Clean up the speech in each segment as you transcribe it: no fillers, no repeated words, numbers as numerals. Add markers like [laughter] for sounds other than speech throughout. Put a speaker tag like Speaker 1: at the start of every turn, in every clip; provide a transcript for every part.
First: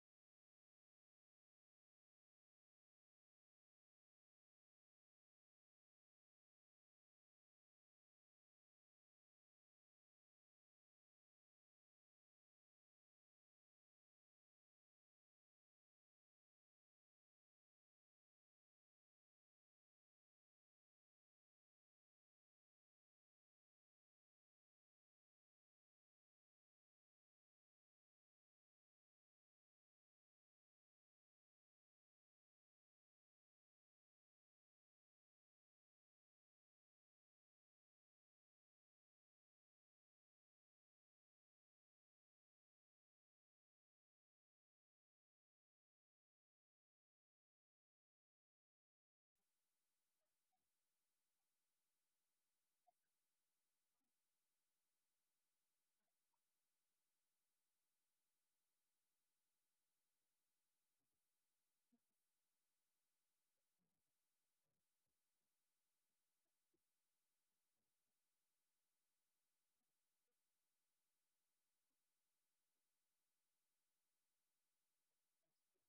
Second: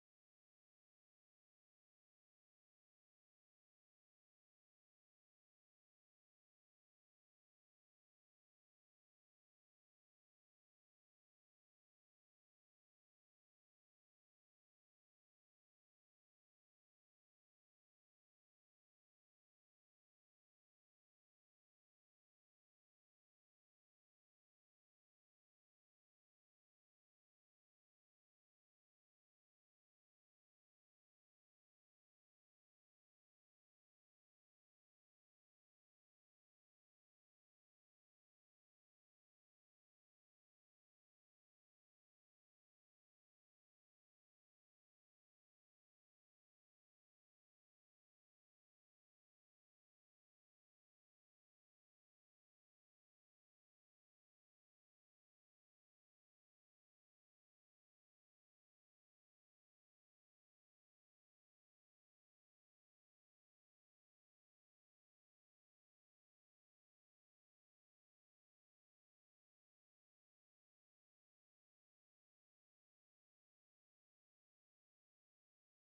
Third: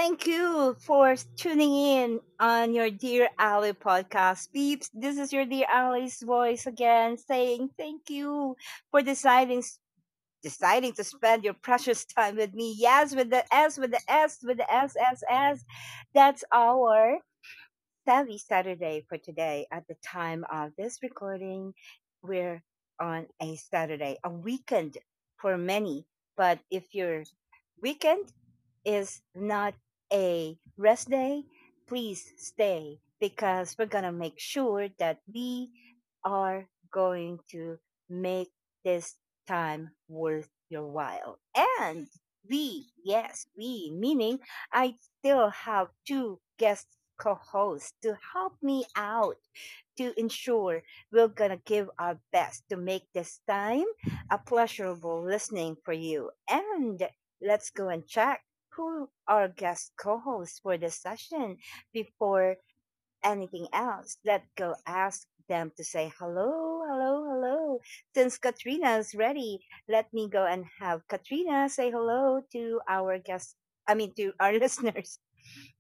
Speaker 1: Thank you for tuning in on your Dear Ally podcast. Peeps, this is your Dear Ally's voice again saying thank you for deciding to spend your precious time with me. Yes, with the S, with the S, with the S, S, S. That's our Savvy Saturday for today. At the time of this recording, we're on a Saturday, a weekend for many. But if your weekend is not a rest day, please stay because we're going to make sure that we are going to make this time worth your while. And we, yes, we, meaning I still have two guest co hosts to help me out to ensure we're going to give our best to make this time a pleasurable listening for you. And let's go and check who our guest co-hosts for the session. Before anything else, let go ask them to say hello, hello, hello. Since Katrina's ready, let me go and have Katrina say hello to our guests. I mean, to our [laughs] listeners.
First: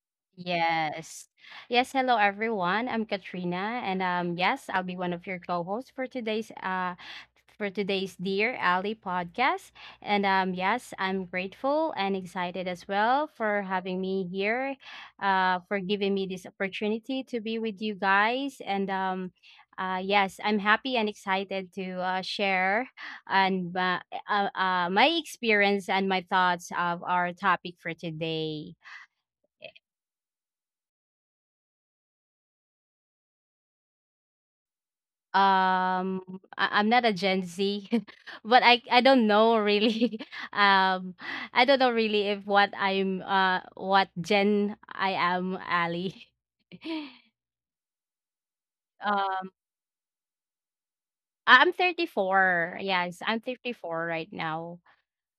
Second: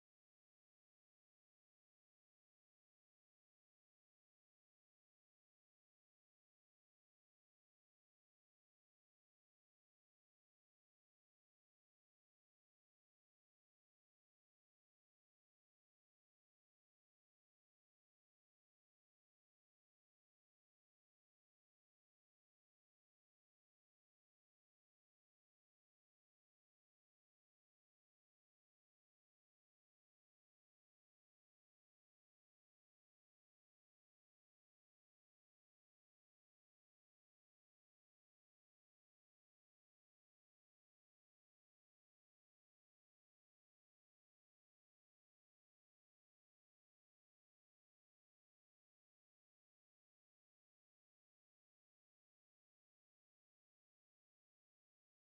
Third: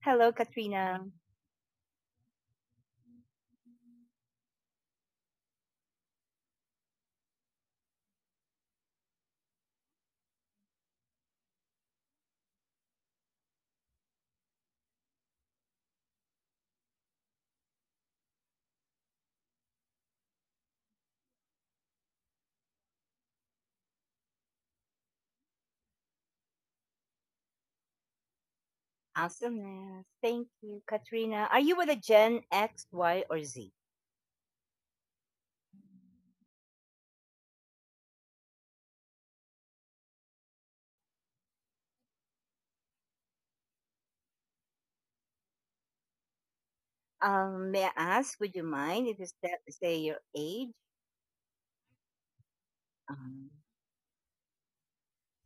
Speaker 1: Hello, Katrina.
Speaker 2: Yes. Yes, hello everyone. I'm Katrina and yes, I'll be one of your co-hosts for today's Dear Ally podcast. And yes, I'm grateful and excited as well for having me here, for giving me this opportunity to be with you guys and yes, I'm happy and excited to share and my experience and my thoughts of our topic for today.
Speaker 1: Awesomeness. Thank you, Katrina. Are you with a Gen X, Y, or Z?
Speaker 2: um I'm not a Gen Z, [laughs] but I don't know really. [laughs] Um, I don't know really if what I'm what Gen I am, Ali. [laughs]
Speaker 1: May I ask, would you mind if you
Speaker 2: Um,
Speaker 1: say your age?
Speaker 2: I'm 34. Yes, I'm
Speaker 1: Um,
Speaker 2: 34 right now.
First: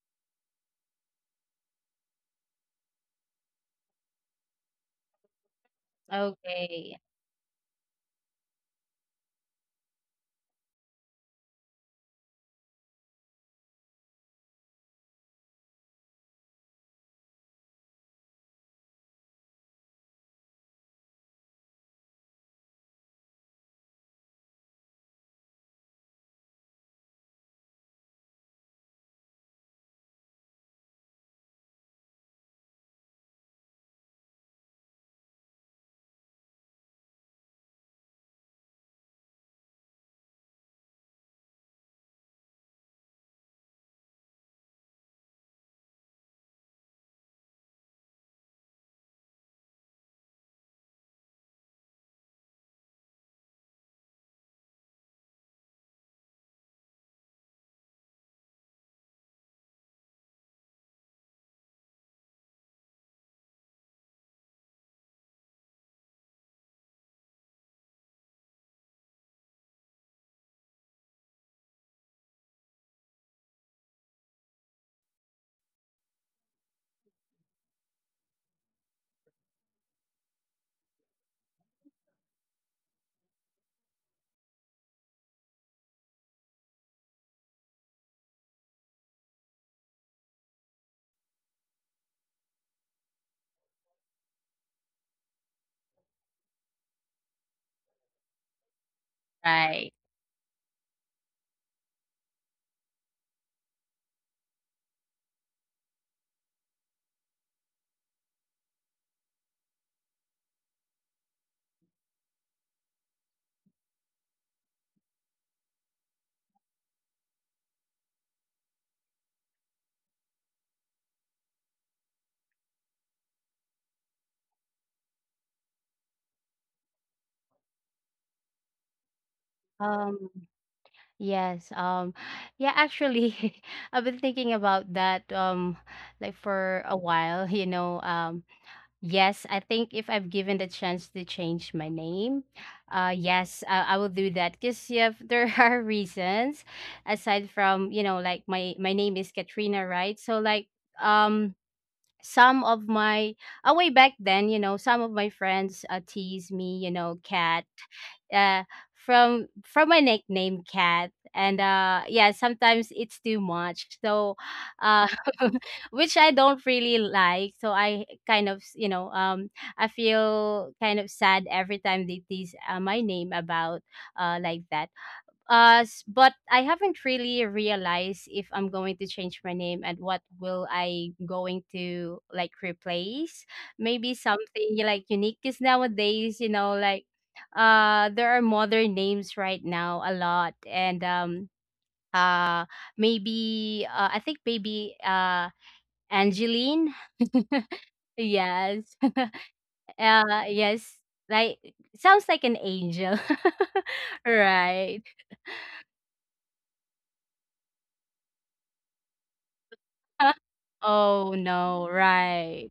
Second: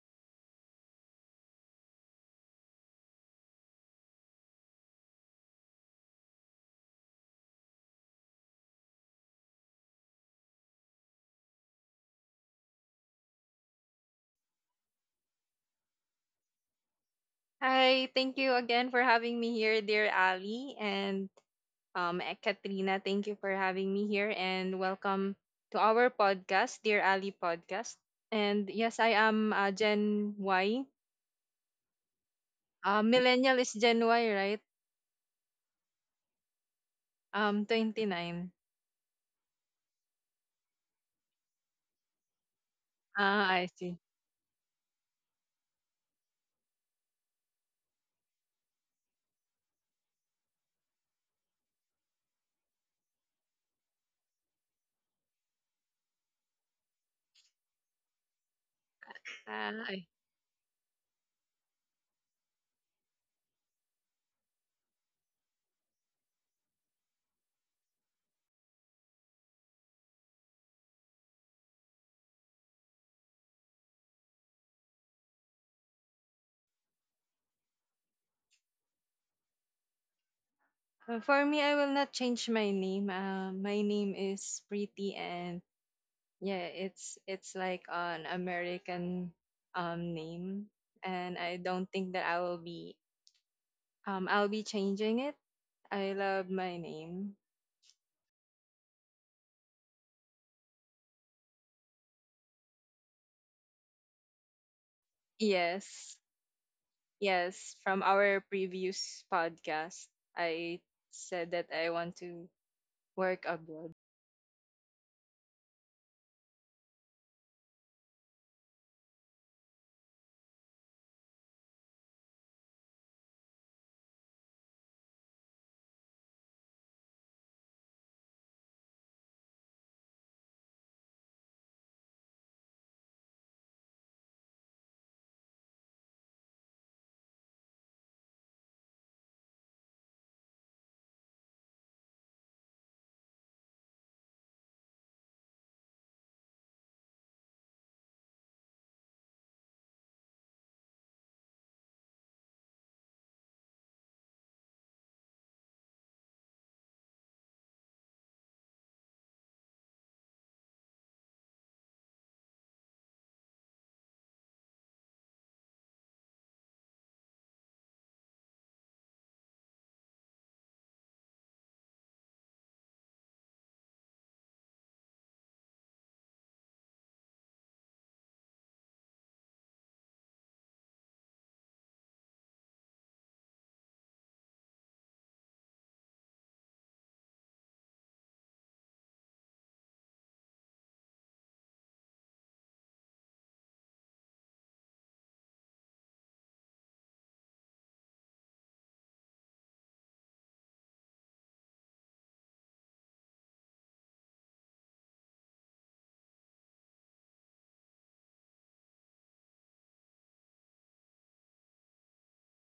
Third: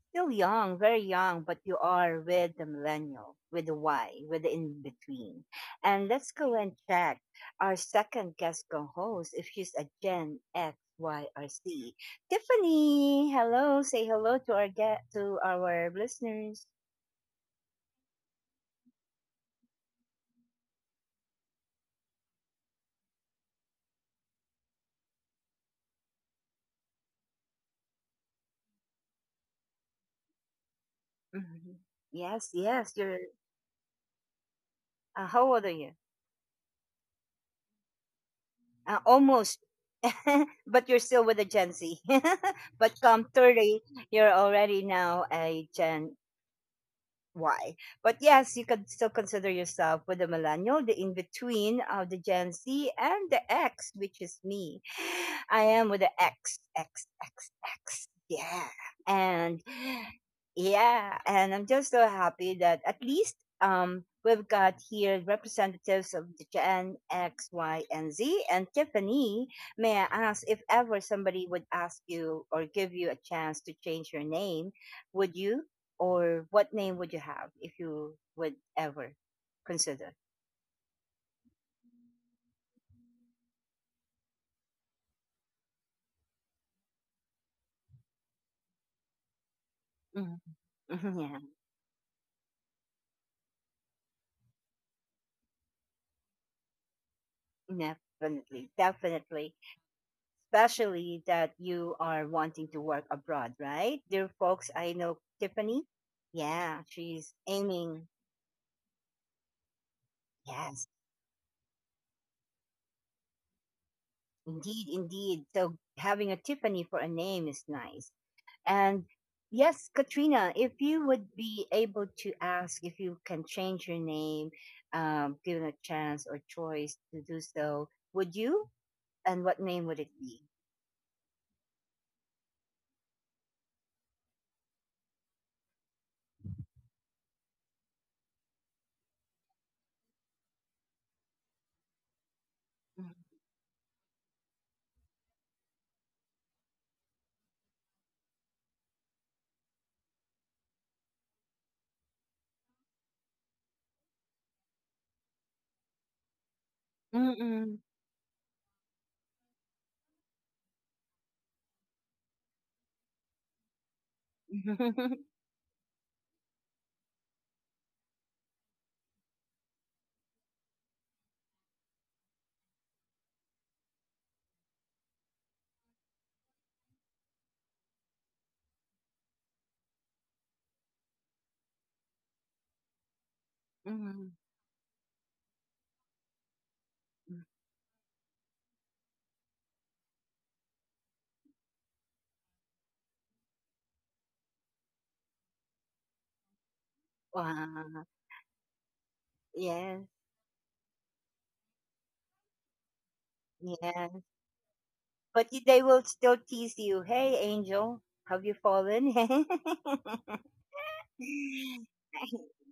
Speaker 1: Still young, very young, but you are with the millennial, with the Y, with the in between. And let's go and
Speaker 2: Okay,
Speaker 1: check our second guest co host if she's a Gen X, Y, or C. Tiffany, hello. Say hello to our get to our listeners.
Speaker 3: Hi, thank you again for having me here, dear Ali and Katrina. Thank you for having me here and welcome to our podcast, Dear Ali Podcast. And yes, I am Gen Y.
Speaker 1: Mhm. Yes, yes. You're
Speaker 3: Millennial is Gen Y, right?
Speaker 1: How old are you?
Speaker 3: 29.
Speaker 1: Almost, [laughs] but you're still with a Gen Z. [laughs] But come
Speaker 3: Ah, I
Speaker 1: 30,
Speaker 3: see.
Speaker 1: you're already now a Gen why. But yes, you could still consider yourself with the millennial, the in between of the Gen Z and the X, which is me. I am with the X, X, X, X. Yeah. And
Speaker 3: Ah, I-
Speaker 1: yeah, and I'm just so happy that at least we've got here representatives of the Gen X, Y, and Z. And Tiffany, may I ask if ever somebody would ask you or give you a chance to change your name, would you? Or what name would you have if you would ever consider?
Speaker 3: for me, I will not change my name. My name is Pretty and yeah, it's like an American
Speaker 1: Mhm.
Speaker 3: name, and
Speaker 1: [laughs]
Speaker 3: I don't think that I will be I'll be changing it. I love my name.
Speaker 1: Yeah, definitely, definitely.
Speaker 2: right.
Speaker 1: Especially that you are wanting to work abroad, right? Dear folks, I know Tiffany.
Speaker 3: Yes.
Speaker 1: Yeah, she's
Speaker 3: Yes, from
Speaker 1: aiming.
Speaker 3: our previous podcast, I
Speaker 1: Yes,
Speaker 3: said that I want to work abroad.
Speaker 1: indeed, indeed. So having a Tiffany for a name is nice. And yes, Katrina, if you would be able to ask if you can change your name, given a chance or choice to do so, would you? And what name would it
Speaker 2: Um,
Speaker 1: be?
Speaker 2: yes. Yeah. Actually, [laughs] I've been thinking about that. Like for a while, you know. Yes, I think if I'm given the chance to change my name, yes, I will do that. Because yeah, [laughs] there are reasons aside from you know, like my name is Katrina, right? So like, um, some of my way back then you know some of my friends tease me you know cat
Speaker 1: Mm-mm.
Speaker 2: uh, from my nickname cat and yeah sometimes it's too much so uh
Speaker 1: [laughs]
Speaker 2: [laughs] which I don't really like so I kind of you know I feel kind of sad every time they tease my name about like that, but I haven't really realized if I'm going to change my name and what will I going to like replace. Maybe
Speaker 1: Mm.
Speaker 2: something like unique because nowadays, you know, like there are modern names right now a lot, and uh, maybe I think maybe Angeline. [laughs]
Speaker 1: Wow.
Speaker 2: Yes, [laughs]
Speaker 1: Yes.
Speaker 2: yes, like sounds like an angel,
Speaker 1: Yes.
Speaker 2: [laughs] right?
Speaker 1: But they will still tease you. Hey, Angel, have you fallen?
Speaker 2: [laughs] Oh no,
Speaker 1: [laughs]
Speaker 2: right.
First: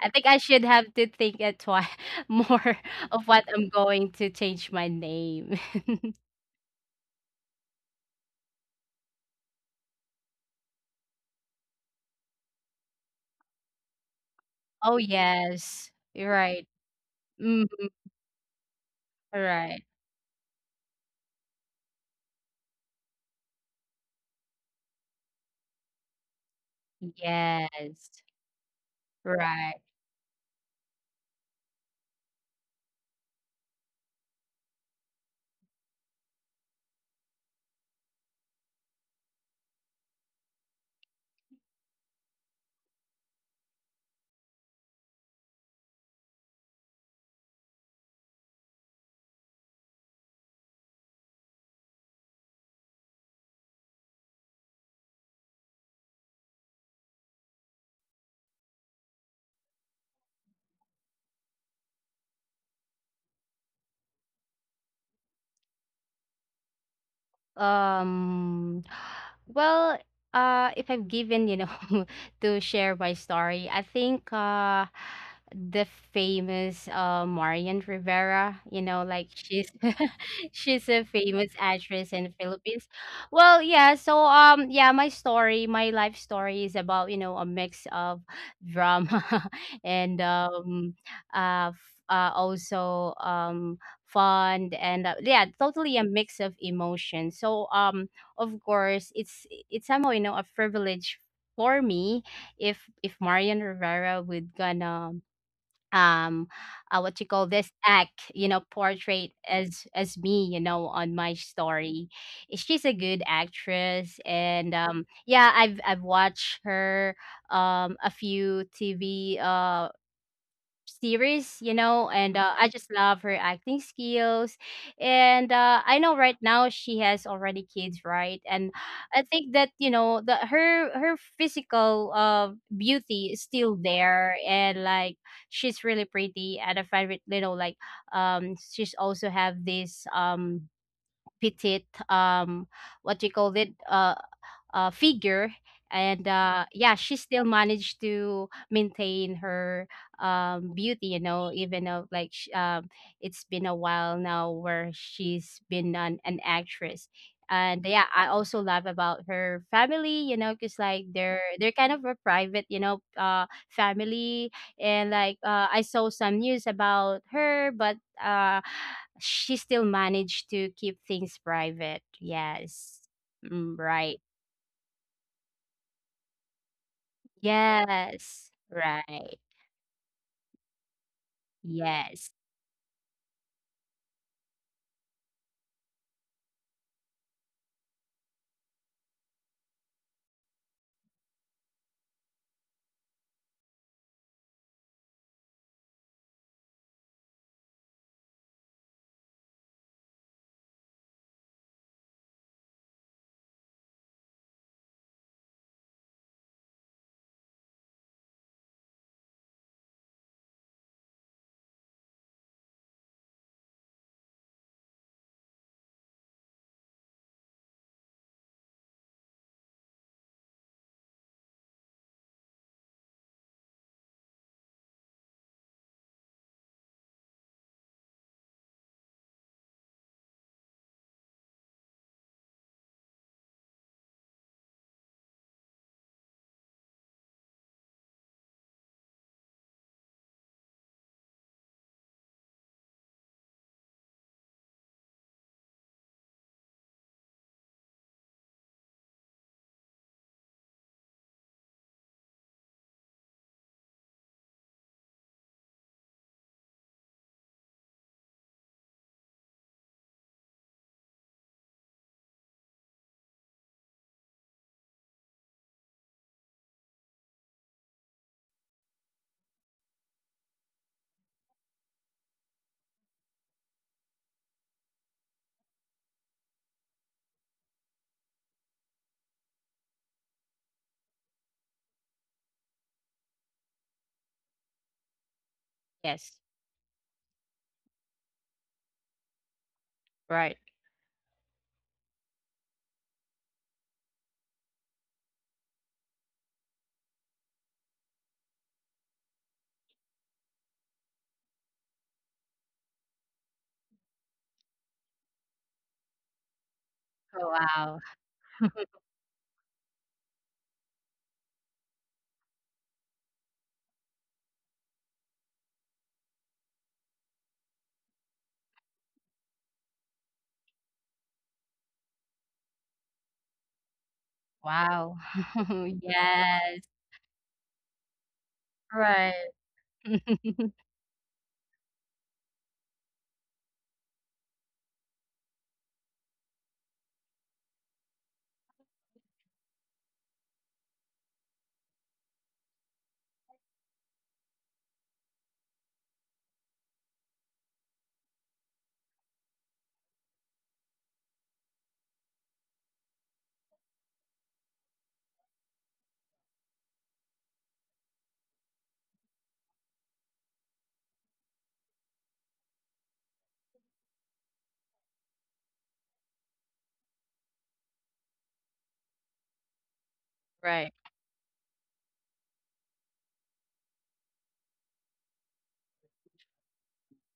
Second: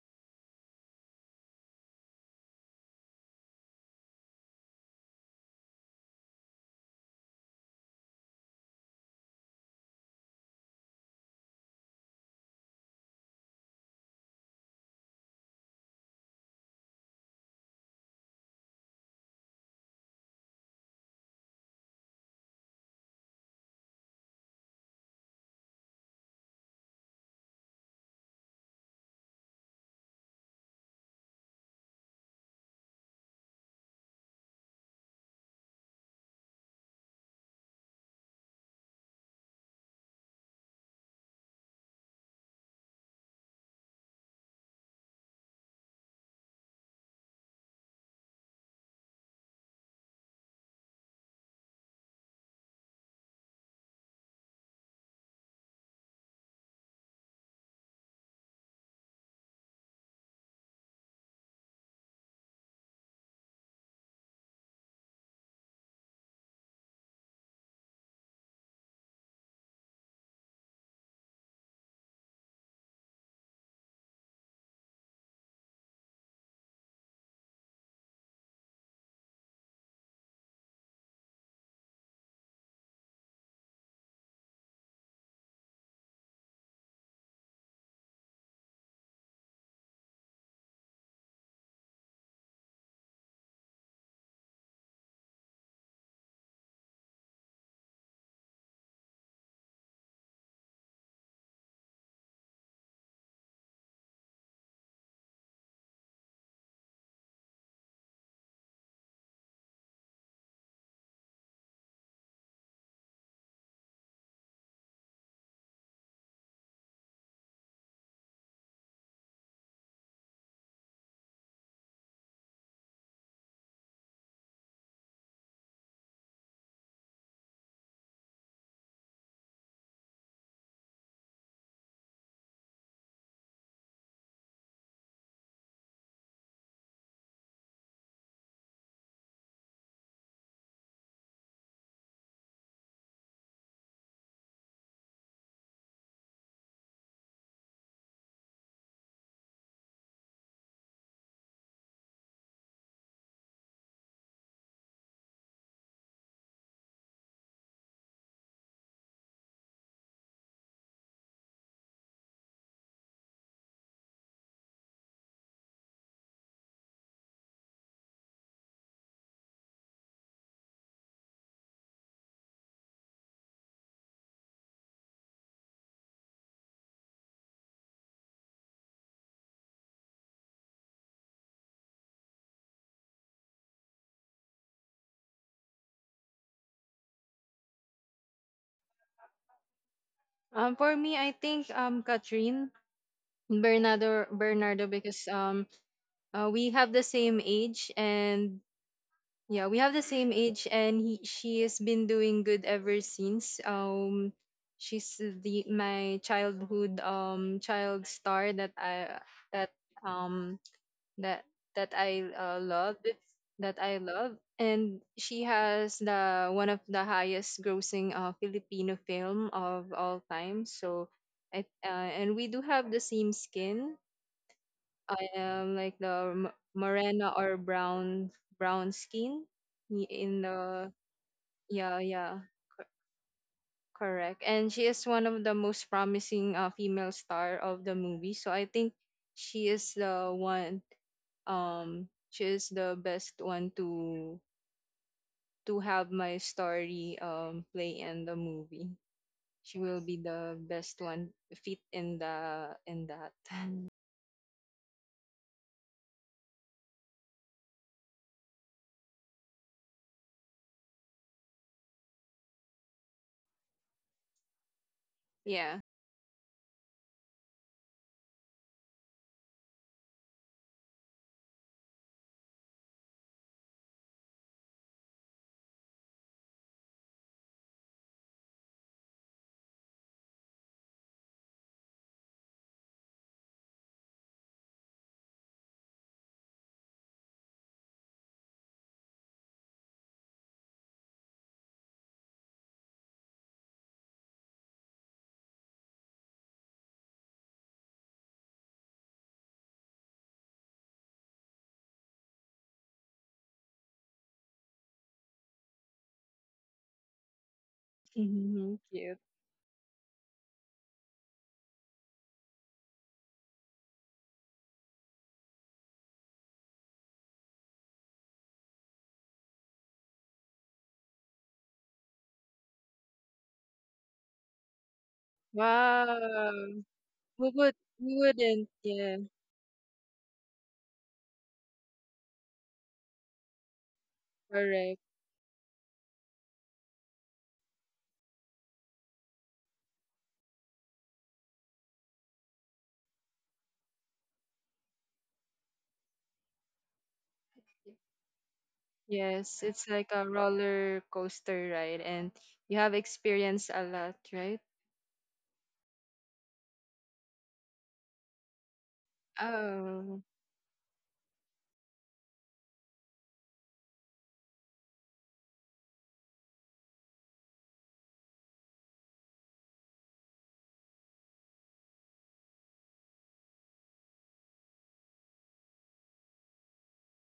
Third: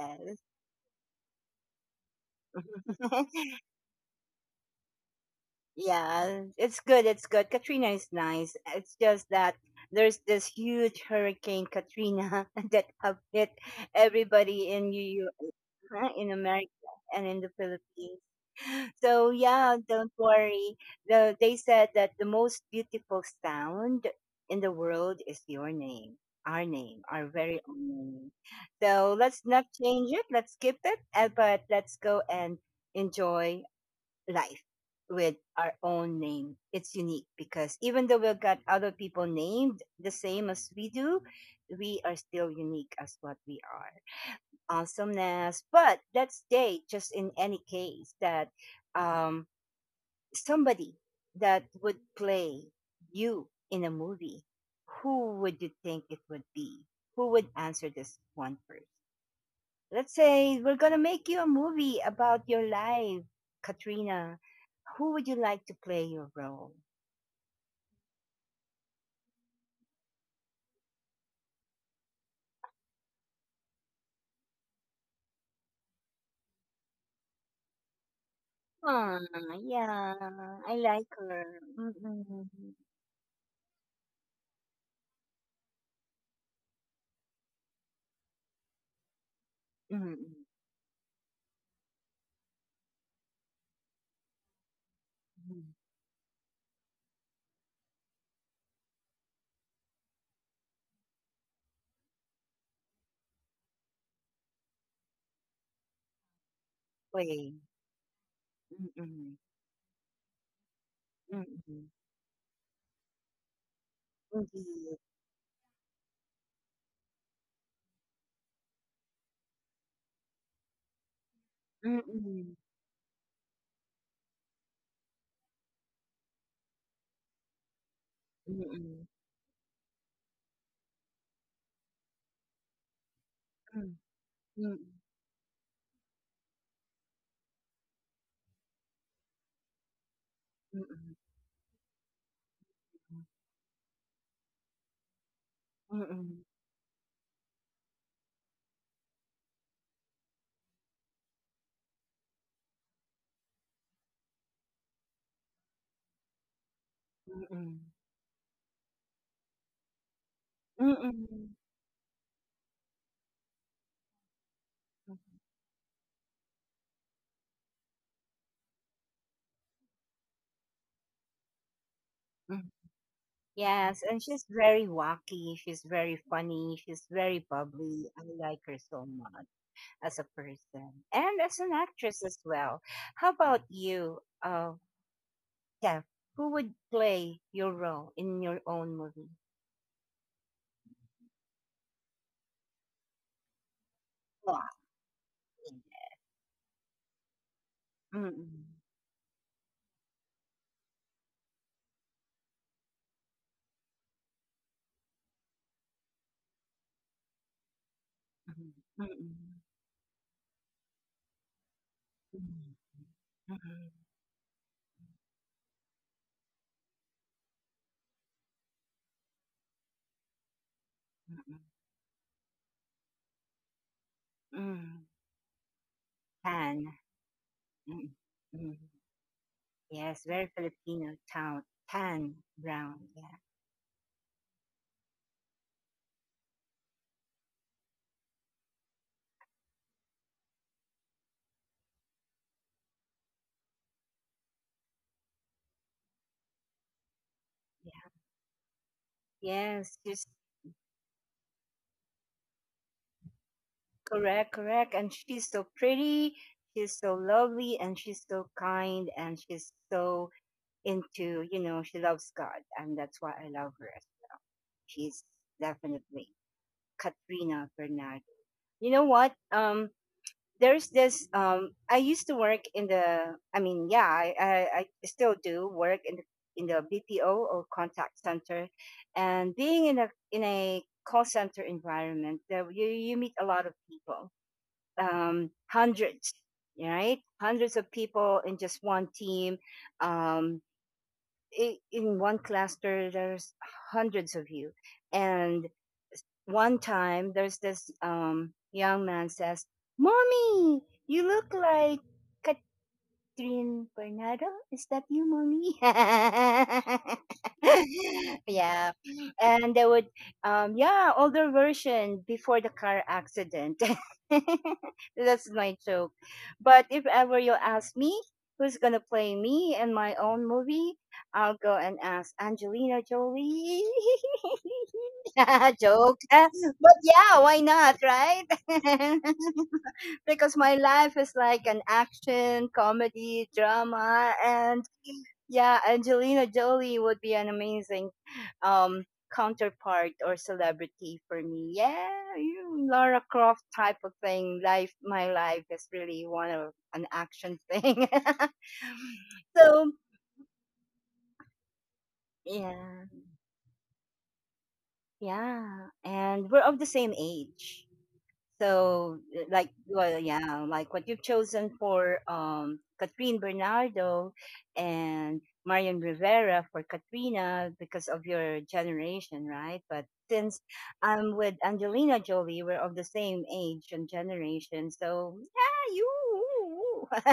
Speaker 2: I think I should have to think it twice [laughs] more of
Speaker 1: [laughs]
Speaker 2: what I'm going to change my name. [laughs]
Speaker 1: Yeah, it's good. It's good. Katrina is nice. It's just that there's this huge hurricane Katrina [laughs] that have hit everybody in
Speaker 2: Oh
Speaker 1: you
Speaker 2: yes, you're
Speaker 1: in
Speaker 2: right.
Speaker 1: America and in the
Speaker 2: Mm,
Speaker 1: Philippines. So
Speaker 2: right.
Speaker 1: yeah, don't worry. They said that the most beautiful sound in the world is your name, our very own
Speaker 2: Yes,
Speaker 1: name. So let's not
Speaker 2: right.
Speaker 1: change it. Let's skip it, but let's go and enjoy life with our own name. It's unique because even though we've got other people named the same as we do, we are still unique as what we are. Awesomeness. But let's say, just in any case, that um, somebody that would play you in a movie, who would you think it would be? Who would answer this one first? Let's say we're going to make you a movie about your life, Katrina, who would you like to play your role?
Speaker 2: Um, [gasps] [sighs] well, if I'm given, you know, [laughs] to share my story, I think the famous Marian Rivera, you know,
Speaker 1: Oh,
Speaker 2: like she's
Speaker 1: yeah,
Speaker 2: [laughs]
Speaker 1: I
Speaker 2: she's a
Speaker 1: like
Speaker 2: famous
Speaker 1: her.
Speaker 2: actress in the
Speaker 1: Mm-mm.
Speaker 2: Philippines. Well, yeah, so yeah, my story, my life story is about, you know, a mix of drama [laughs] and
Speaker 1: Mm-mm.
Speaker 2: um, uh, f- also fun and yeah totally a mix of emotions so of course it's somehow you know a privilege for me if Marian Rivera would gonna um what you call
Speaker 1: Play.
Speaker 2: this act you know portrait
Speaker 1: Mm-mm.
Speaker 2: as me you know on my
Speaker 1: Mm-mm.
Speaker 2: story. She's a good actress and
Speaker 1: Indeed.
Speaker 2: yeah I've watched her a few TV series, you know, and
Speaker 1: Mm-mm.
Speaker 2: I just love her acting skills. And I know right now she has already kids, right? And
Speaker 1: Mm-mm.
Speaker 2: I think that you know the her her physical beauty is still
Speaker 1: Mm.
Speaker 2: there, and
Speaker 1: Mm.
Speaker 2: like she's really pretty. And I find it, you know, like she's also have this
Speaker 1: Mm-mm.
Speaker 2: petite what do you call it figure and
Speaker 1: Mm-mm.
Speaker 2: yeah she still managed to maintain her beauty you know even though like it's been a while now where she's been an actress and
Speaker 1: Mm-mm.
Speaker 2: yeah I also love about her family you know because like they're
Speaker 1: Mm-mm.
Speaker 2: they're kind of a private you know family and like I saw some news about her but uh she still managed to keep things private.
Speaker 1: Mm.
Speaker 2: Yes. Mm,
Speaker 1: Yes,
Speaker 2: right.
Speaker 1: and she's very wacky. She's very funny. She's very bubbly. I
Speaker 2: Yes,
Speaker 1: like her so
Speaker 2: right.
Speaker 1: much as a person and as an actress
Speaker 2: Yes,
Speaker 1: as well. How about you? Yeah. Who would play your role in your own movie?
Speaker 3: For me, I think Katrine Bernardo
Speaker 1: Wow.
Speaker 3: Bernardo because we have the same age, and
Speaker 1: Mm-mm.
Speaker 3: yeah, we have the same age, and she has been doing good ever since. She's the my childhood child star that
Speaker 1: Mm-mm.
Speaker 3: I
Speaker 1: Mm-mm.
Speaker 3: that um that that I
Speaker 1: Mm-mm.
Speaker 3: love,
Speaker 1: Mm-mm.
Speaker 3: and she has the one of the highest grossing Filipino film of all time. So,
Speaker 1: Mm-mm.
Speaker 3: I, uh, and we do have the same skin.
Speaker 1: Mm.
Speaker 3: I am like the
Speaker 1: Tan.
Speaker 3: morena or
Speaker 1: Mm-mm. Mm.
Speaker 3: brown skin y-
Speaker 1: Yes,
Speaker 3: in
Speaker 1: very
Speaker 3: the
Speaker 1: Filipino town.
Speaker 3: yeah,
Speaker 1: Tan
Speaker 3: yeah,
Speaker 1: Brown. Yeah,
Speaker 3: correct. And she is one of the most promising female star of the movie, so I think she is the one, she is the best one to have my story play
Speaker 1: yeah.
Speaker 3: in the movie. She will
Speaker 1: Yes,
Speaker 3: be
Speaker 1: she's
Speaker 3: the best one fit in the in that. [laughs]
Speaker 1: correct, correct. And she's so pretty. She's so lovely, and she's so kind, and she's so into you know she loves God, and that's why I love her. She's
Speaker 3: Yeah.
Speaker 1: definitely Katrina Bernard. You know what? There's this. I used to work in the. I mean, yeah, I still do work in the BPO or contact center, and being in a call center environment, there you meet a lot of people,
Speaker 2: yes,
Speaker 1: hundreds, right? Hundreds of people in just one team.
Speaker 2: right.
Speaker 1: Um, in one cluster, there's hundreds of you, and one time there's this young man says, "Mommy, you look like Catherine Bernardo. Is that you, mommy?" [laughs]
Speaker 2: Oh, wow.
Speaker 3: [laughs]
Speaker 1: Yeah,
Speaker 2: [laughs]
Speaker 3: Cute.
Speaker 1: and they would, yeah, older version before the car accident. [laughs] That's my joke. But if ever you ask me who's gonna play me in my own movie, I'll go and ask Angelina Jolie. [laughs]
Speaker 2: Wow.
Speaker 1: [laughs]
Speaker 2: [laughs]
Speaker 3: Wow.
Speaker 1: Joke. [laughs]
Speaker 2: Yes,
Speaker 1: But yeah,
Speaker 3: We
Speaker 1: why
Speaker 3: would
Speaker 1: not,
Speaker 3: we
Speaker 1: right?
Speaker 3: wouldn't, yeah,
Speaker 2: right.
Speaker 1: [laughs] Because
Speaker 2: [laughs]
Speaker 1: my life is like an action comedy drama, and
Speaker 3: correct.
Speaker 1: yeah, Angelina Jolie would be an amazing um counterpart or celebrity for me. Yeah, you, Laura Croft type of thing life, my life is really one of an action thing.
Speaker 3: Yes,
Speaker 1: [laughs]
Speaker 3: it's
Speaker 1: So
Speaker 3: like a roller coaster ride, and you
Speaker 1: yeah,
Speaker 3: have experienced a lot, right?
Speaker 1: yeah, and we're of the same age. So, like,
Speaker 3: Oh,
Speaker 1: well, yeah, like what you've chosen for Catherine Bernardo and Marion Rivera for Katrina because of your generation, right? But since
Speaker 2: Right,
Speaker 1: I'm with Angelina Jolie, we're of the same age and generation. So, yeah, you,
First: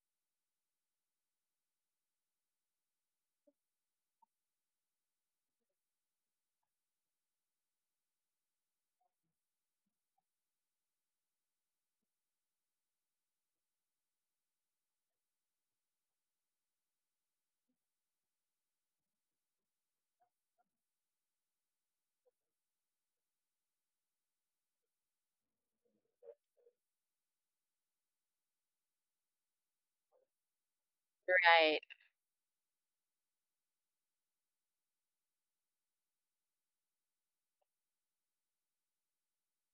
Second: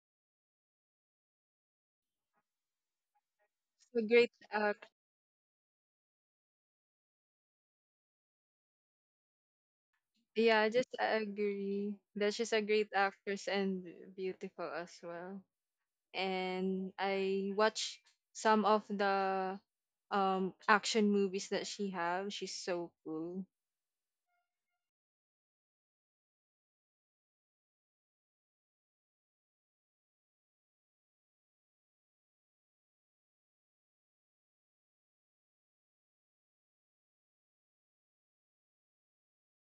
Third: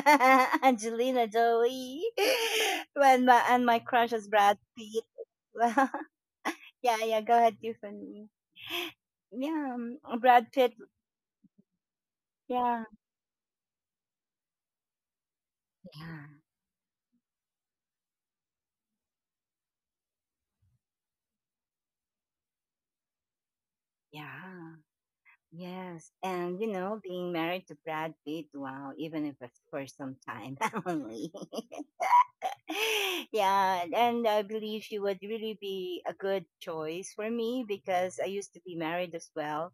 Speaker 1: [laughs] Angelina Jolie, [laughs] when my, and my
Speaker 3: so
Speaker 1: crush is
Speaker 3: great
Speaker 1: Brad
Speaker 3: act.
Speaker 1: Pitt. [laughs] Well, yeah, yeah, go ahead, Tiffany. Yeah, Brad
Speaker 3: Yeah, I
Speaker 1: Pitt.
Speaker 3: just agree that she's a
Speaker 1: Yeah,
Speaker 3: great actress and beautiful as well.
Speaker 1: yeah,
Speaker 3: And I watch some of the action movies that she have. She's so cool.
Speaker 1: yeah, yes. And you know, being married to Brad Pitt, wow, even if it's for some time [laughs] only.
Speaker 2: right,
Speaker 1: [laughs] Yeah, and I believe she would really be a good choice for me because I used to be married as well.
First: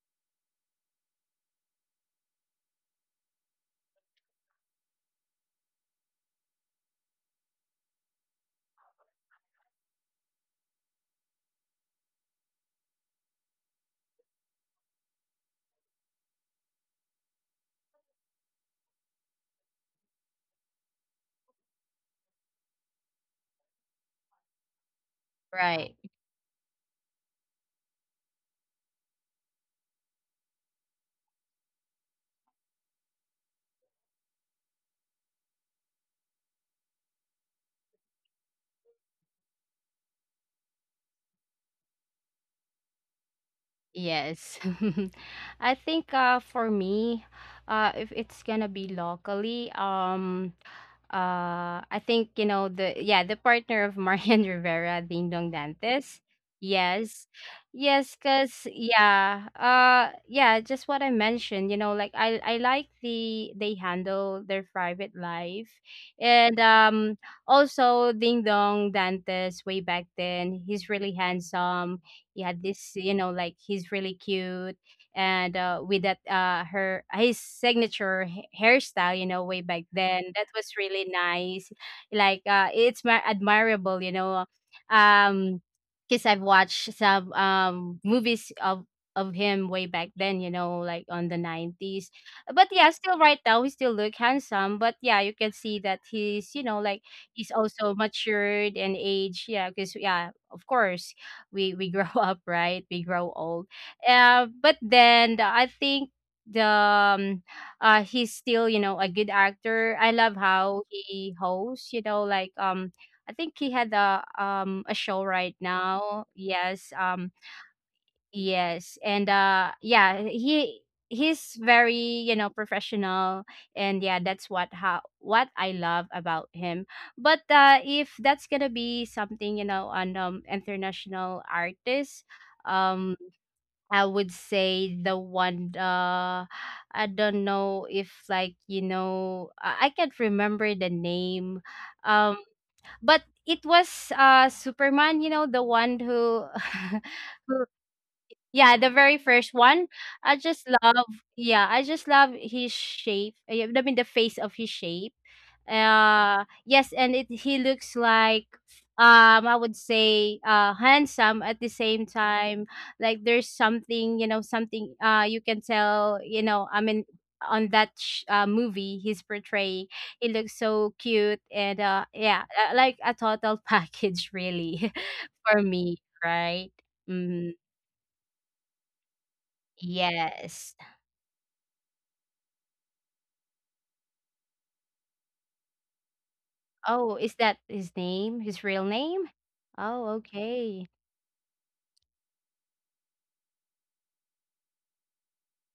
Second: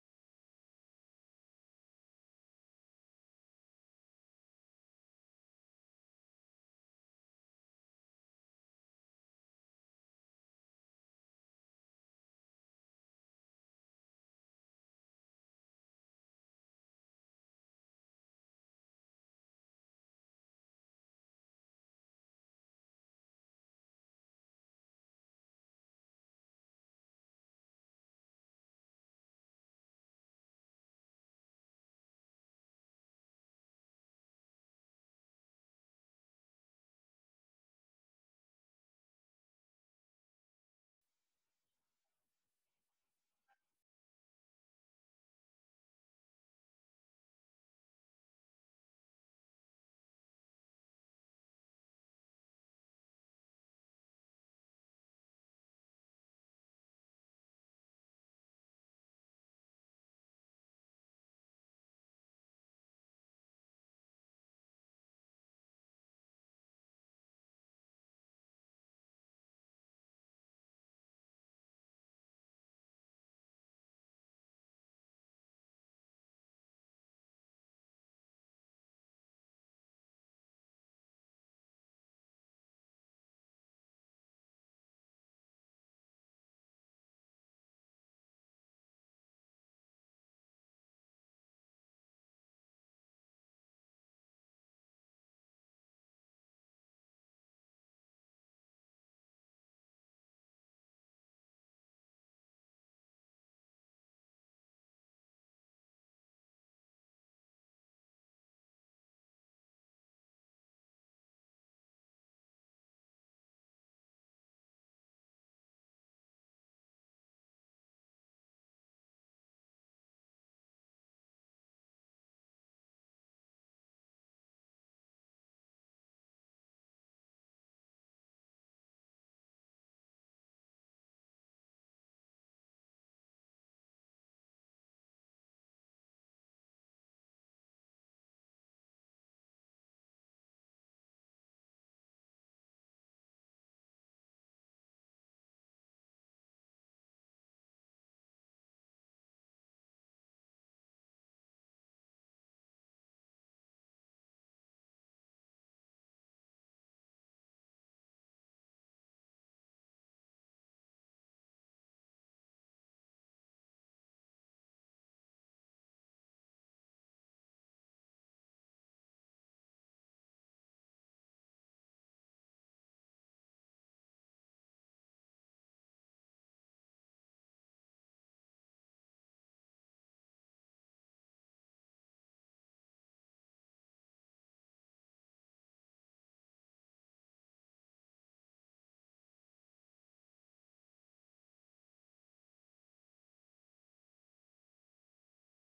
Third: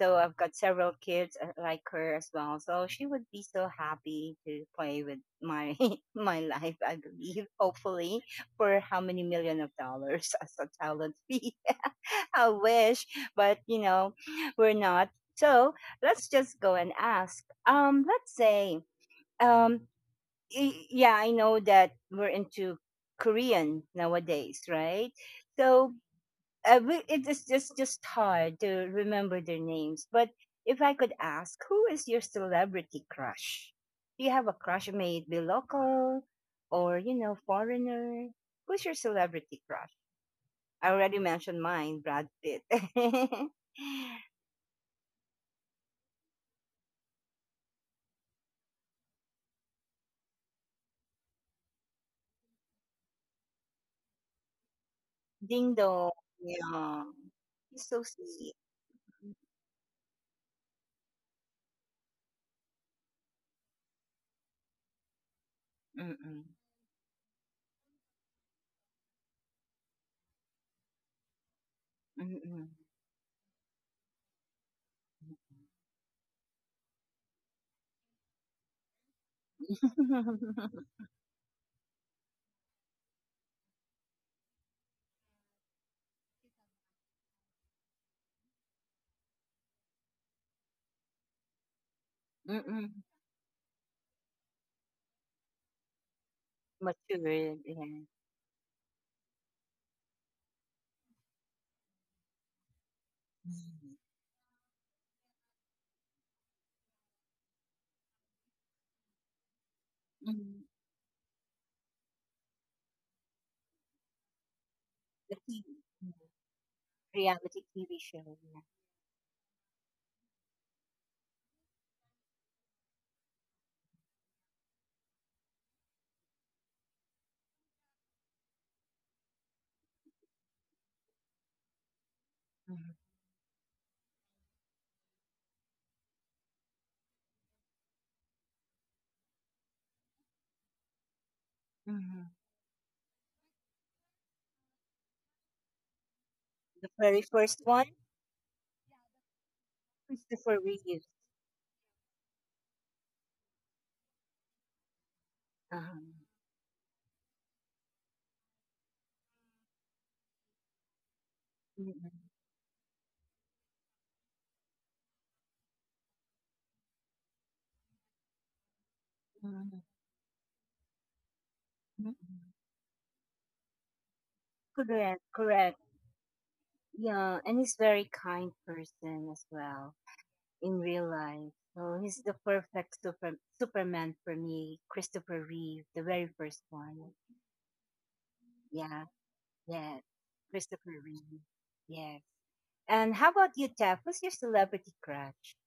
Speaker 1: So I've got several kids like her as well. So she would be so happy to play with my [laughs] my life, I believe, hopefully, for how many million of dollars [laughs] as a talent fee. [laughs] I wish, but you know, we're not. So let's just go and ask. Um, yeah, I know that we're into Korean nowadays, right? So
Speaker 2: right.
Speaker 1: we, it is just hard to remember their names. But if I could ask, who is your celebrity crush? Do you have a crush? May it be local or you know foreigner? Who's your celebrity crush? I already mentioned mine, Brad Pitt. [laughs]
Speaker 2: Yes. [laughs] I think for me, if it's gonna be locally, I think you know the yeah the partner of Marian [laughs] Rivera, Ding Dong
Speaker 1: Ding dong,
Speaker 2: Dantes.
Speaker 1: yeah.
Speaker 2: Yes,
Speaker 1: He's so
Speaker 2: yes,
Speaker 1: sweet.
Speaker 2: cause yeah, yeah, just what I mentioned. You know, like I like they handle their private life,
Speaker 1: Mm-mm.
Speaker 2: and also Ding Dong Dantes way back then he's really handsome. He had
Speaker 1: Mm-mm.
Speaker 2: this you know like he's really cute and with that her his signature hairstyle you know way back then that was
Speaker 1: [laughs]
Speaker 2: really nice like it's admirable you know. um because I've watched some movies of him way back then you know like on the 90s but yeah
Speaker 1: Mm-mm.
Speaker 2: still right now he still look handsome but yeah you can see that he's you know like he's
Speaker 1: Matured, yeah.
Speaker 2: also matured and age yeah because yeah of course we grow [laughs] up right we grow old.
Speaker 1: Mhm.
Speaker 2: But then I think the he's still you know a good actor. I love
Speaker 1: Mhm.
Speaker 2: how he hosts. You know, like I think he had a a show
Speaker 1: The
Speaker 2: right
Speaker 1: TV, mhm.
Speaker 2: now. Yes,
Speaker 1: Reality TV show, yeah.
Speaker 2: yes, and yeah he. He's very, you know, professional, and yeah, that's what how what I love about him. But if that's gonna be something, you know, on international artists,
Speaker 1: Mhm.
Speaker 2: um I would say the one I don't know if like you know I can't remember the name.
Speaker 1: Mhm.
Speaker 2: um but it was Superman you know the one who
Speaker 1: The
Speaker 2: [laughs]
Speaker 1: very
Speaker 2: who
Speaker 1: first one,
Speaker 2: yeah the very first one. I
Speaker 1: Christopher
Speaker 2: just love
Speaker 1: Reeves.
Speaker 2: yeah I just love his shape. I mean the face of his shape
Speaker 1: Uh-huh.
Speaker 2: yes and it he looks like I would say handsome at the same
Speaker 1: Mm-mm.
Speaker 2: time like there's something you know something you can tell you know I mean on that movie he's
Speaker 1: Mm.
Speaker 2: portraying he looks so cute and yeah
Speaker 1: Mhm.
Speaker 2: like a total [laughs] package really
Speaker 1: Correct,
Speaker 2: [laughs] for
Speaker 1: correct.
Speaker 2: me right.
Speaker 1: Yeah,
Speaker 2: Mm,
Speaker 1: and he's very kind person as well.
Speaker 2: yes.
Speaker 1: In real life. So he's the perfect super, Superman for me. Christopher Reeve, the very first
Speaker 2: Oh
Speaker 1: one.
Speaker 2: is that his name his real
Speaker 1: Yeah,
Speaker 2: name. Oh
Speaker 1: yes.
Speaker 2: okay.
Speaker 1: Christopher Reeve. Yes. And how about you, Jeff? Who's your celebrity crush?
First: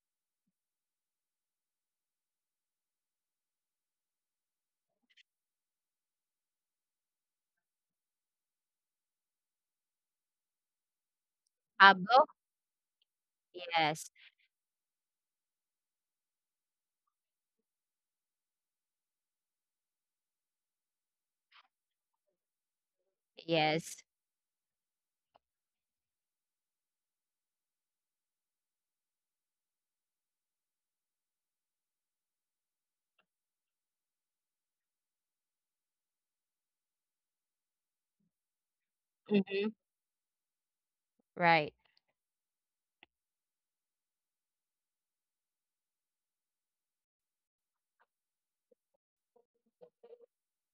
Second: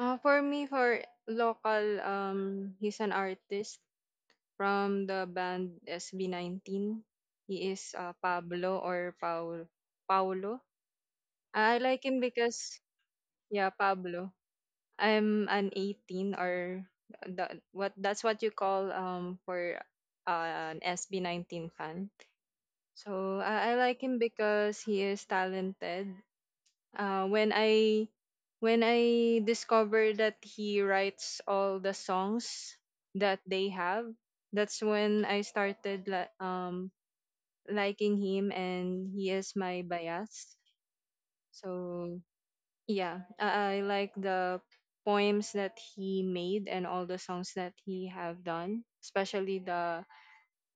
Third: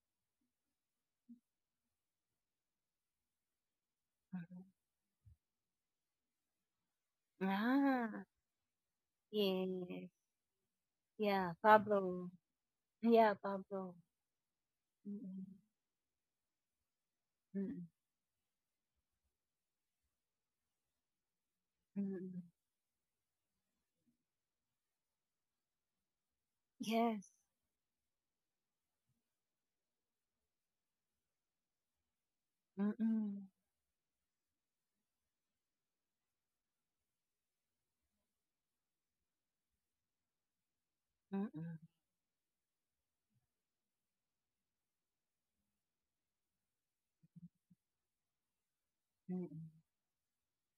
Speaker 3: For me, for local, he's an artist
Speaker 1: Mhm.
Speaker 3: from the band SB19. He is
Speaker 1: Ah,
Speaker 3: Pablo or
Speaker 1: yes.
Speaker 3: Paulo.
Speaker 1: Yeah,
Speaker 3: I like
Speaker 2: Pablo.
Speaker 3: him
Speaker 1: Pablo.
Speaker 3: because
Speaker 1: Yeah,
Speaker 3: yeah,
Speaker 1: Pablo.
Speaker 2: Yes.
Speaker 3: Pablo. I'm
Speaker 1: Mm-mm.
Speaker 3: an 18, or the,
Speaker 1: Mm-mm.
Speaker 3: what, that's what you call for an SB19 fan.
Speaker 1: Mm-mm.
Speaker 3: So I like
Speaker 2: Yes.
Speaker 3: him because he is talented. Uh,
Speaker 1: Yes.
Speaker 3: when I when I discovered that he writes all the songs that
Speaker 1: Mm-mm.
Speaker 3: they have, that's when I started liking him, and he is
Speaker 2: Mhm.
Speaker 3: my bias.
Speaker 2: Right.
Speaker 1: Mm-mm.
Speaker 3: So yeah, I like the poems that he made and all the songs that he have done, especially
Speaker 1: Mm-mm.
Speaker 3: The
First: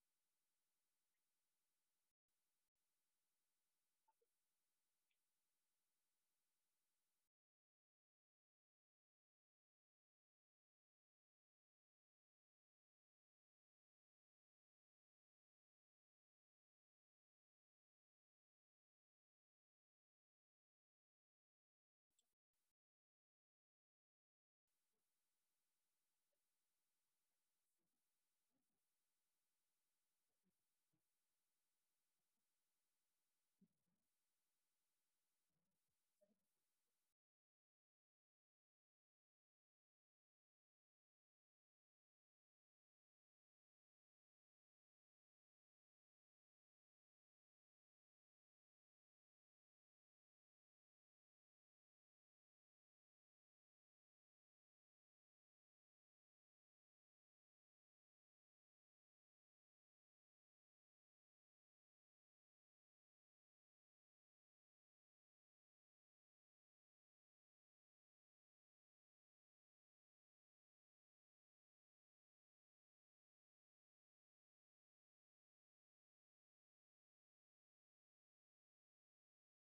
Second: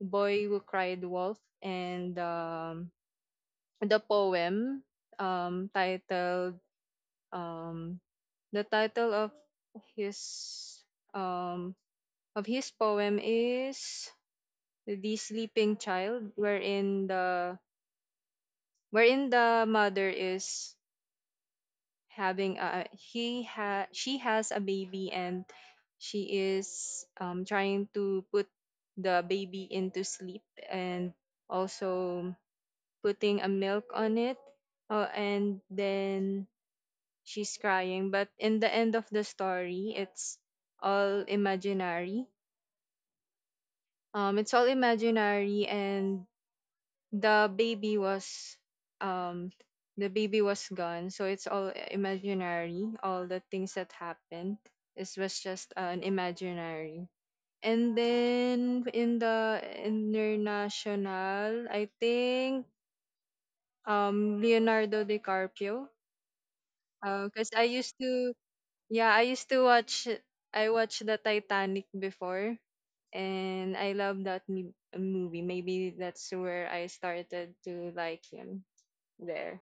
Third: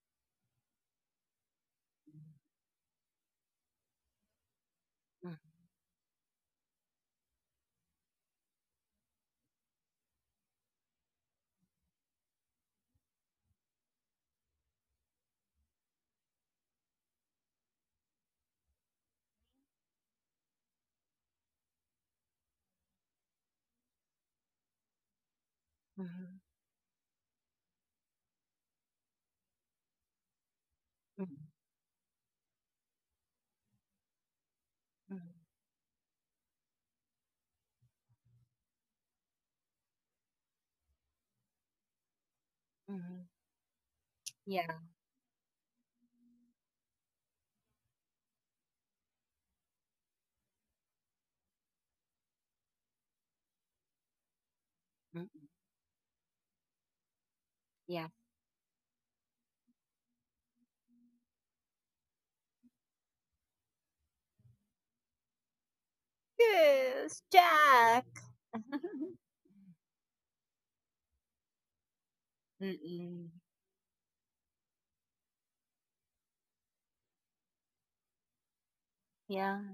Speaker 3: Boy Who Cried Wolf, and the poem
Speaker 1: Mm-mm.
Speaker 3: titled um, the title his um, of his poem is The Sleeping Child, wherein the mother is having a he ha she has a baby and she
Speaker 1: Mm-mm.
Speaker 3: is trying to put the baby into sleep and
Speaker 1: Mm-mm.
Speaker 3: also putting a milk on it, and then she's crying, but in the end of the story it's all imaginary.
Speaker 1: Mm-mm.
Speaker 3: It's
Speaker 1: Yeah.
Speaker 3: all imaginary, and the baby was um the baby was gone, so it's all imaginary. All the things that happened, it was
Speaker 1: Mm-mm.
Speaker 3: just an imaginary. And
Speaker 1: Yeah.
Speaker 3: then in the international, I think Leonardo DiCaprio,
Speaker 1: Yes,
Speaker 3: because I
Speaker 1: Jack.
Speaker 3: used to,
Speaker 1: [laughs]
Speaker 3: yeah, I used to watch, I watched the Titanic before,
Speaker 1: Mm-mm.
Speaker 3: and I love that movie. Maybe that's where I started to like him
Speaker 1: Yeah,
Speaker 3: there.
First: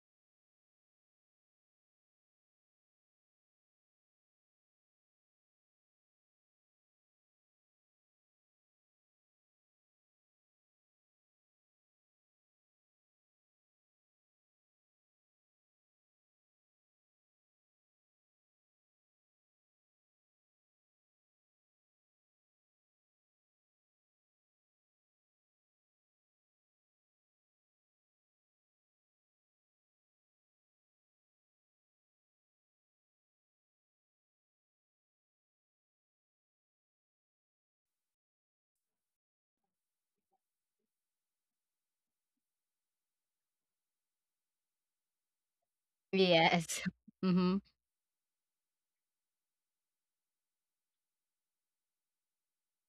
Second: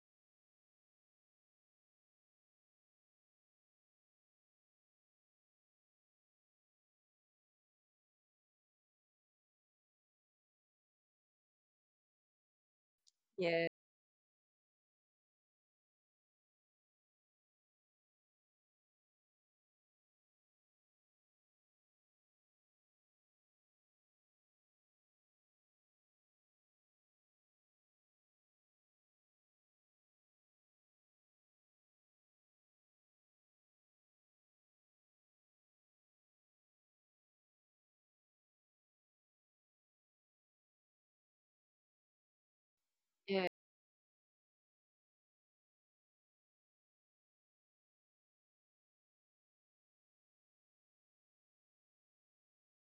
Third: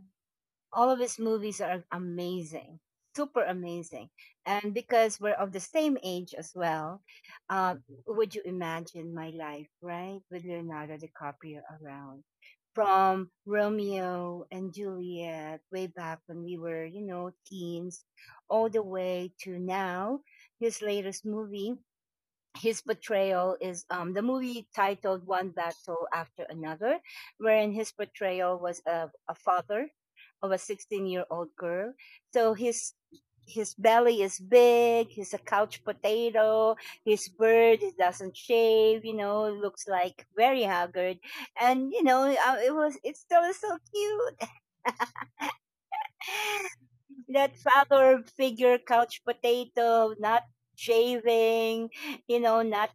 Speaker 1: all of his movies are amazing, super amazing. And because we're of the same age as well, uh, would you imagine my life, right? With Leonardo DiCaprio around. From
Speaker 3: Yeah,
Speaker 1: Romeo and Juliet, way back when we were, you know, teens, all the way to now, his latest movie. His portrayal is the movie titled One Battle After Another, wherein his portrayal was of a father of a 16-year-old year old girl. So his belly is big, he's a couch potato, he's bird, he doesn't shave, you know, looks like very haggard. And, you know, it was, it still
Speaker 3: yeah,
Speaker 1: is so cute.
Speaker 2: Yes. [laughs]
Speaker 1: That
Speaker 2: Mhm.
Speaker 1: father figure, couch potato, not shaving, you know, not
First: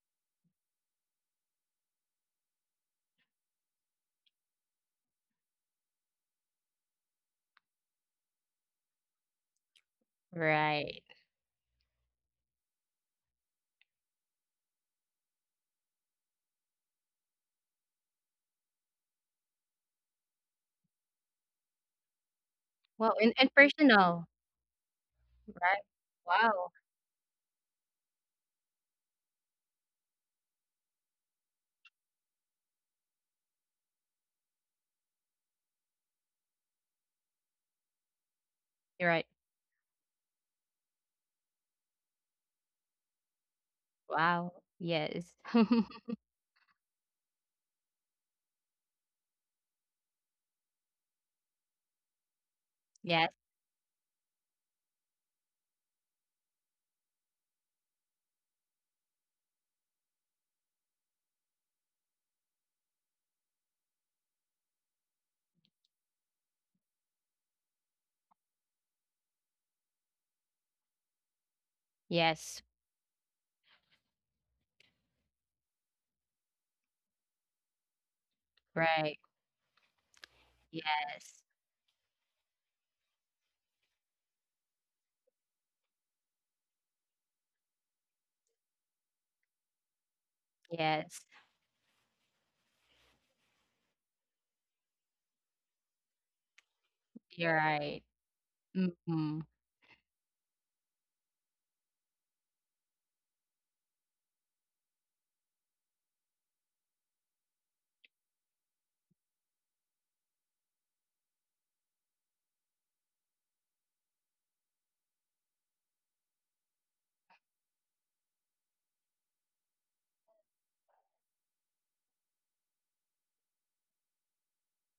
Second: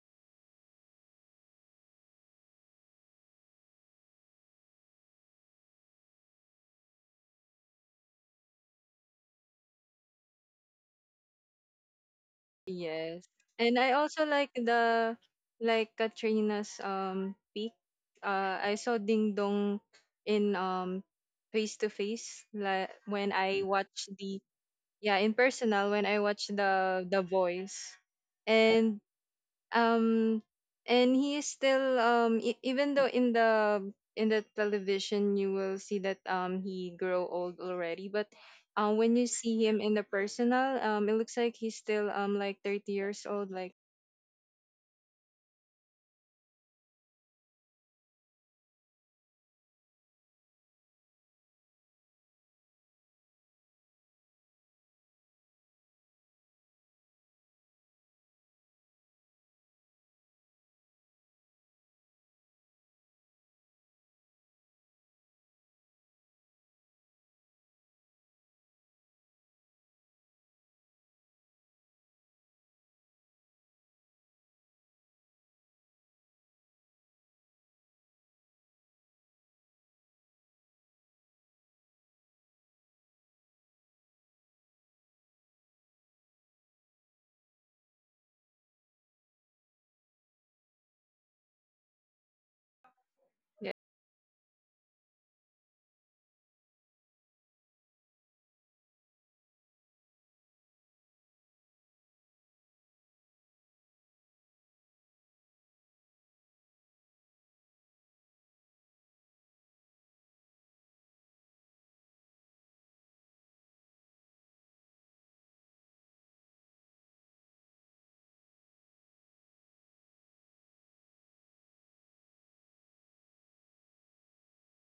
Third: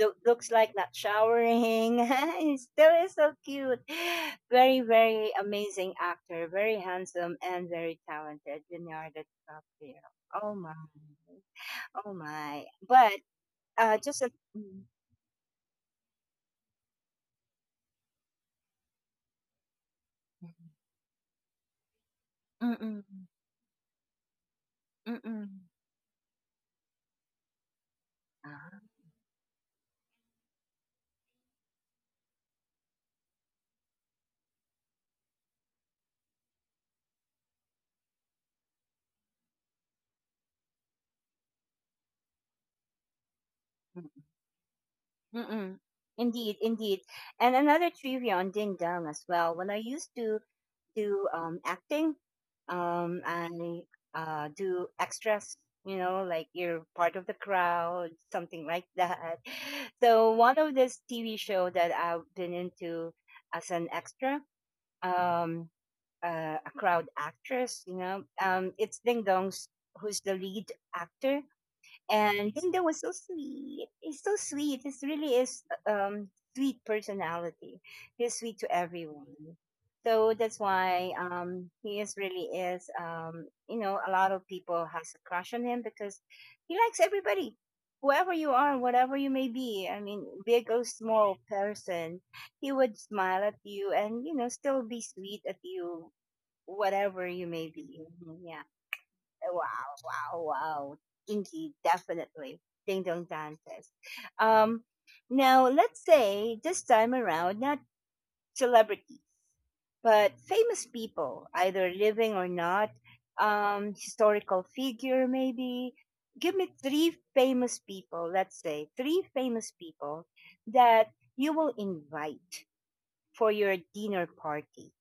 Speaker 1: look, looks like not showering. [laughs] He still is so cute. [gasps] Very, very amazing actor. Very handsome and very talented. Leonardo DiCaprio. Oh my.
Speaker 2: Right.
Speaker 1: Oh my. But
Speaker 3: yes. And I
Speaker 1: just
Speaker 3: also
Speaker 1: a.
Speaker 3: like
Speaker 1: Mm.
Speaker 3: the like Katrina's peak. I saw Ding Dong in face to face like
Speaker 1: Mm-mm.
Speaker 2: Well,
Speaker 3: when
Speaker 2: and
Speaker 3: I watched
Speaker 2: personal,
Speaker 3: the yeah in
Speaker 1: Mm-mm.
Speaker 2: right?
Speaker 3: personal, when I watched
Speaker 2: Wow.
Speaker 3: the Voice,
Speaker 1: Ah,
Speaker 3: and um he is still even though in the television you will see that he grow old already, but
Speaker 2: You're
Speaker 3: when
Speaker 2: right.
Speaker 3: you see him in the personal, it looks like he's still like 30 years old like
Speaker 1: mm-mm.
Speaker 2: Wow. Yes.
Speaker 1: Mm-mm.
Speaker 2: [laughs]
Speaker 1: Indeed, indeed. And another trivia on Ding Dong as well. When I used to do acting.
Speaker 2: yes.
Speaker 1: I Do extras, you know, like you're part of the crowd, something like that. [laughs] So one of this TV show that I've been into as an extra, um, a crowd actress, you know, it's Ding Dong's who's the lead actor. And
Speaker 2: Yes.
Speaker 1: Linda was so sweet. He's so sweet. This really is uh, um sweet personality. He's sweet to
Speaker 2: Right.
Speaker 1: everyone. So that's why
Speaker 2: Yes.
Speaker 1: he is really is you know a lot of people has a crush on him because he likes everybody. Whoever you are, whatever you may be, I mean, big or
Speaker 2: Yes.
Speaker 1: small person, he would smile at
Speaker 3: yeah
Speaker 1: you and you know still be sweet at you, whatever you
Speaker 2: You're
Speaker 1: may be.
Speaker 2: right.
Speaker 1: Mhm, yeah.
Speaker 2: Hmm.
Speaker 1: Wow, wow, wow. Indeed, definitely. Ding dong dances. Um, now, let's say this time around, not celebrities, but famous people, either living or not, historical figure maybe. Give me three famous people, let's say, three famous people that you will invite for your dinner party.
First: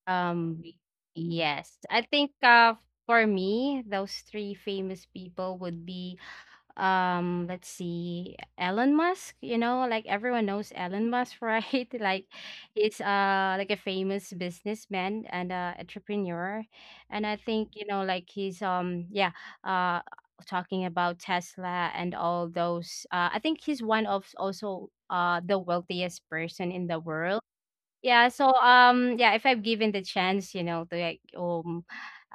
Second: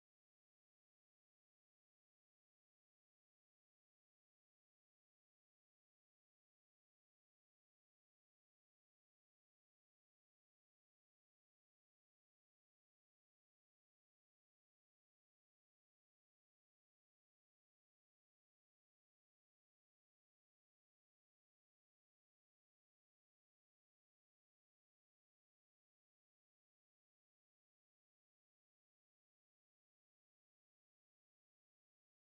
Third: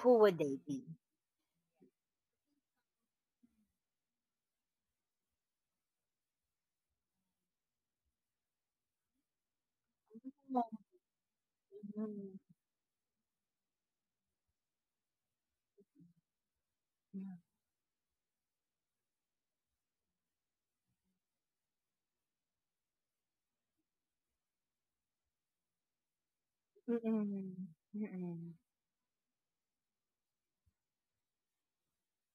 Speaker 1: Who would they
Speaker 2: Um.
Speaker 1: be?
Speaker 2: Yes. I think for me, those three famous people would be let's see Elon Musk you know like everyone knows Elon Musk right [laughs] like
Speaker 1: Mm,
Speaker 2: he's like a famous businessman and entrepreneur and I think you know like he's yeah uh talking about Tesla and all those I think he's one of also the wealthiest person in
Speaker 1: mm,
Speaker 2: the world.
Speaker 1: mm,
Speaker 2: Yeah so
Speaker 1: mm.
Speaker 2: yeah if I'm given the chance you know to like um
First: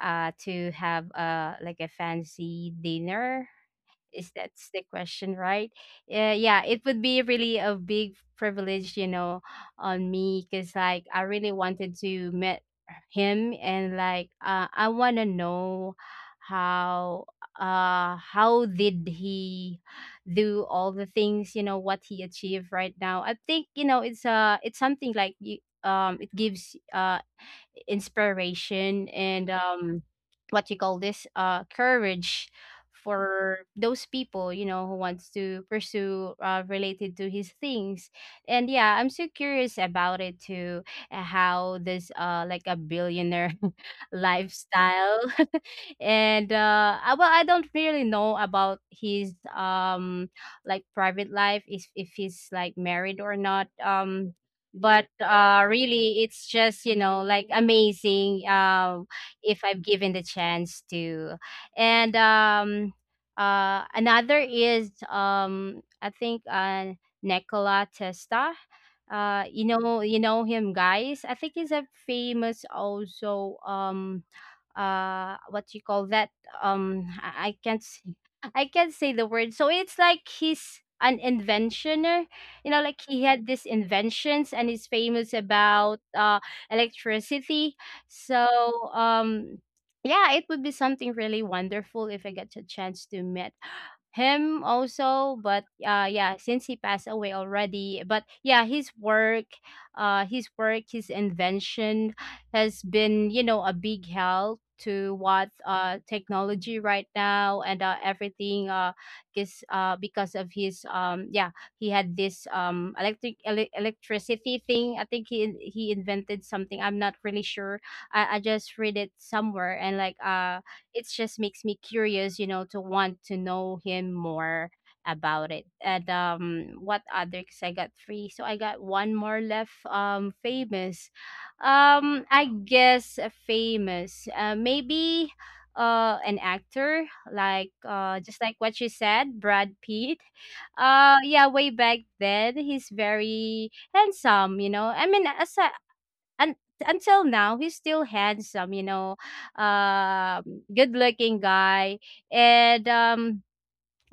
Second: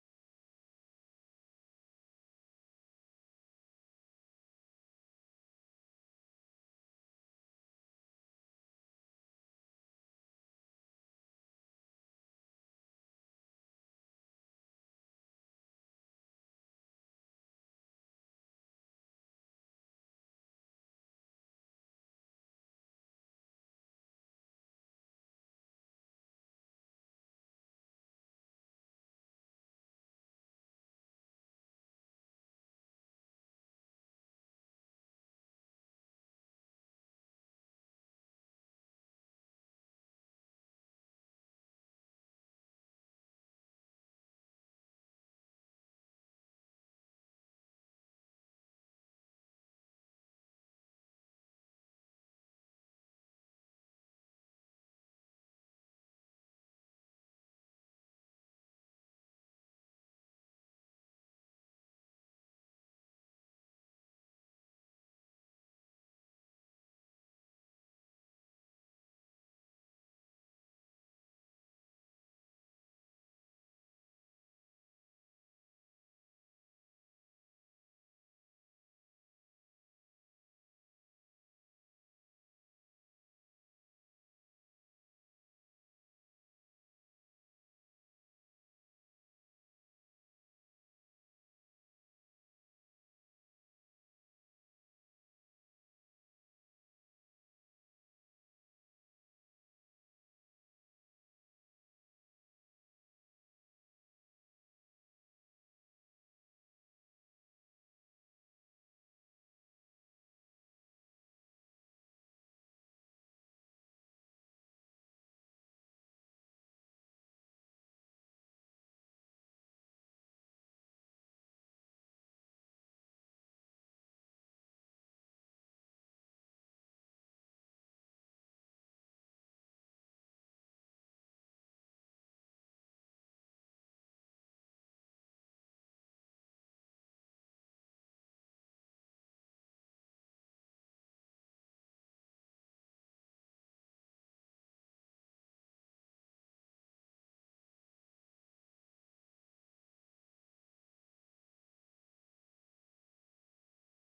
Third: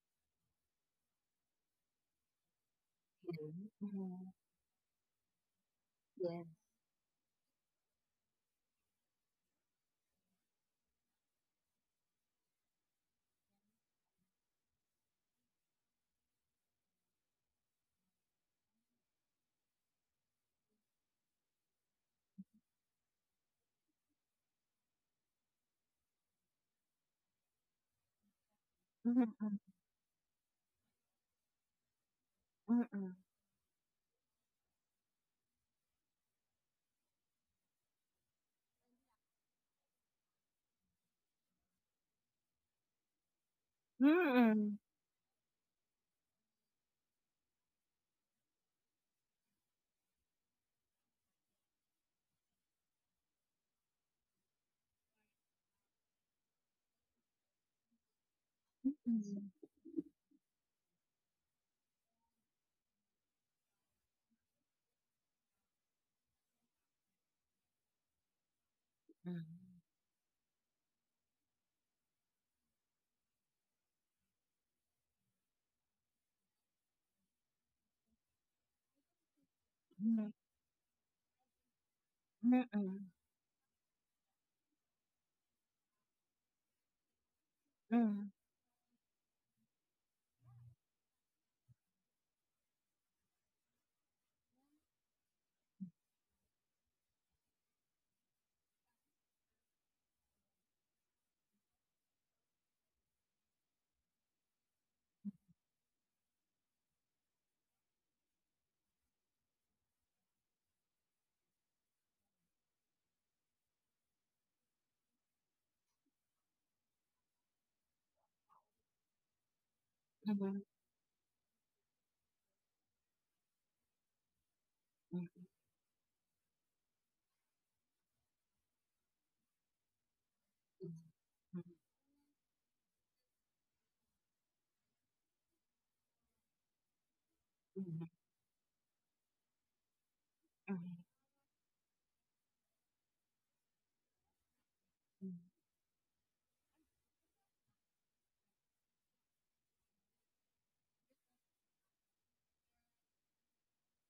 Speaker 2: uh to have like a fancy dinner
Speaker 1: Mhm,
Speaker 2: is
Speaker 1: mhm.
Speaker 2: that's the question, right? Yeah,
Speaker 1: Yes.
Speaker 2: yeah, it would be really a big privilege, you know, on me because like I really wanted to meet him and like I want to know how how did he do all the things you know what he achieved right now. I think you know it's something like you it gives inspiration and
Speaker 1: Mm,
Speaker 2: what you call this courage
Speaker 1: mm, mm,
Speaker 2: for those people you know who wants to pursue related to his things. And yeah I'm so curious about it too. How this like a billionaire [laughs]
Speaker 1: mm,
Speaker 2: lifestyle. [laughs] And I, well I don't really know about his like private life if he's like married or not but really it's just you know like amazing.
Speaker 1: Mm,
Speaker 2: If I'm given the chance to. And another is I think Nicola Testa. You know you know him guys. I think he's a famous also what you call that I can't say [laughs] I can't say the word. So it's like he's an inventioner,
Speaker 1: mm,
Speaker 2: you know, like
Speaker 1: mhm,
Speaker 2: he had these inventions and he's famous about electricity.
Speaker 1: mm, mm,
Speaker 2: So um yeah, it would be something really wonderful if I get a chance to meet him also but yeah since he passed away already but yeah his work his work his invention has been, you know, a big help to what technology right now and everything is because of his yeah he had this electricity thing. I think he invented something I'm not really sure. I just read it somewhere and like
Speaker 1: mm, mm,
Speaker 2: it just makes me curious you know to want to know him more
Speaker 1: mhm, mhm,
Speaker 2: about it. And what other because I got three so I got one more left. Famous I guess famous. Maybe an actor like
Speaker 1: mhm, mhm, mhm,
Speaker 2: just like what you said, Brad Pitt.
Speaker 1: mhm,
Speaker 2: Yeah, way back then he's very handsome, you know. I mean
Speaker 1: mhm.
Speaker 2: as a, un, until now he's still handsome, you know. Good-looking guy and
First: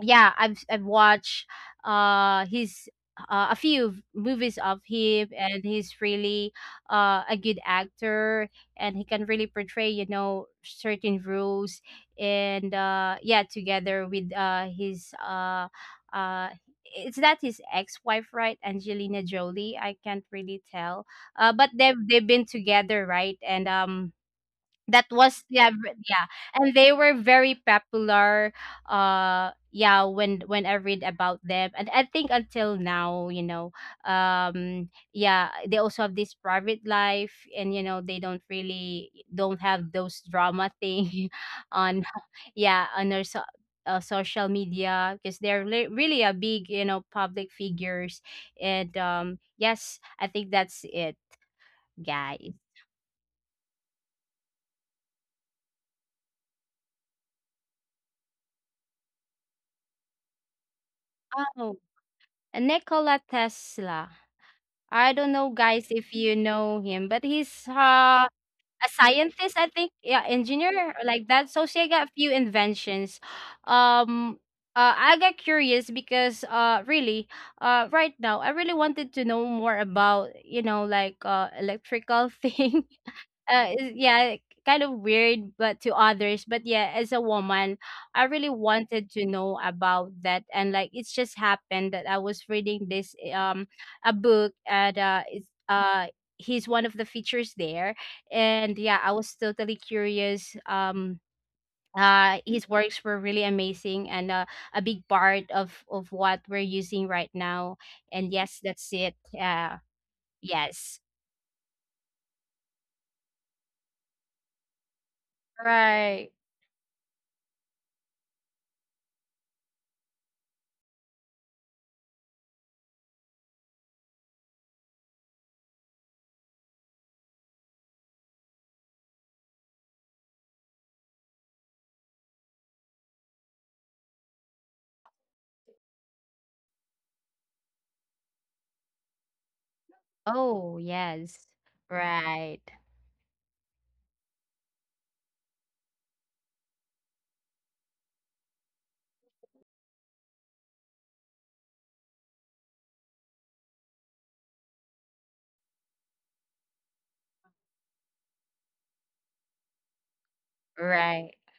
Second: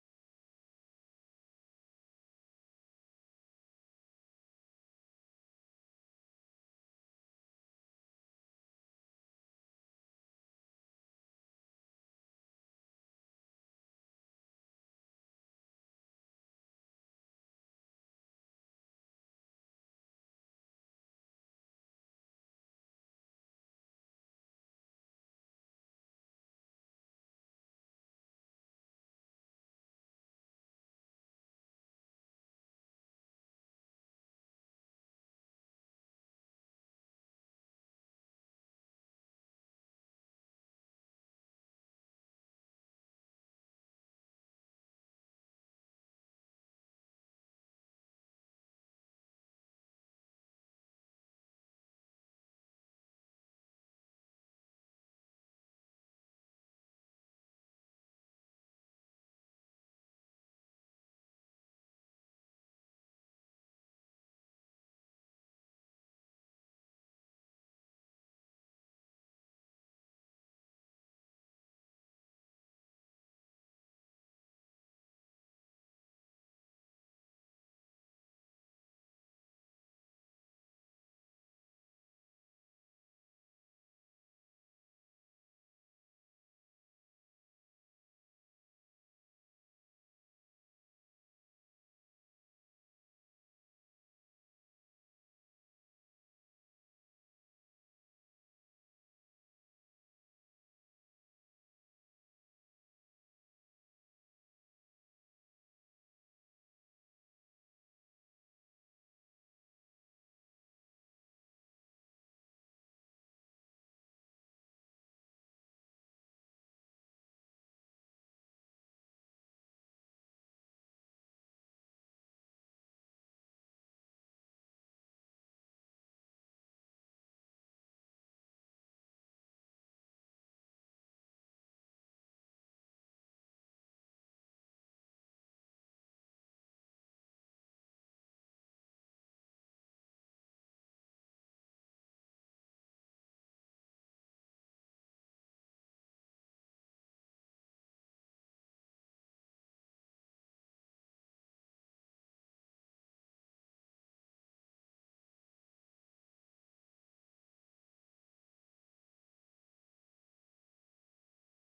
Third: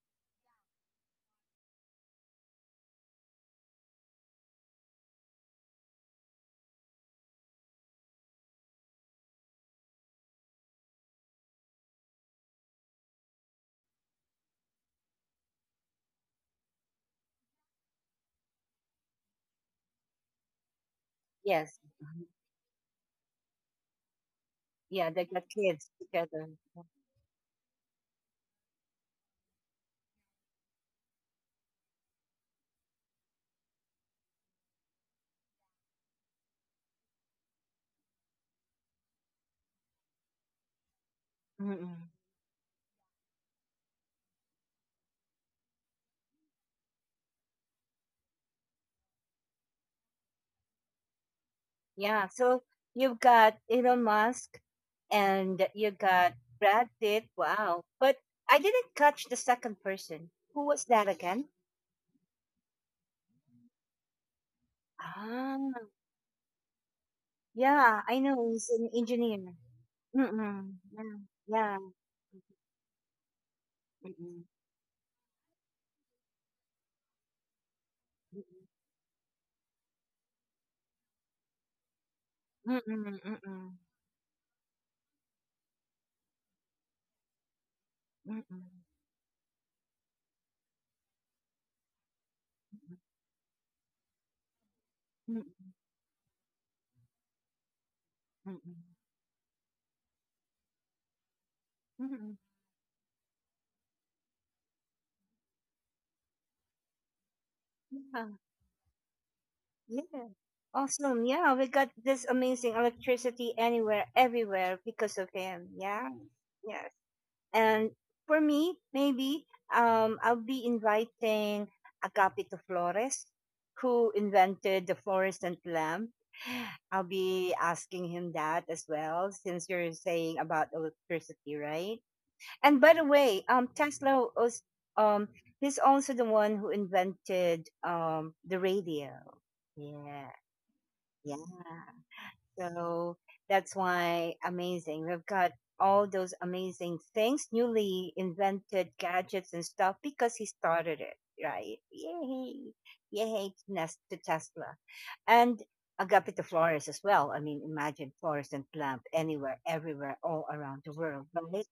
Speaker 2: yeah I've watched his a few movies of him and he's really a good actor and he can really portray you know certain roles and yeah together with his uh it's that his ex-wife right Angelina Jolie I can't really tell. But
Speaker 1: Yes.
Speaker 2: they've
Speaker 1: Mhm.
Speaker 2: they've been together right and that
Speaker 1: Yeah, they got
Speaker 2: was
Speaker 1: kids
Speaker 2: yeah.
Speaker 1: together.
Speaker 2: And they were very popular when I read about them. And I think until now, you know, yeah, they also have this private life, and you know, they don't really don't have those drama thing [laughs] on
Speaker 1: Mhm.
Speaker 2: [laughs] yeah, on their social media because they're really a big, you know, public figures. And yes, I think that's it,
Speaker 1: Yeah,
Speaker 2: guys.
Speaker 1: so you've got Elon Musk and you got Brad Pitt. Wow. But I didn't catch the second person. Who was that again?
Speaker 2: Oh, Nikola Tesla. I don't
Speaker 1: Ah.
Speaker 2: know, guys, if you know him, but he's
Speaker 1: Yeah, I know he's an
Speaker 2: a
Speaker 1: engineer.
Speaker 2: scientist, I think. Yeah,
Speaker 1: Mm-mm.
Speaker 2: engineer
Speaker 1: Yeah.
Speaker 2: or like that.
Speaker 1: Yeah.
Speaker 2: So she got a few inventions.
Speaker 1: Mm-mm.
Speaker 2: Um, I got curious because really, right now I really wanted to know more about you know like electrical [laughs] thing uh
Speaker 1: Mm-mm.
Speaker 2: is- yeah kind of weird but to others, but yeah, as a woman, I
Speaker 1: Mm-mm.
Speaker 2: really
Speaker 1: Mm-mm.
Speaker 2: wanted to know about that. And like, it's just happened that I was reading this a book, and
Speaker 1: Mm-mm.
Speaker 2: it's
Speaker 1: Mm-mm.
Speaker 2: he's one of the features there,
Speaker 1: Mm-mm.
Speaker 2: and yeah, I was totally curious.
Speaker 1: Mm-mm.
Speaker 2: His works were really amazing, and a big part of what we're using right now.
Speaker 1: Yeah.
Speaker 2: And yes, that's it, yeah,
Speaker 1: Yeah.
Speaker 2: yes,
Speaker 1: Awesome. Yeah, we got this amazing electricity anywhere, everywhere because of him. Yeah.
Speaker 2: right.
Speaker 1: Yes. And for me, maybe I'll be inviting Agapito Flores, who invented the fluorescent lamp. I'll be asking him that as well, since you're saying about electricity, right? And by the way, Tesla was, um, he's also the one who invented the radio. Yeah,
Speaker 2: Oh,
Speaker 1: yeah.
Speaker 2: yes. Right.
Speaker 1: So that's why amazing. We've got all those amazing things, newly invented gadgets and stuff because he started it, right? Yay. Yay to Tesla. And Agapito Flores as well. I mean, imagine Flores and Plump anywhere, everywhere, all around the world,
Speaker 2: Right.
Speaker 1: right?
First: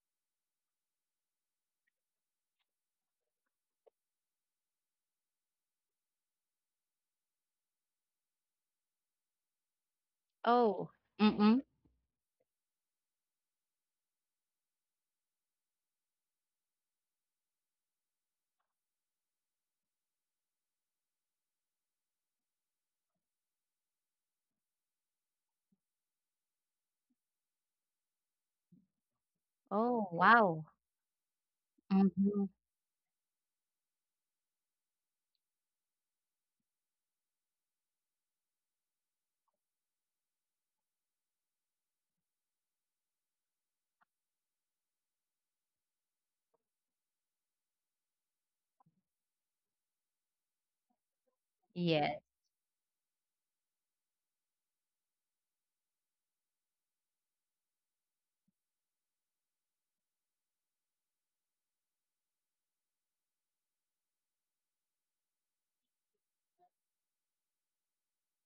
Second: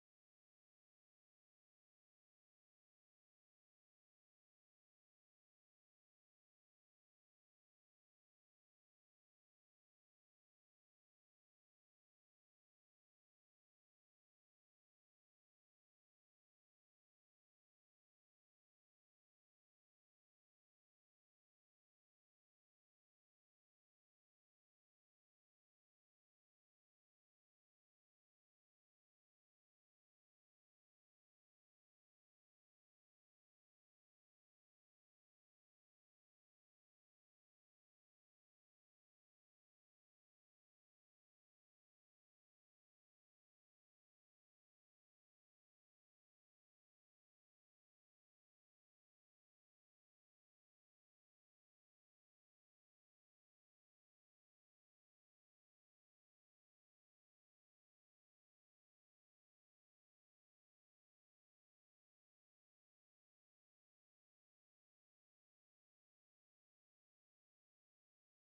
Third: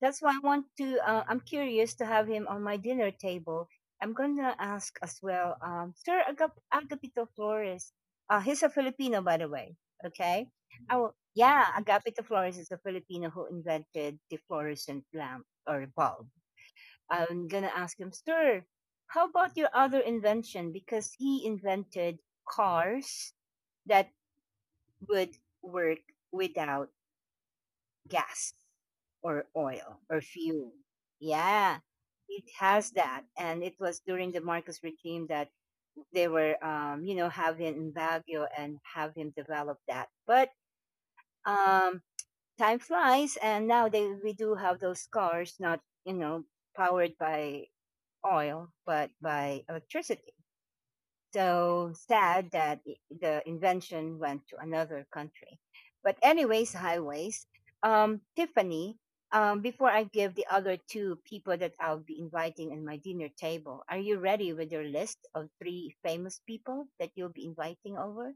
Speaker 1: That's why I want to. I'm curious to have him on my dinner table. I'm gonna ask as well, Sir Agapito Flores. He's a Filipino, by the way. Okay.
Speaker 2: Oh.
Speaker 1: Oh
Speaker 2: Mm-mm.
Speaker 1: yeah, Agapito Flores is a Filipino who invented the fluorescent lamp or bulb. I'm gonna ask him, Sir, how about your other invention? Because he invented cars that would work without gas or oil
Speaker 2: Oh,
Speaker 1: or
Speaker 2: wow.
Speaker 1: fuel. Yeah,
Speaker 2: Mm,
Speaker 1: it
Speaker 2: mhm.
Speaker 1: has that. And it was during the Marcos regime that they were, having Baguio and have him develop that. But um, time flies, and now we do have those cars, not powered by oil, but by electricity. So
Speaker 2: Yeah.
Speaker 1: sad that the invention went to another country. But anyways, highways. Tiffany, before I give the other two people that I'll be inviting in my dinner table, are you ready with your list of three famous people that you'll be inviting over?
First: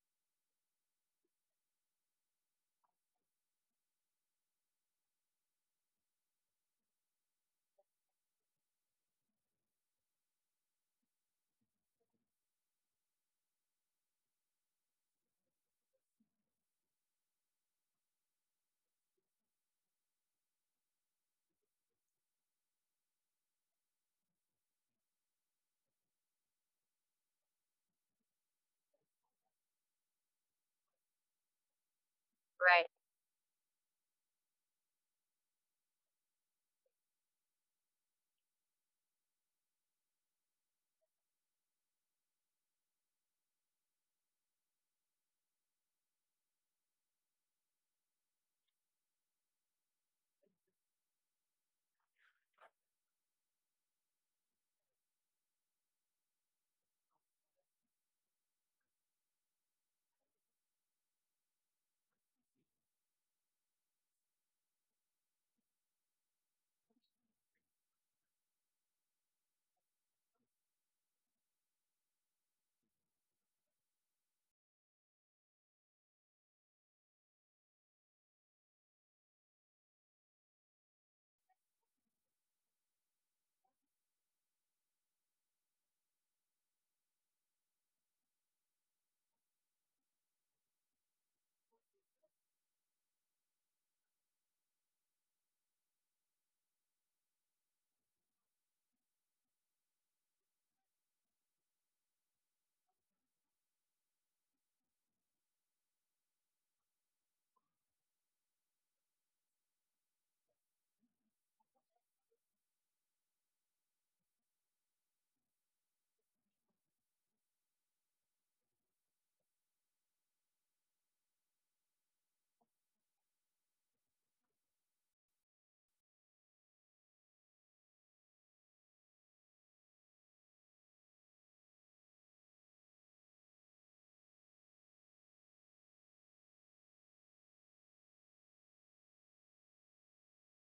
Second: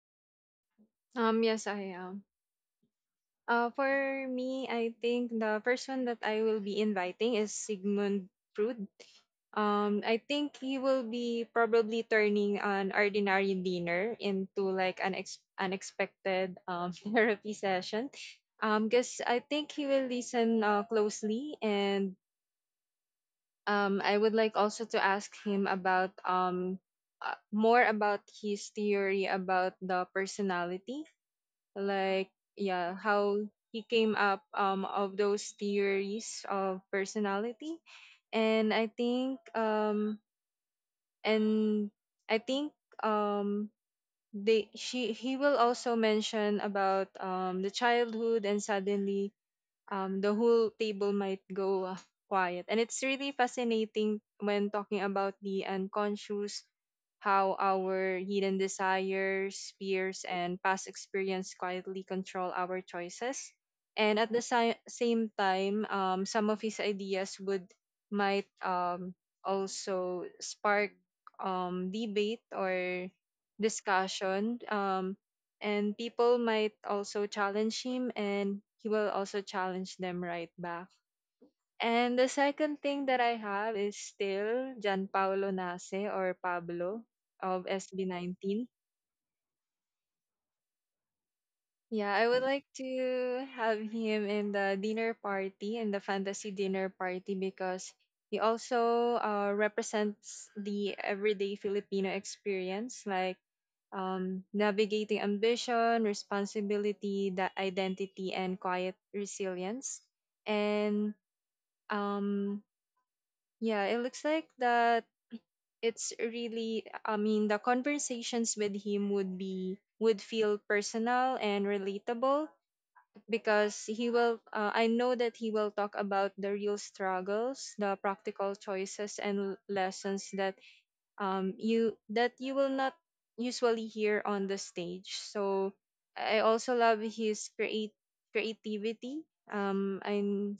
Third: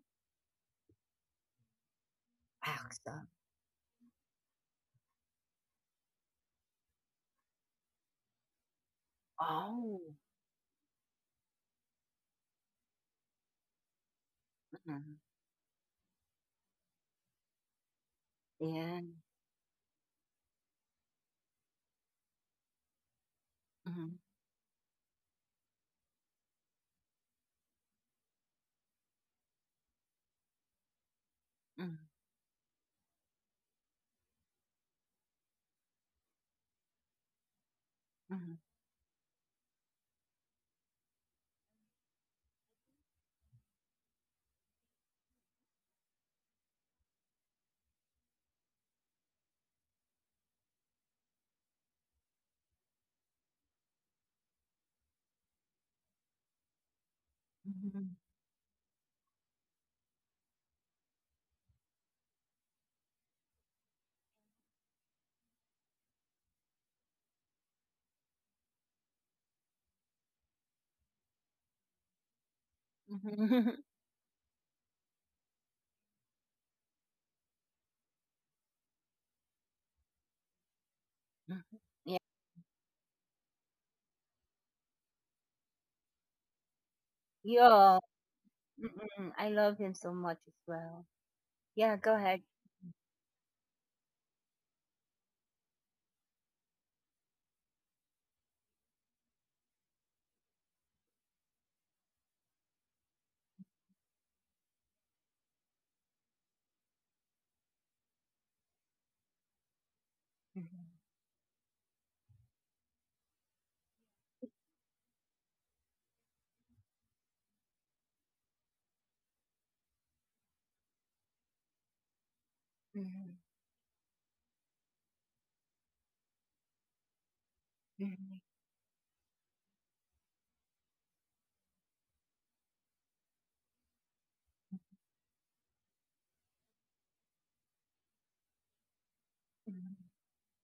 Speaker 3: yes I am.
Speaker 1: Awesome.
Speaker 3: For me, I think the first one that I will be inviting is Sigmund Freud.
Speaker 1: Oh,
Speaker 3: I think he will be probably turning an ordinary dinner into like an
Speaker 1: mhm.
Speaker 3: unexpected [laughs] therapy session.
Speaker 1: Yeah.
Speaker 3: Because I think he will listen closely, and I
Speaker 1: Mhm,
Speaker 3: would like also to ask him about more about his theory about the personality,
Speaker 1: mhm,
Speaker 3: like
Speaker 2: Right,
Speaker 3: yeah, how he came up of those theories of personality.
Speaker 1: mhm,
Speaker 3: And I think and I think um they she he will also mention about the childhood, and suddenly, the whole table might go quiet. And it's really fascinating when talking about the unconscious, how
Speaker 1: mhm,
Speaker 3: our hidden desires, fears, and past experience quietly control our choices. And at the same time, some of his ideas would might also spark debate or
Speaker 1: mhm. [laughs]
Speaker 3: discussion. And people might also challenge him, and he will also challenge them right back.
Speaker 1: Yeah.
Speaker 3: And the second thing that I have is still Gianpaolo Nase, or Pablo of
Speaker 1: Yeah.
Speaker 3: SB19.
Speaker 1: Mm-mm. I love him so much as well. Yeah, go
Speaker 3: Yeah, I
Speaker 1: ahead.
Speaker 3: would like to have him in the dinner party, in the fantasy dinner party, because he also represents the everyday Filipino experience, like navigating ambition, responsibility, that identity, and quiet resilience.
Speaker 1: Mhm.
Speaker 3: And um, yeah, it looks like that it's really. I mean, the conversations with him would be would feel personal and relatable,
Speaker 1: Mhm,
Speaker 3: because he will. I know that he will talk about the real struggles, the
Speaker 1: mhm,
Speaker 3: practical choices, and lessons that you that you will not usually hear on the stage. So I also love his create creativity.
Speaker 1: mhm.
Speaker 3: And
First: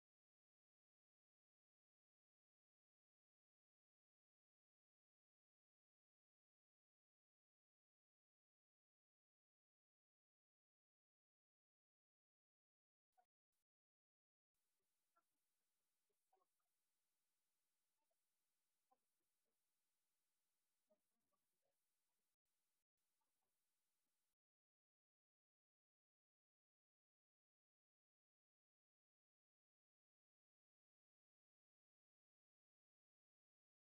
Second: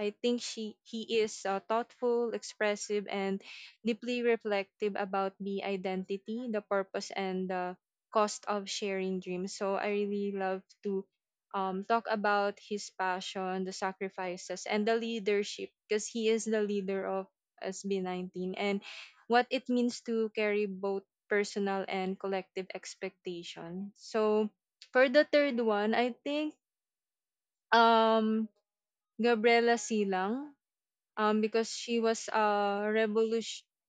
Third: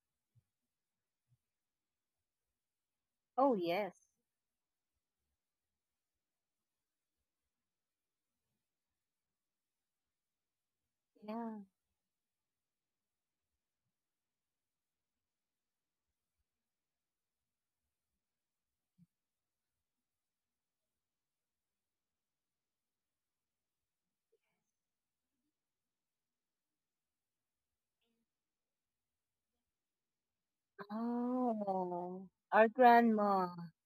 Speaker 3: I think she he is thoughtful, expressive, and
Speaker 1: Oh, yes.
Speaker 3: deeply reflective about the identity, the purpose, and the cost of sharing dreams. So I really love to
Speaker 1: Yeah.
Speaker 3: talk about his passion, the sacrifices, and the leadership, because he is the leader of SB19, and what it means to carry both personal and collective expectation. So, for the third one, I think um Gabriela Silang, because she was
Speaker 1: Oh,
Speaker 3: a
Speaker 1: our grandma.
Speaker 3: revolution.
Speaker 1: [laughs]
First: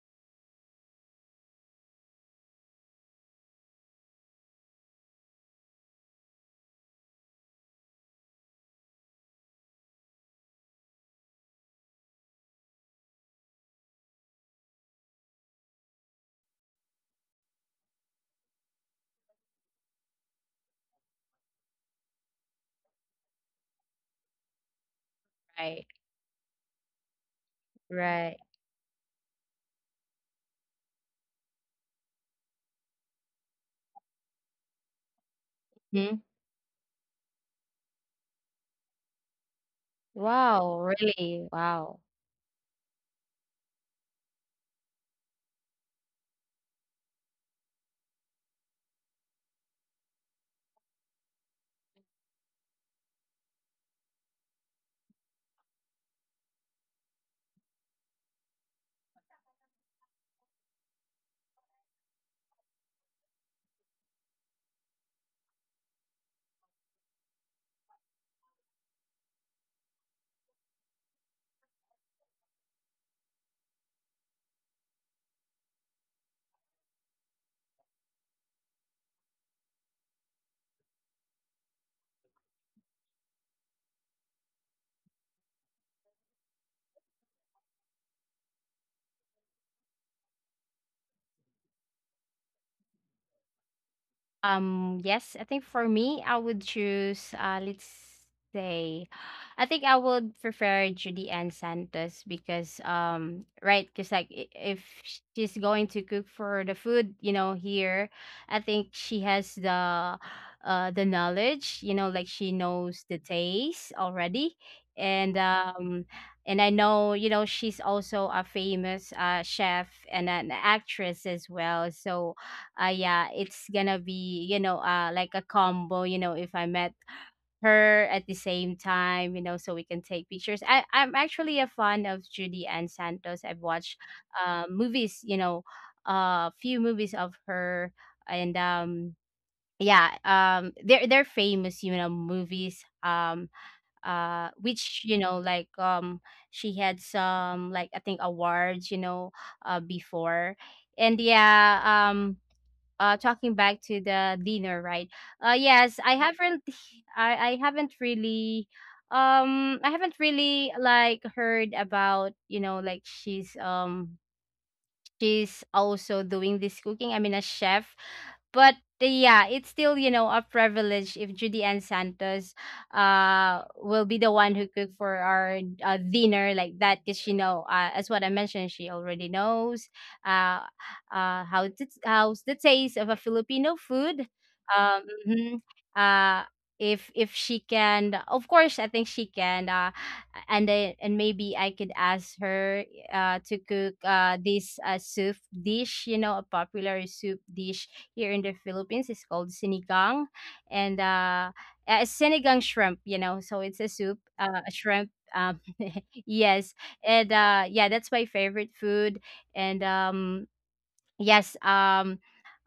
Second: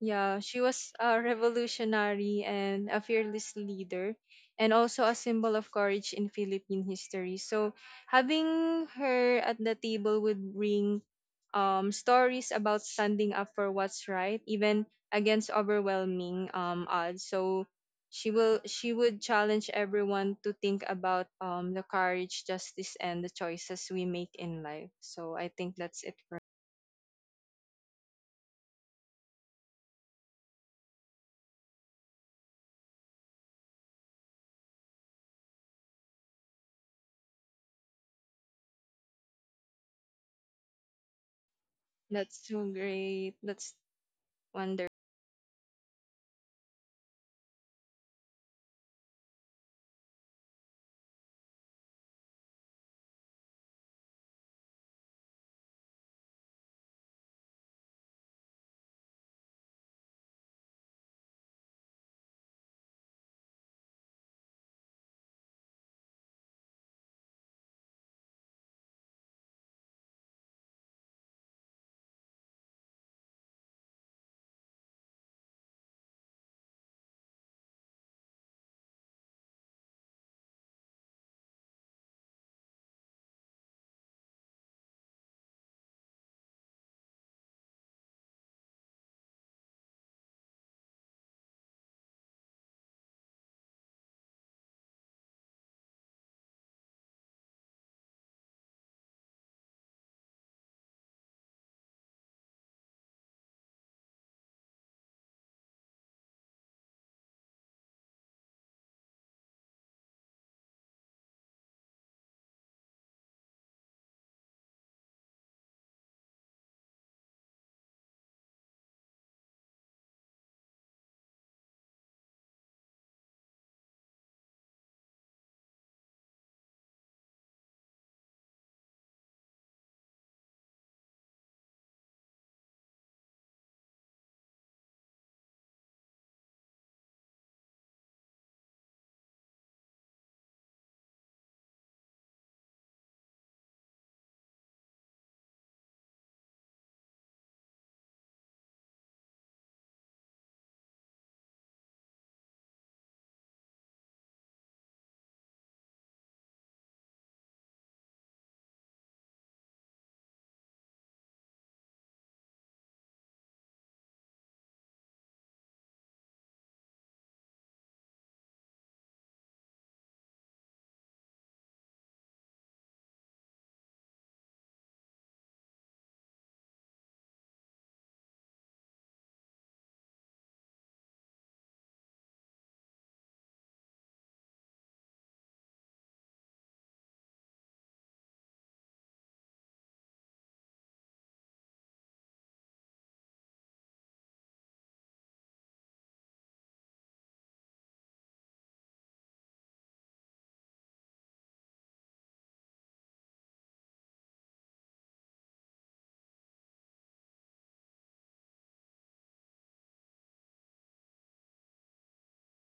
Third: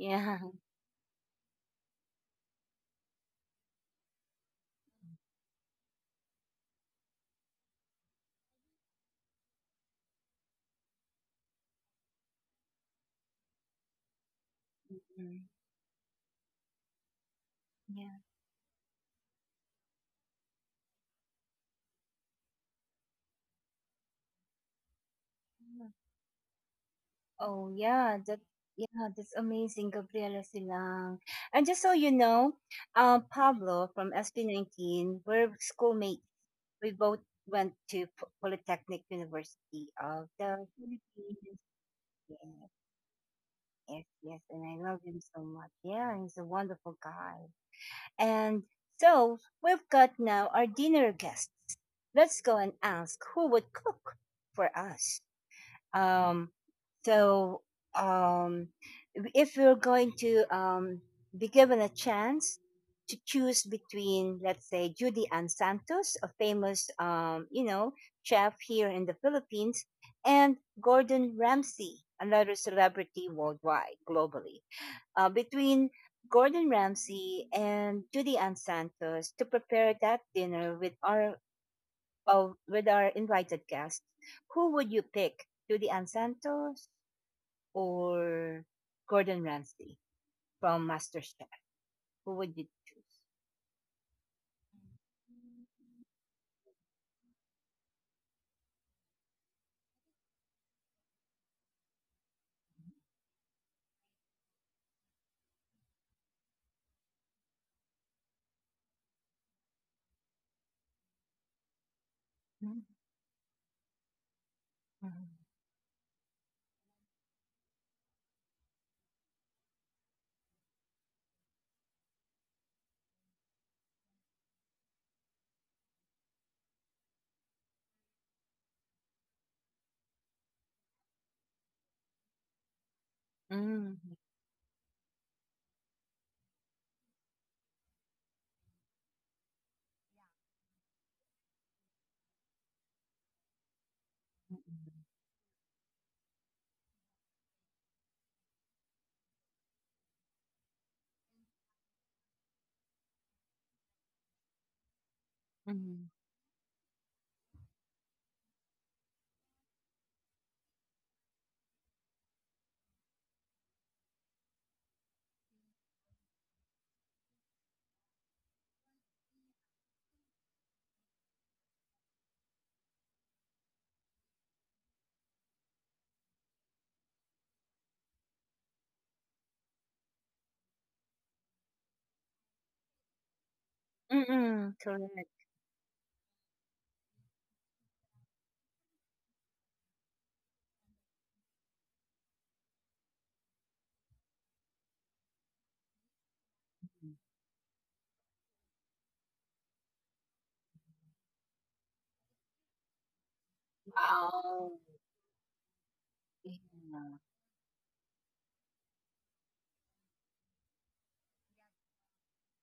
Speaker 3: Yeah,
Speaker 1: Yeah.
Speaker 3: she was a revolutionary and a fearless leader, and also a symbol of courage in Philippine history. So, having her at the table would bring stories about standing up for what's right, even
Speaker 1: Mm,
Speaker 3: against overwhelming odds. So,
Speaker 1: Yeah.
Speaker 3: she would challenge everyone to think about the courage, justice, and the choices we make in life. So, I think
Speaker 2: right,
Speaker 3: that's it for.
Speaker 1: Oh, yeah.
Speaker 2: right.
Speaker 1: That Yeah, that's amazing, Gabriela Silang. And just so you know, Pablo from sp 19 we're
Speaker 2: Mhm.
Speaker 1: schoolmates. We both went to Polytechnic University of the
Speaker 2: Wow,
Speaker 1: Philippines.
Speaker 2: really? Wow.
Speaker 3: That's so
Speaker 1: Yes,
Speaker 3: great. That's
Speaker 1: yes, yes. And
Speaker 3: wonderful.
Speaker 1: I love him so much. Yeah, he's a wonderful guy. And so we've got now our dinner guests. Let's go and ask who would cook for us. Um, so, um, if we're going to, be given a chance to choose between, let's say, Judy Ann Santos, a famous, chef here in the Philippines, and Gordon Ramsay, another celebrity worldwide, globally, between Gordon Ramsay and Judy Ann Santos to prepare that dinner with our of with our invited guests, who would you pick, Judy Ann Santos or Gordon Ramsay from MasterChef? Who would you choose?
Speaker 2: Yes, I think for me, I would choose, let's say, I think I would prefer Judy Ann Santos because, right, because like if she's going to cook for the food, you know, here, I think she has the knowledge, you know, like she knows the taste already. And
Speaker 1: Mm-hmm.
Speaker 2: um and I know, you know, she's also a famous chef and an actress as well. So yeah, it's gonna be, you know, like a combo, you know, if I met her at the same time, you know, so we can take pictures. I'm actually a fan of Judy Ann Santos. I've watched
Speaker 1: Mm-hmm.
Speaker 2: movies, you know, a few movies of her. And yeah, they're famous, you know, movies, which, you know, like, she had some, like, I think awards, you know, before. And yeah, um talking back to the dinner, right, yes, I haven't [sighs] [laughs] I haven't really, I haven't really like heard about, you know, like, she's also doing this cooking. I mean, a chef. But yeah, it's still, you know, a privilege if Judy Ann Santos will be the one who cook for our dinner like that, because she know, as what I mentioned, she already knows uh how to, how's the taste of a Filipino food.
Speaker 1: Mm-hmm.
Speaker 2: Um,
Speaker 1: Correct.
Speaker 2: mhm. uh if she can, of course, I think she can. And maybe I could ask her to cook this, soup dish. You know, a popular soup dish here in the Philippines is called sinigang, and sinigang shrimp. You know, so it's a soup, a
Speaker 1: Wow.
Speaker 2: shrimp. [laughs] Yes,
Speaker 1: Yeah.
Speaker 2: and yeah, that's my favorite food. And yes,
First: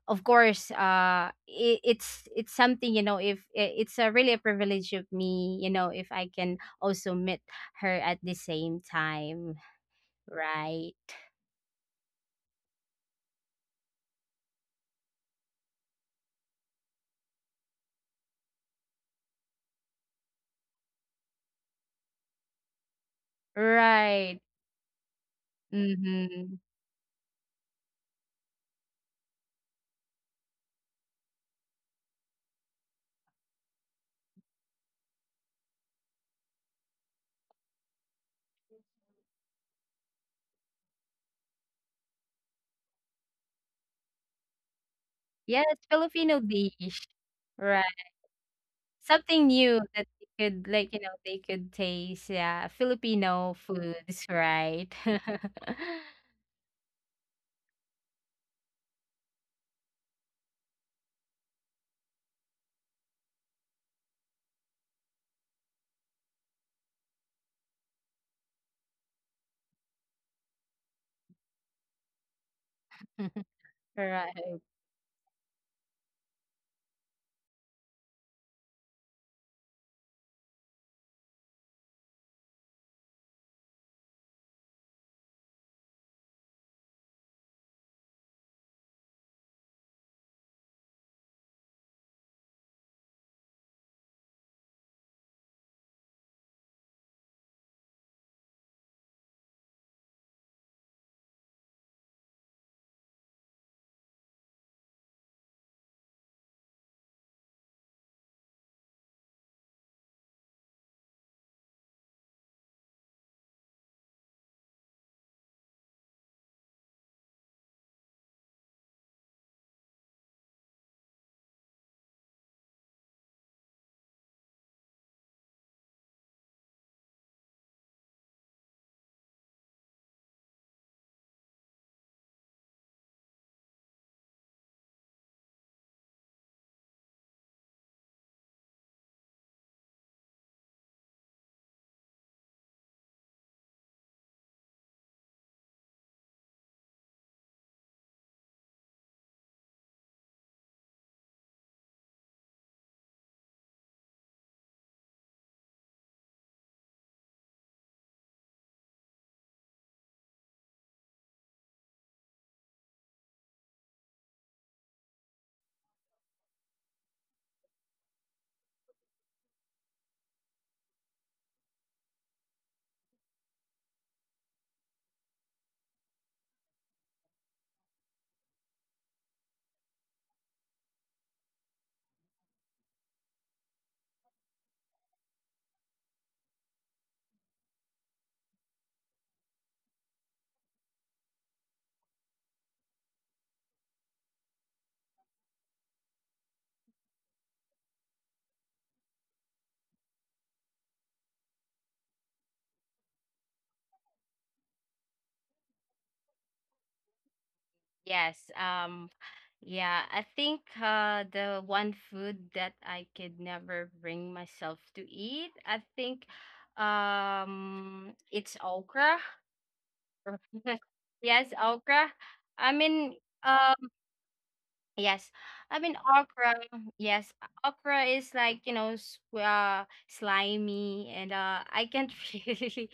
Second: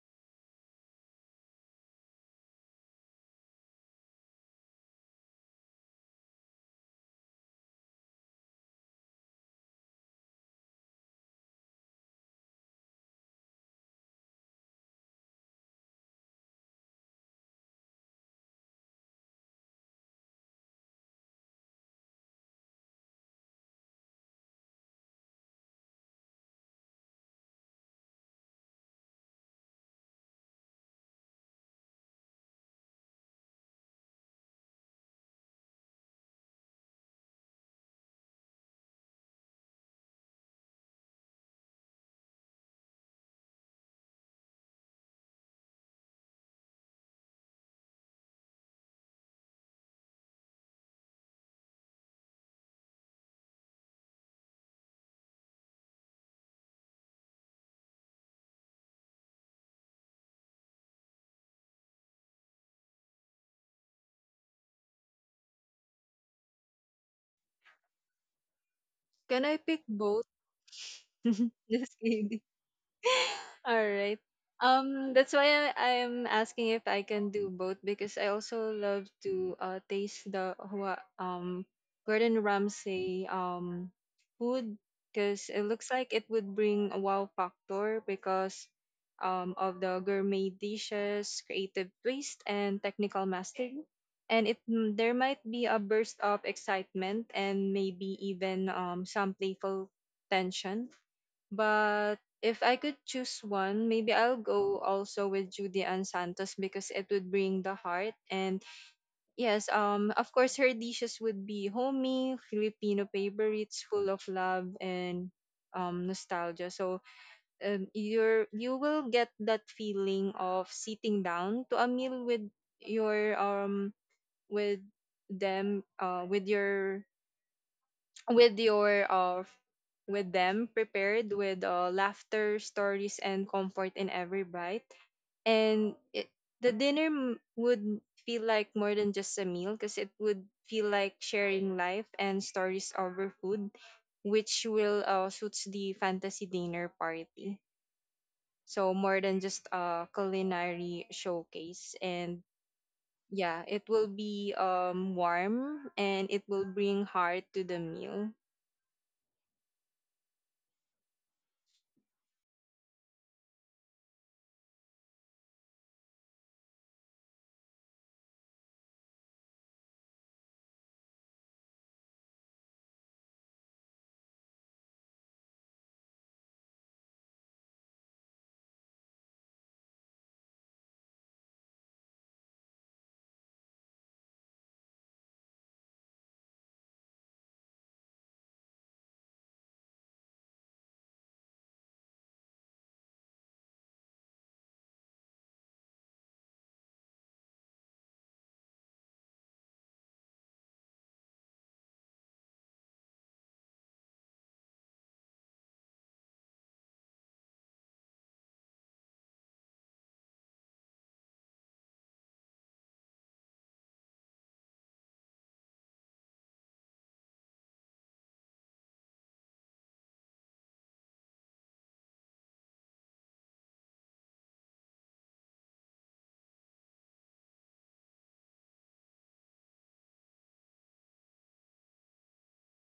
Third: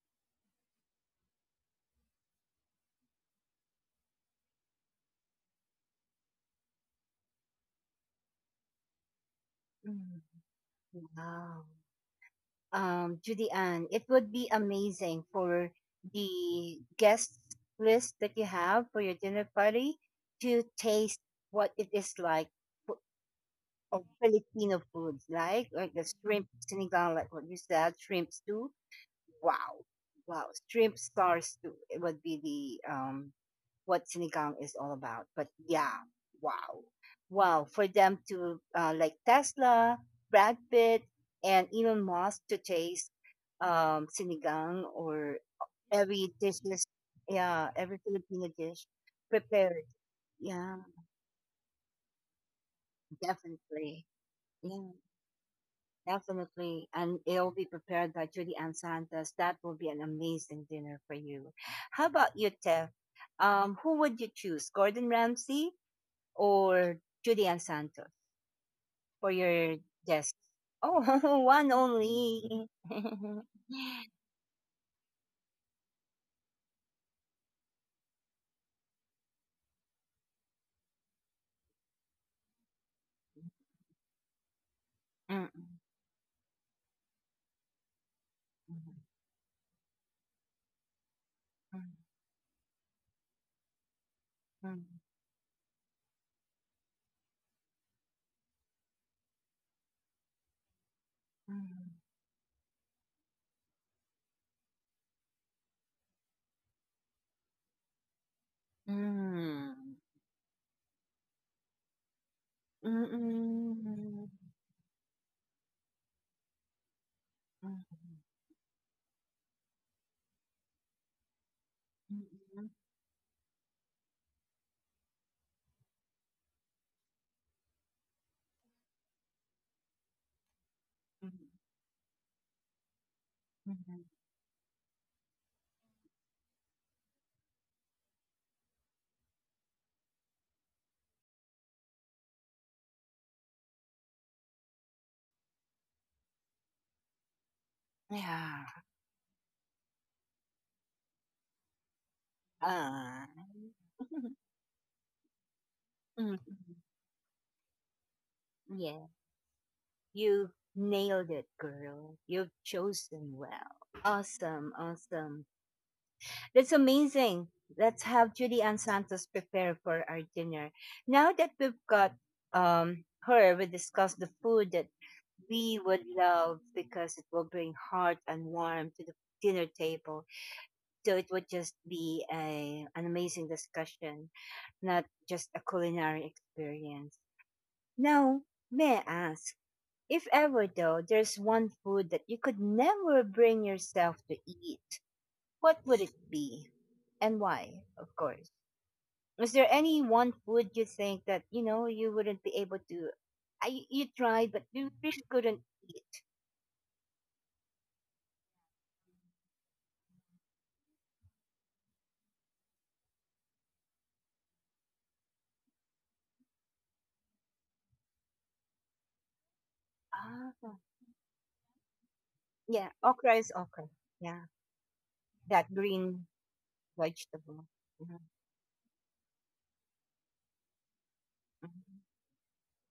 Speaker 2: of course, it's it's something, you know. If I- it's a really a privilege of me, you know, if I can also meet her at the same time,
Speaker 1: Mm.
Speaker 2: right?
Speaker 1: Wow. Judy Ann, it would be amazing for the guest list that you have for your dinner party to taste what it is like for- of
Speaker 2: Right.
Speaker 1: Filipino foods, like the shrimp
Speaker 2: Mhm.
Speaker 1: sinigang, like what you said, shrimp stew. Wow. Wow. Shrimp stars too. It would be the what sinigang is all about. But yeah, wow. Wow. For them to, like Tesla, Brad Pitt, and Elon Musk to taste sinigang, or
Speaker 2: Yes,
Speaker 1: every
Speaker 2: Filipino
Speaker 1: dish is
Speaker 2: dish.
Speaker 1: yeah, every
Speaker 2: Right.
Speaker 1: Filipino dish
Speaker 2: Something new
Speaker 1: prepared.
Speaker 2: that they could,
Speaker 1: Yeah,
Speaker 2: like, you know, they could taste. Yeah, Filipino
Speaker 1: definitely.
Speaker 2: foods,
Speaker 1: Yeah.
Speaker 2: right?
Speaker 1: Definitely, and it'll be prepared by Judy and Santos. That will be an amazing dinner for you. How about you, Tev? Who would you choose, Gordon Ramsay or Judy and Santos, for
Speaker 3: Can I
Speaker 1: your
Speaker 3: pick both?
Speaker 1: desk? Oh, [laughs]
Speaker 3: [laughs]
Speaker 1: one
Speaker 3: Just kidding.
Speaker 1: only. [laughs]
Speaker 2: [laughs]
Speaker 3: [laughs] All right.
Speaker 2: Right.
Speaker 3: That's why I'm asking if I can do both, because I also love to taste the Gordon Ramsay food, because it looks like it would bring a wow factor because of the gourmet dishes, creative twist, and technical mastery. And it mm, there might be a burst of excitement and maybe even some playful tension. But if I could choose one, maybe I'll go also with Judy and Santos, because it would bring the heart. And
Speaker 1: Mm, mm, mm,
Speaker 3: yes,
Speaker 1: mm,
Speaker 3: of course, her dishes would be homey
Speaker 1: mm,
Speaker 3: Filipino
Speaker 1: mm,
Speaker 3: favorites, full of
Speaker 1: mm,
Speaker 3: love and nostalgia. So
Speaker 1: mm,
Speaker 3: you will get that feeling of sitting down to a meal with
Speaker 1: mm,
Speaker 3: your with them with your f- with them, prepared
Speaker 1: mm,
Speaker 3: with laughter, stories, and
Speaker 1: mm,
Speaker 3: comfort
Speaker 1: mm.
Speaker 3: in every bite. And the would feel like more than just a meal, because it would feel like sharing life and stories over food, which will suits the fantasy dinner party.
Speaker 1: Yeah.
Speaker 3: So more than just a culinary showcase, and
Speaker 1: Ah.
Speaker 3: yeah, it will
Speaker 1: [laughs]
Speaker 3: be warm and
Speaker 1: Mhm.
Speaker 3: it will bring heart to the meal.
Speaker 1: Yeah, you nailed it, girl. You've chosen well. Awesome, awesome. That's amazing. Let's have Judy Ann Santos prepare for our dinner. Now that we've got her, we discussed the food that we would love because it will bring heart and warmth to the dinner table. So it would just be a an amazing discussion, not just a culinary experience. Now, may I ask? If ever, though, there's one food that you could never bring yourself to eat, what would it be? And why, of course? Is there any one food you think that, you wouldn't be able to? You tried, but you really couldn't eat.
Speaker 2: Yes. Yeah, I think the one food that I could never bring myself to eat, I think it's okra.
Speaker 1: Ah,
Speaker 2: [laughs] Yes, okra. I
Speaker 1: yeah,
Speaker 2: mean,
Speaker 1: okra is
Speaker 2: uh,
Speaker 1: okra. Yeah,
Speaker 2: yes.
Speaker 1: that
Speaker 2: I mean
Speaker 1: green
Speaker 2: okra. Yes.
Speaker 1: vegetable.
Speaker 2: Okra
Speaker 1: Mhm,
Speaker 2: is like, you know, slimy, and I can't [laughs] really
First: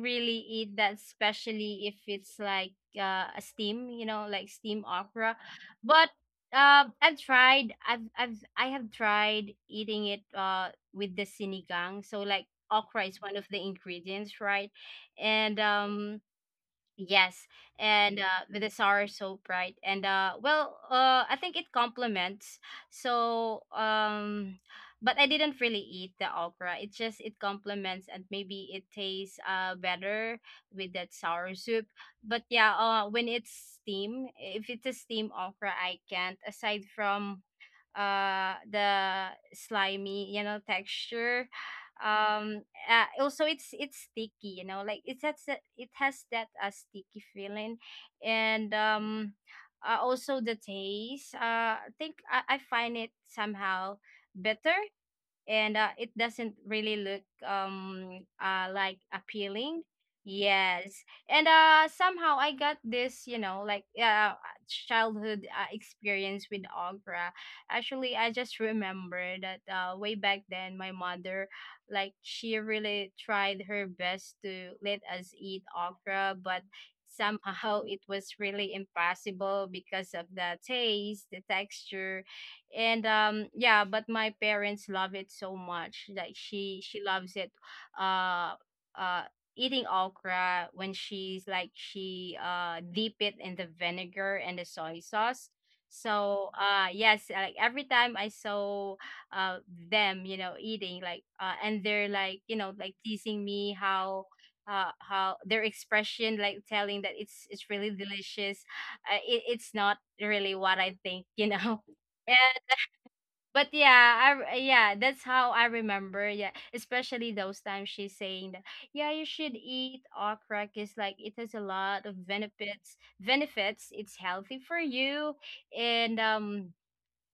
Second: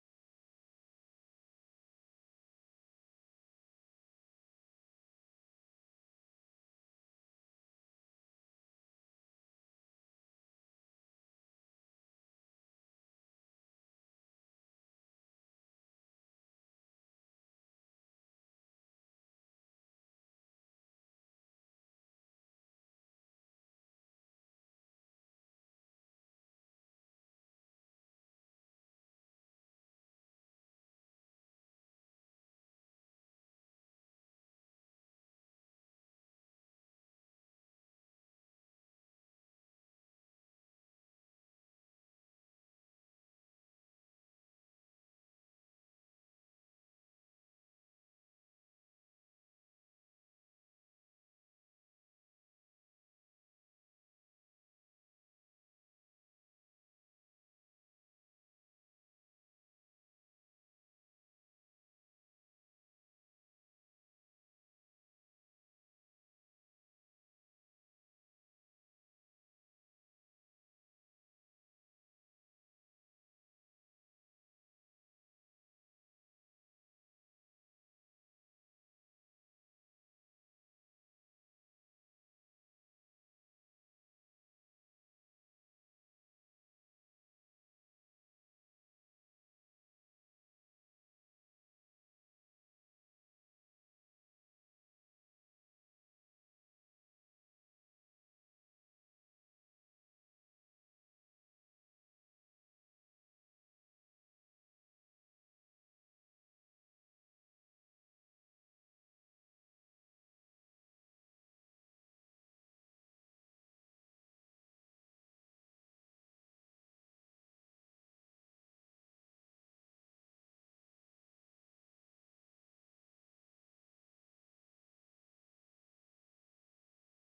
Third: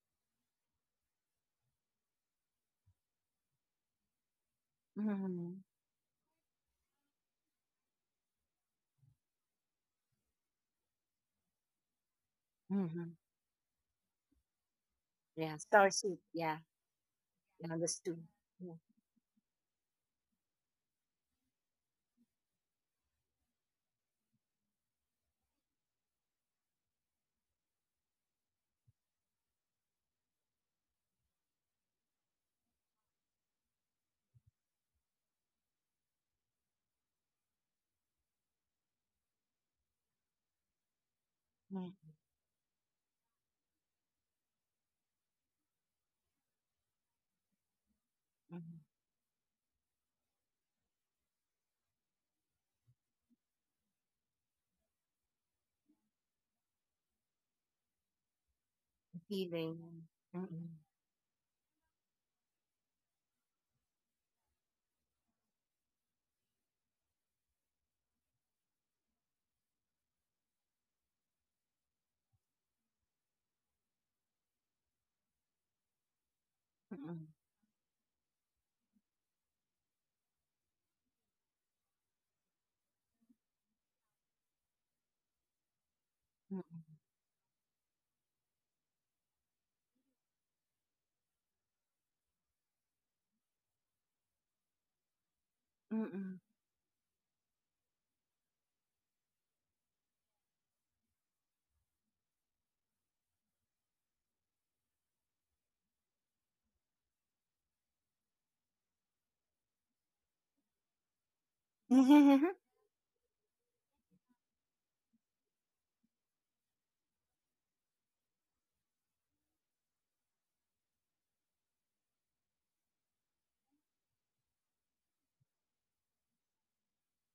Speaker 2: eat that, especially if it's like a steam, you know, like steam
Speaker 1: mhm,
Speaker 2: okra.
Speaker 1: mhm,
Speaker 2: But I've tried, I have tried eating it with the sinigang. So, like, okra
Speaker 1: mhm.
Speaker 2: is one of the ingredients, right?
Speaker 1: Yeah,
Speaker 2: And
Speaker 1: star soup.
Speaker 2: um
Speaker 1: Yeah,
Speaker 2: yes,
Speaker 1: yeah, the stew.
Speaker 2: and with the
Speaker 1: Yeah,
Speaker 2: sour so bright, and I think it complements. So, but I didn't really eat the okra. It just it complements, and maybe it tastes better with that sour soup. But yeah, when it's steam, if it's a steam okra, I can't. Aside from the slimy, you know, texture, [sighs]
Speaker 1: mhm,
Speaker 2: um also it's sticky, you know, like it has that, sticky feeling. And
Speaker 1: mhm.
Speaker 2: Also, the taste, I think I find it somehow better, and it doesn't really look like appealing,
Speaker 1: Feeling. Mm-mm.
Speaker 2: yes. And somehow, I got this, you know, like, childhood experience with okra. Actually, I just remember that way back then, my mother, like, she really tried her best to let us eat okra, but
Speaker 1: Mm-mm.
Speaker 2: somehow it was really impossible because of the taste, the texture. And Yeah, but my parents love it so much, like
Speaker 1: Mm-mm.
Speaker 2: she loves it, uh uh eating okra. When she's like, she dip it in the vinegar and the soy sauce.
Speaker 1: Mm.
Speaker 2: So yes, like every time I saw uh them, you know, eating, like, and they're like, you know, like teasing me how, how their expression like telling that it's really delicious, it's not really what I think, you know. [laughs]
Speaker 1: [laughs]
Speaker 2: But yeah, yeah, that's how I remember. Yeah, especially those times she's saying that, yeah, you should eat okra because, like, it has a lot of benefits. Benefits. It's healthy for you, and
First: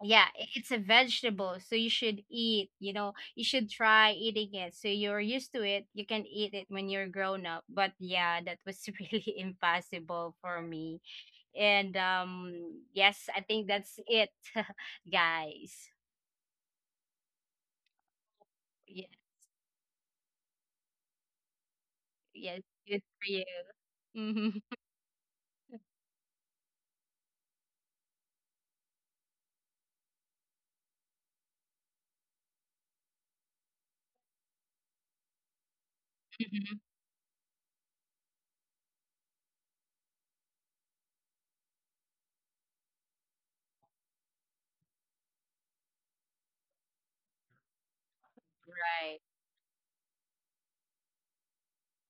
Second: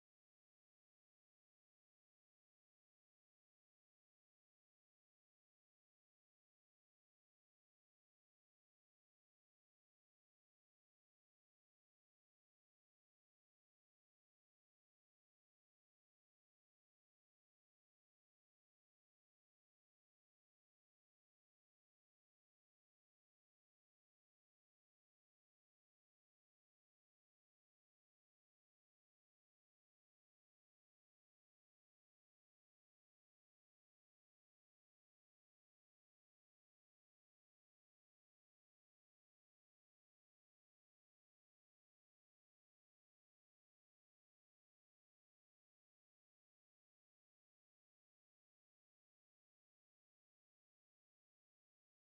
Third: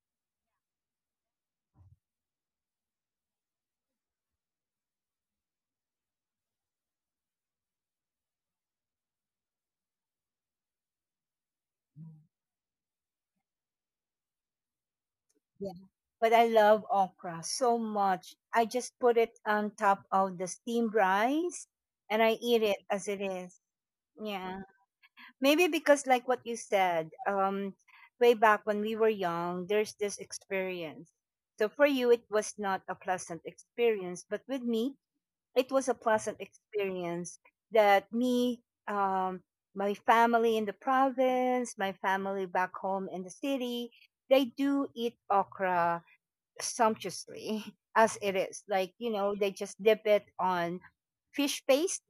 Speaker 2: yeah, it's a vegetable, so you should eat. You know, you should try eating it, so you're used to it. You can eat it when you're grown up. But yeah, that was [laughs] really impossible for me. And yes, I think that's it, [laughs]
Speaker 1: Yeah.
Speaker 2: guys.
Speaker 1: But I love okra so much. I just
Speaker 2: Yeah.
Speaker 1: put it on top of the steamed rice and I eat
Speaker 2: Yes,
Speaker 1: it
Speaker 2: good
Speaker 1: as it
Speaker 2: for you.
Speaker 1: is.
Speaker 2: Mm-hmm.
Speaker 1: Yeah. Maybe because like what you said, way back when we were young, there's this experience. So for you it was not a pleasant experience, but with me it was a pleasant
Speaker 2: [laughs] Hmm.
Speaker 1: experience that me um my family in the province, my family back home in the city, they do eat okra sumptuously [laughs] as it is,
Speaker 2: Right.
Speaker 1: they just dip it on fish paste,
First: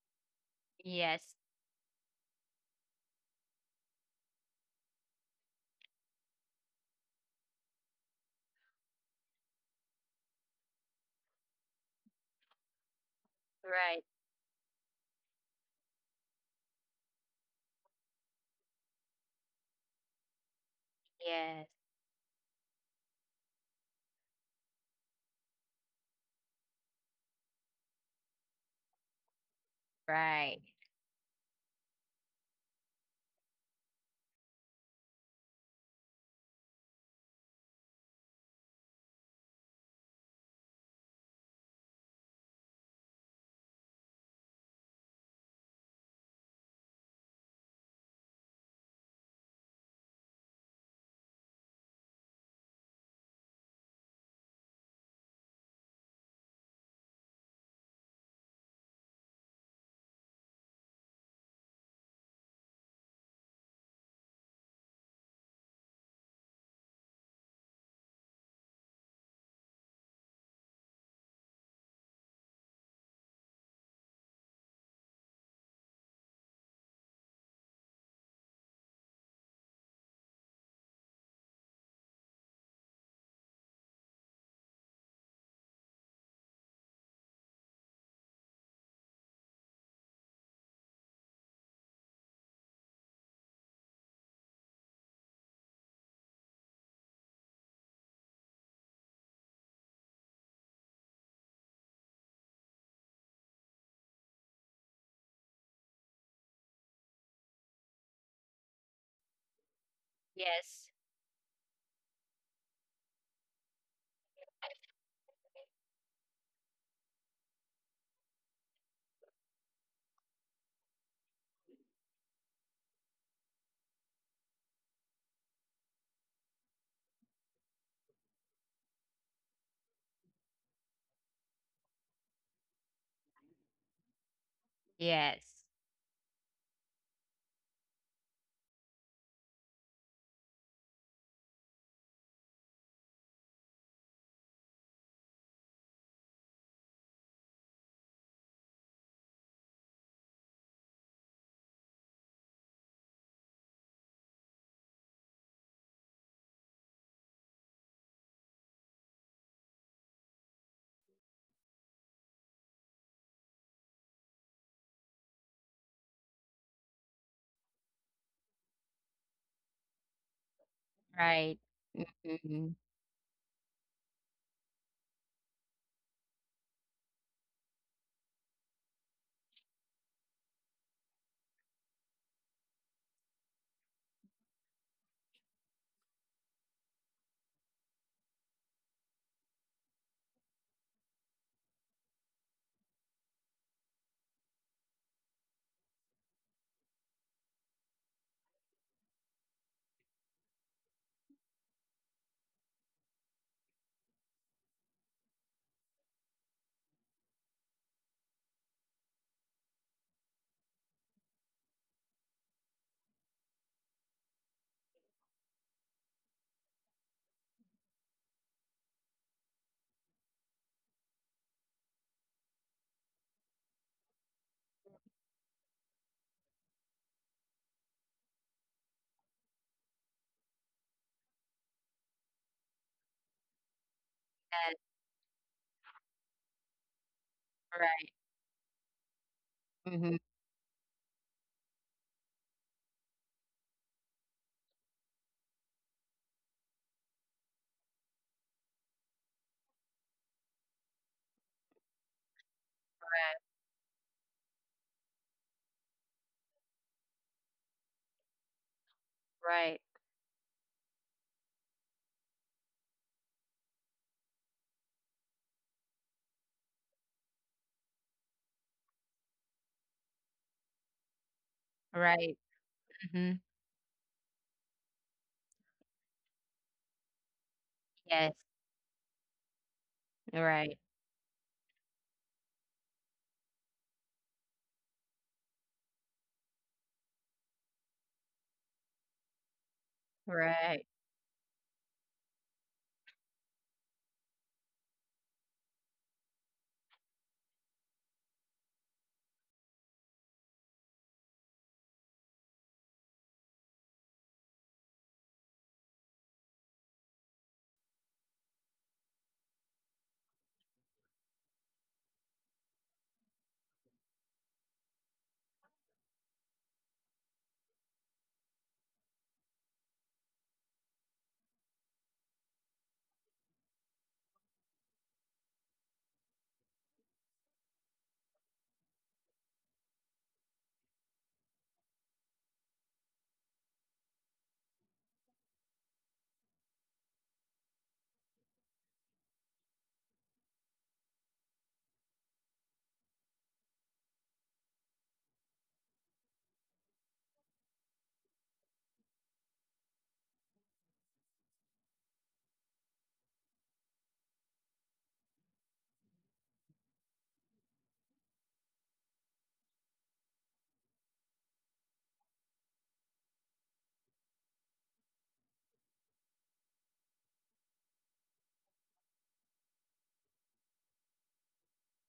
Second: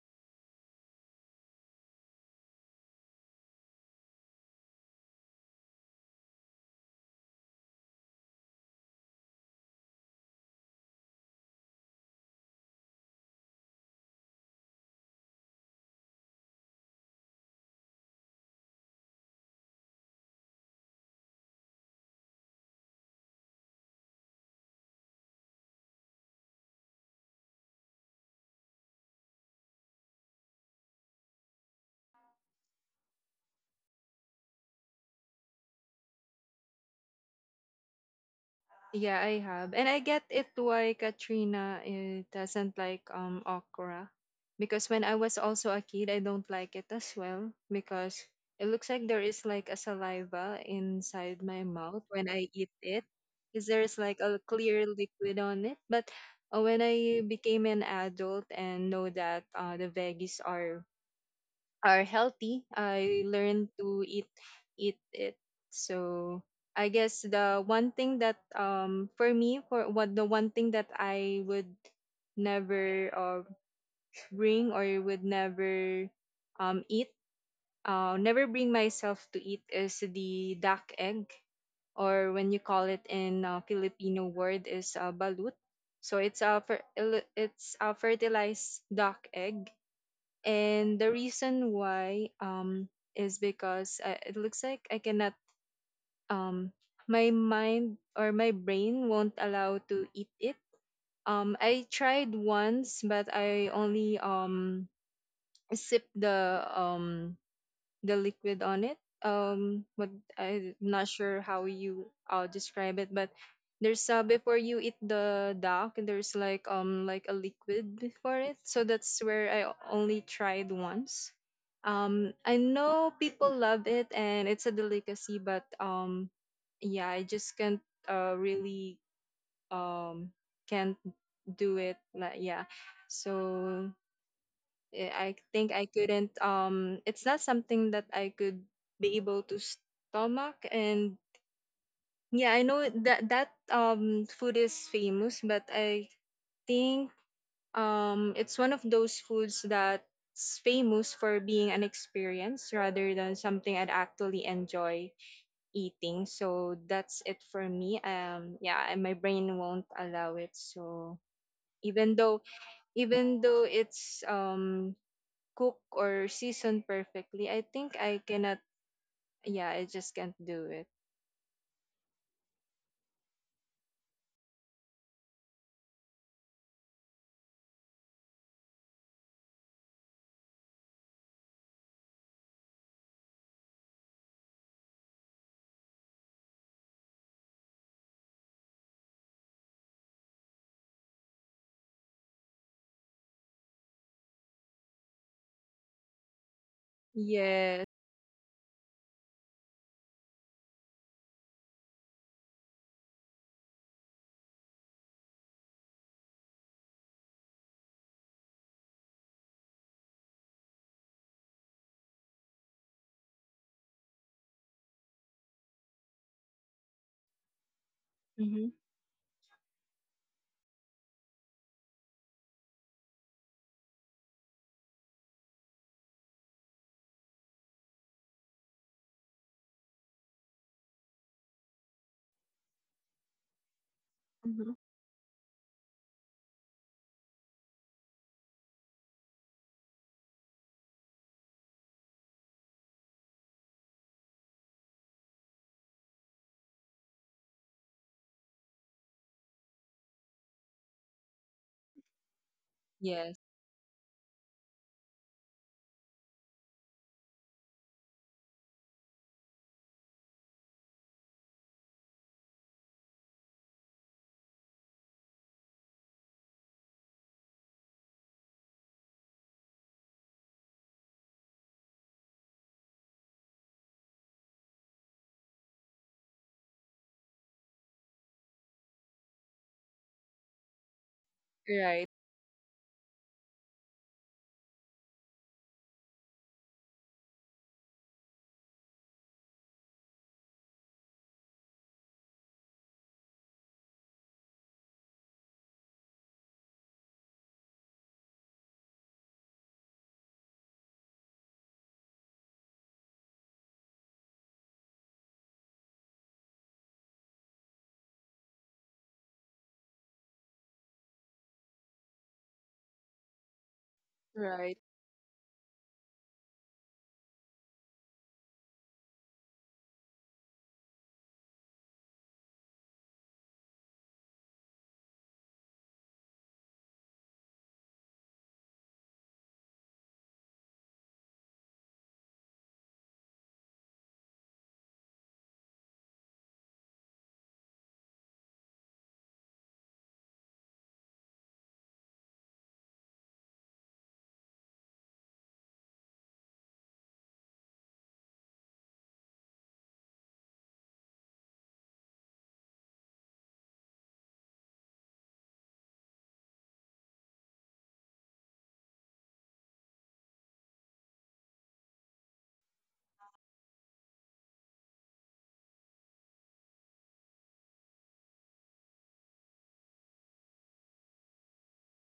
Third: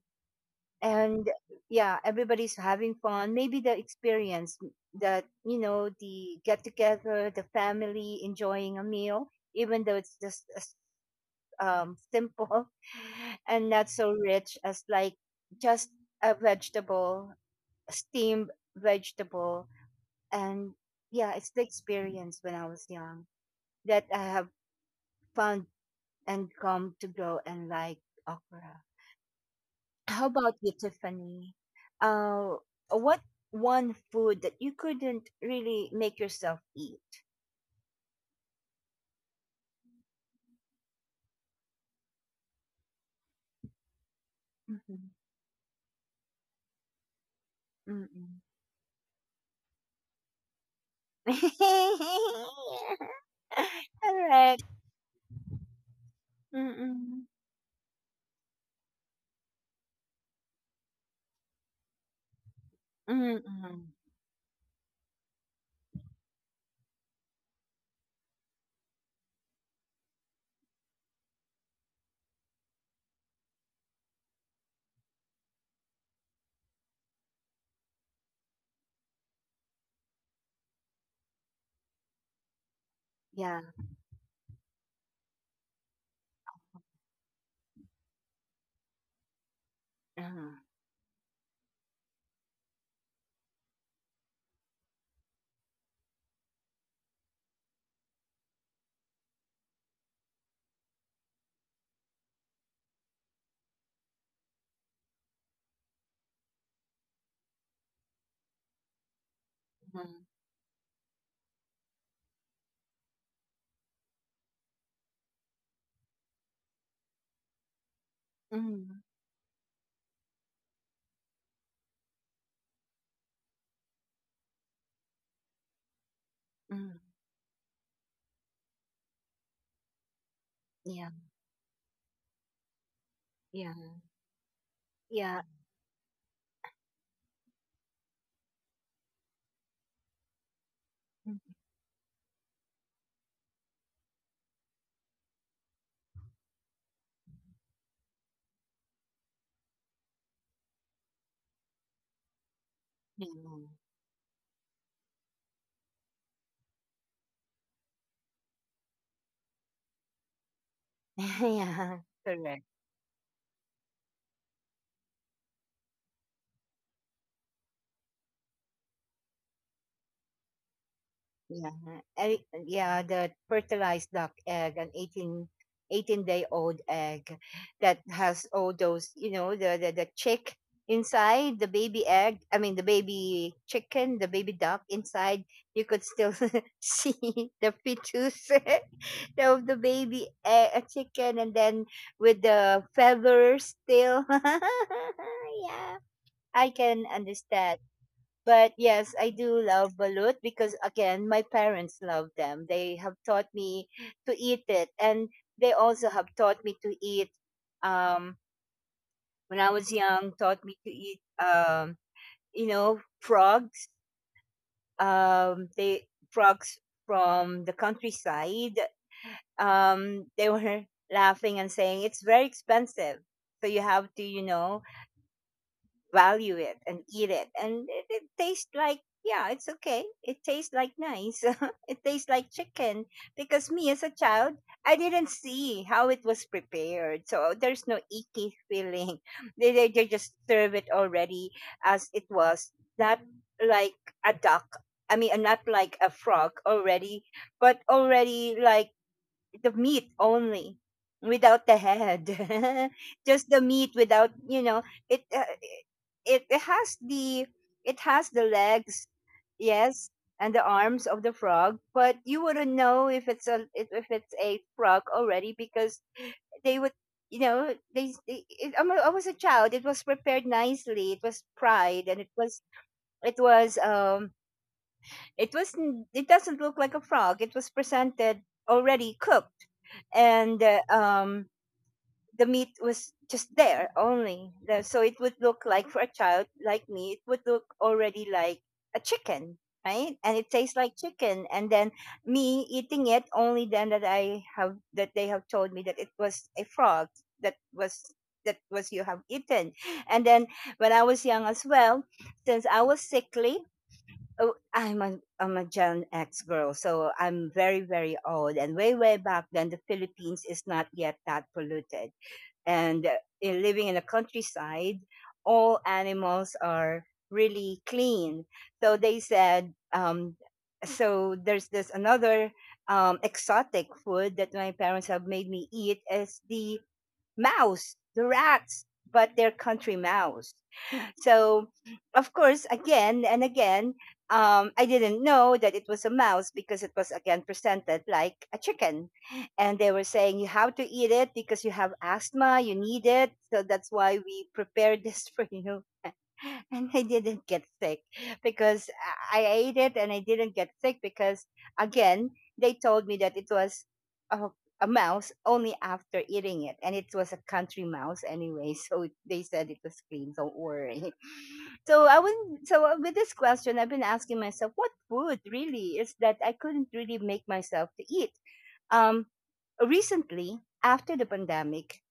Speaker 1: and
Speaker 2: Yes.
Speaker 1: yeah, everybody's having fun. Maybe the experience that the get together the family enjoying a meal, even though it's just a simple [laughs] and not
Speaker 2: Right.
Speaker 1: so rich as like just a vegetable, steamed vegetable. And yeah, it's the
Speaker 2: Yes.
Speaker 1: experience when I was young that I have found and come to grow and like okra. How about
Speaker 2: Right.
Speaker 1: you, Tiffany? Uh, what one food that you couldn't really make yourself eat?
Speaker 3: Yeah, I have. And I get it why Katrina eh, doesn't like okra. Because
Speaker 1: Mm-hmm.
Speaker 3: when I was also a kid, I don't like it as well, because it looks like there is like a saliva inside my mouth when
Speaker 1: Mm-mm.
Speaker 3: I eat it.
Speaker 1: [laughs]
Speaker 3: Because there's like a
Speaker 1: Correct.
Speaker 3: clear liquid on it. But when I
Speaker 1: Mm-mm.
Speaker 3: became an adult and know that the veggies are healthy, I learned
Speaker 1: Mm-mm.
Speaker 3: to eat it. So I guess the one thing that for me for what the one thing that I would never bring or would never eat never bring myself to eat is the duck egg, or when you call it in
Speaker 1: Yeah.
Speaker 3: Filipino word is balut. So it's a fertilized duck egg.
Speaker 1: Uh-huh.
Speaker 3: And the reason why is because I, it looks like I cannot um my mind or my brain won't allow to eat it. I tried once, but I only sip the liquid on it. What,
Speaker 1: Mm-hmm.
Speaker 3: I'm
Speaker 2: Yes.
Speaker 3: not sure how you I'll describe it, but there's before you eat the duck, there's like a liquid before it. So
Speaker 1: Mm-hmm.
Speaker 3: that's where I only tried once. I know people love it and it's a delicacy, but
Speaker 1: Mm-hmm.
Speaker 3: yeah, I just can't really um can't
Speaker 1: Yeah.
Speaker 3: do it. Like yeah,
Speaker 1: Yeah.
Speaker 3: so eh, I
Speaker 1: Yeah.
Speaker 2: Yes.
Speaker 3: think I couldn't it's not something that I could be able to stomach. And yeah, I know that that food is famous, but I think it's one of those foods that's famous for being an experience rather than
Speaker 1: Mm-hmm.
Speaker 3: something I'd actually enjoy eating. So that's it for me. Yeah, and my brain won't allow it. So
Speaker 1: [laughs] Yeah.
Speaker 3: even though
Speaker 1: Correct.
Speaker 3: even though it's cook or season perfectly, I think I cannot. Yeah, I just can't do it.
Speaker 2: Right.
Speaker 1: Yeah, eh,
Speaker 2: Mm-hmm.
Speaker 1: yeah, the fertilized duck egg, an eighteen day old egg that has all those, the chick inside, the baby egg, I mean, the baby chicken, the baby duck inside, you could still [laughs] see the fetus [laughs] of the baby egg, chicken, and then with the feathers still. [laughs] Yeah, I can understand.
Speaker 3: Yes.
Speaker 1: But yes, I do love balut because, again, my parents love them. They have taught me to eat it, and they also have taught me to eat. Um, when I was young, taught me to eat. Frogs. They frogs from the
Speaker 3: Mm-hmm.
Speaker 1: countryside. They were [laughs] laughing and saying it's very expensive, so you have to, value it and eat it, and it tastes like, yeah, it's okay, it tastes like nice. [laughs] It tastes like chicken because me as a child
Speaker 3: Mm-hmm.
Speaker 2: Yes.
Speaker 1: I didn't see how it was prepared, so there's no
Speaker 2: Right.
Speaker 1: icky feeling. [laughs] They
Speaker 2: Mm-hmm.
Speaker 1: just serve it already as it was, not like a duck, I mean, not like a frog already, but already like the meat only without the head. [laughs]
Speaker 3: Yes.
Speaker 2: Right.
Speaker 1: Just the meat without, it, it it has the it has the legs,
Speaker 2: Right.
Speaker 1: yes, and the arms of the frog, but you wouldn't know if it's a frog already, because they would they it, I'm a, I was a child. It was prepared nicely. It was fried and it
Speaker 2: Right.
Speaker 1: was it
Speaker 2: Mm-hmm.
Speaker 1: was it wasn't it doesn't look like a frog. It was
Speaker 2: Yes.
Speaker 1: presented already cooked, and
Speaker 2: Right.
Speaker 3: Right.
Speaker 1: the meat was just there only. So it would look like, for a child like me, it would look already like a chicken, right? And it tastes
Speaker 2: Right.
Speaker 1: like chicken. And then me eating it, only then that I have that they have told me that it was a frog, that was that was you have eaten. And then when I was young as well, since I was sickly, oh, I'm a Gen X girl, so I'm very very old. And way way back then, the Philippines is not yet that polluted, and in living in the
Speaker 3: Right.
Speaker 1: countryside, all animals are really clean. So they said, so there's this another, exotic food that my parents have made me eat is the mouse, the rats, but they're country mouse. So, of course, again and again, I didn't know that it was a mouse because it was again presented like a chicken. And they were saying, you have to eat it because you have asthma, you need it. So that's why we prepared [laughs] this for you. [laughs] And I didn't get sick because I ate it and I didn't get sick because, again, they told me that it was a, a mouse only after eating it. And it was a country mouse anyway. [laughs] So they said it was clean. Don't worry. So I wouldn't. So with this question, I've been asking myself, what food really is that I couldn't really make myself to eat? Um, recently, after the pandemic,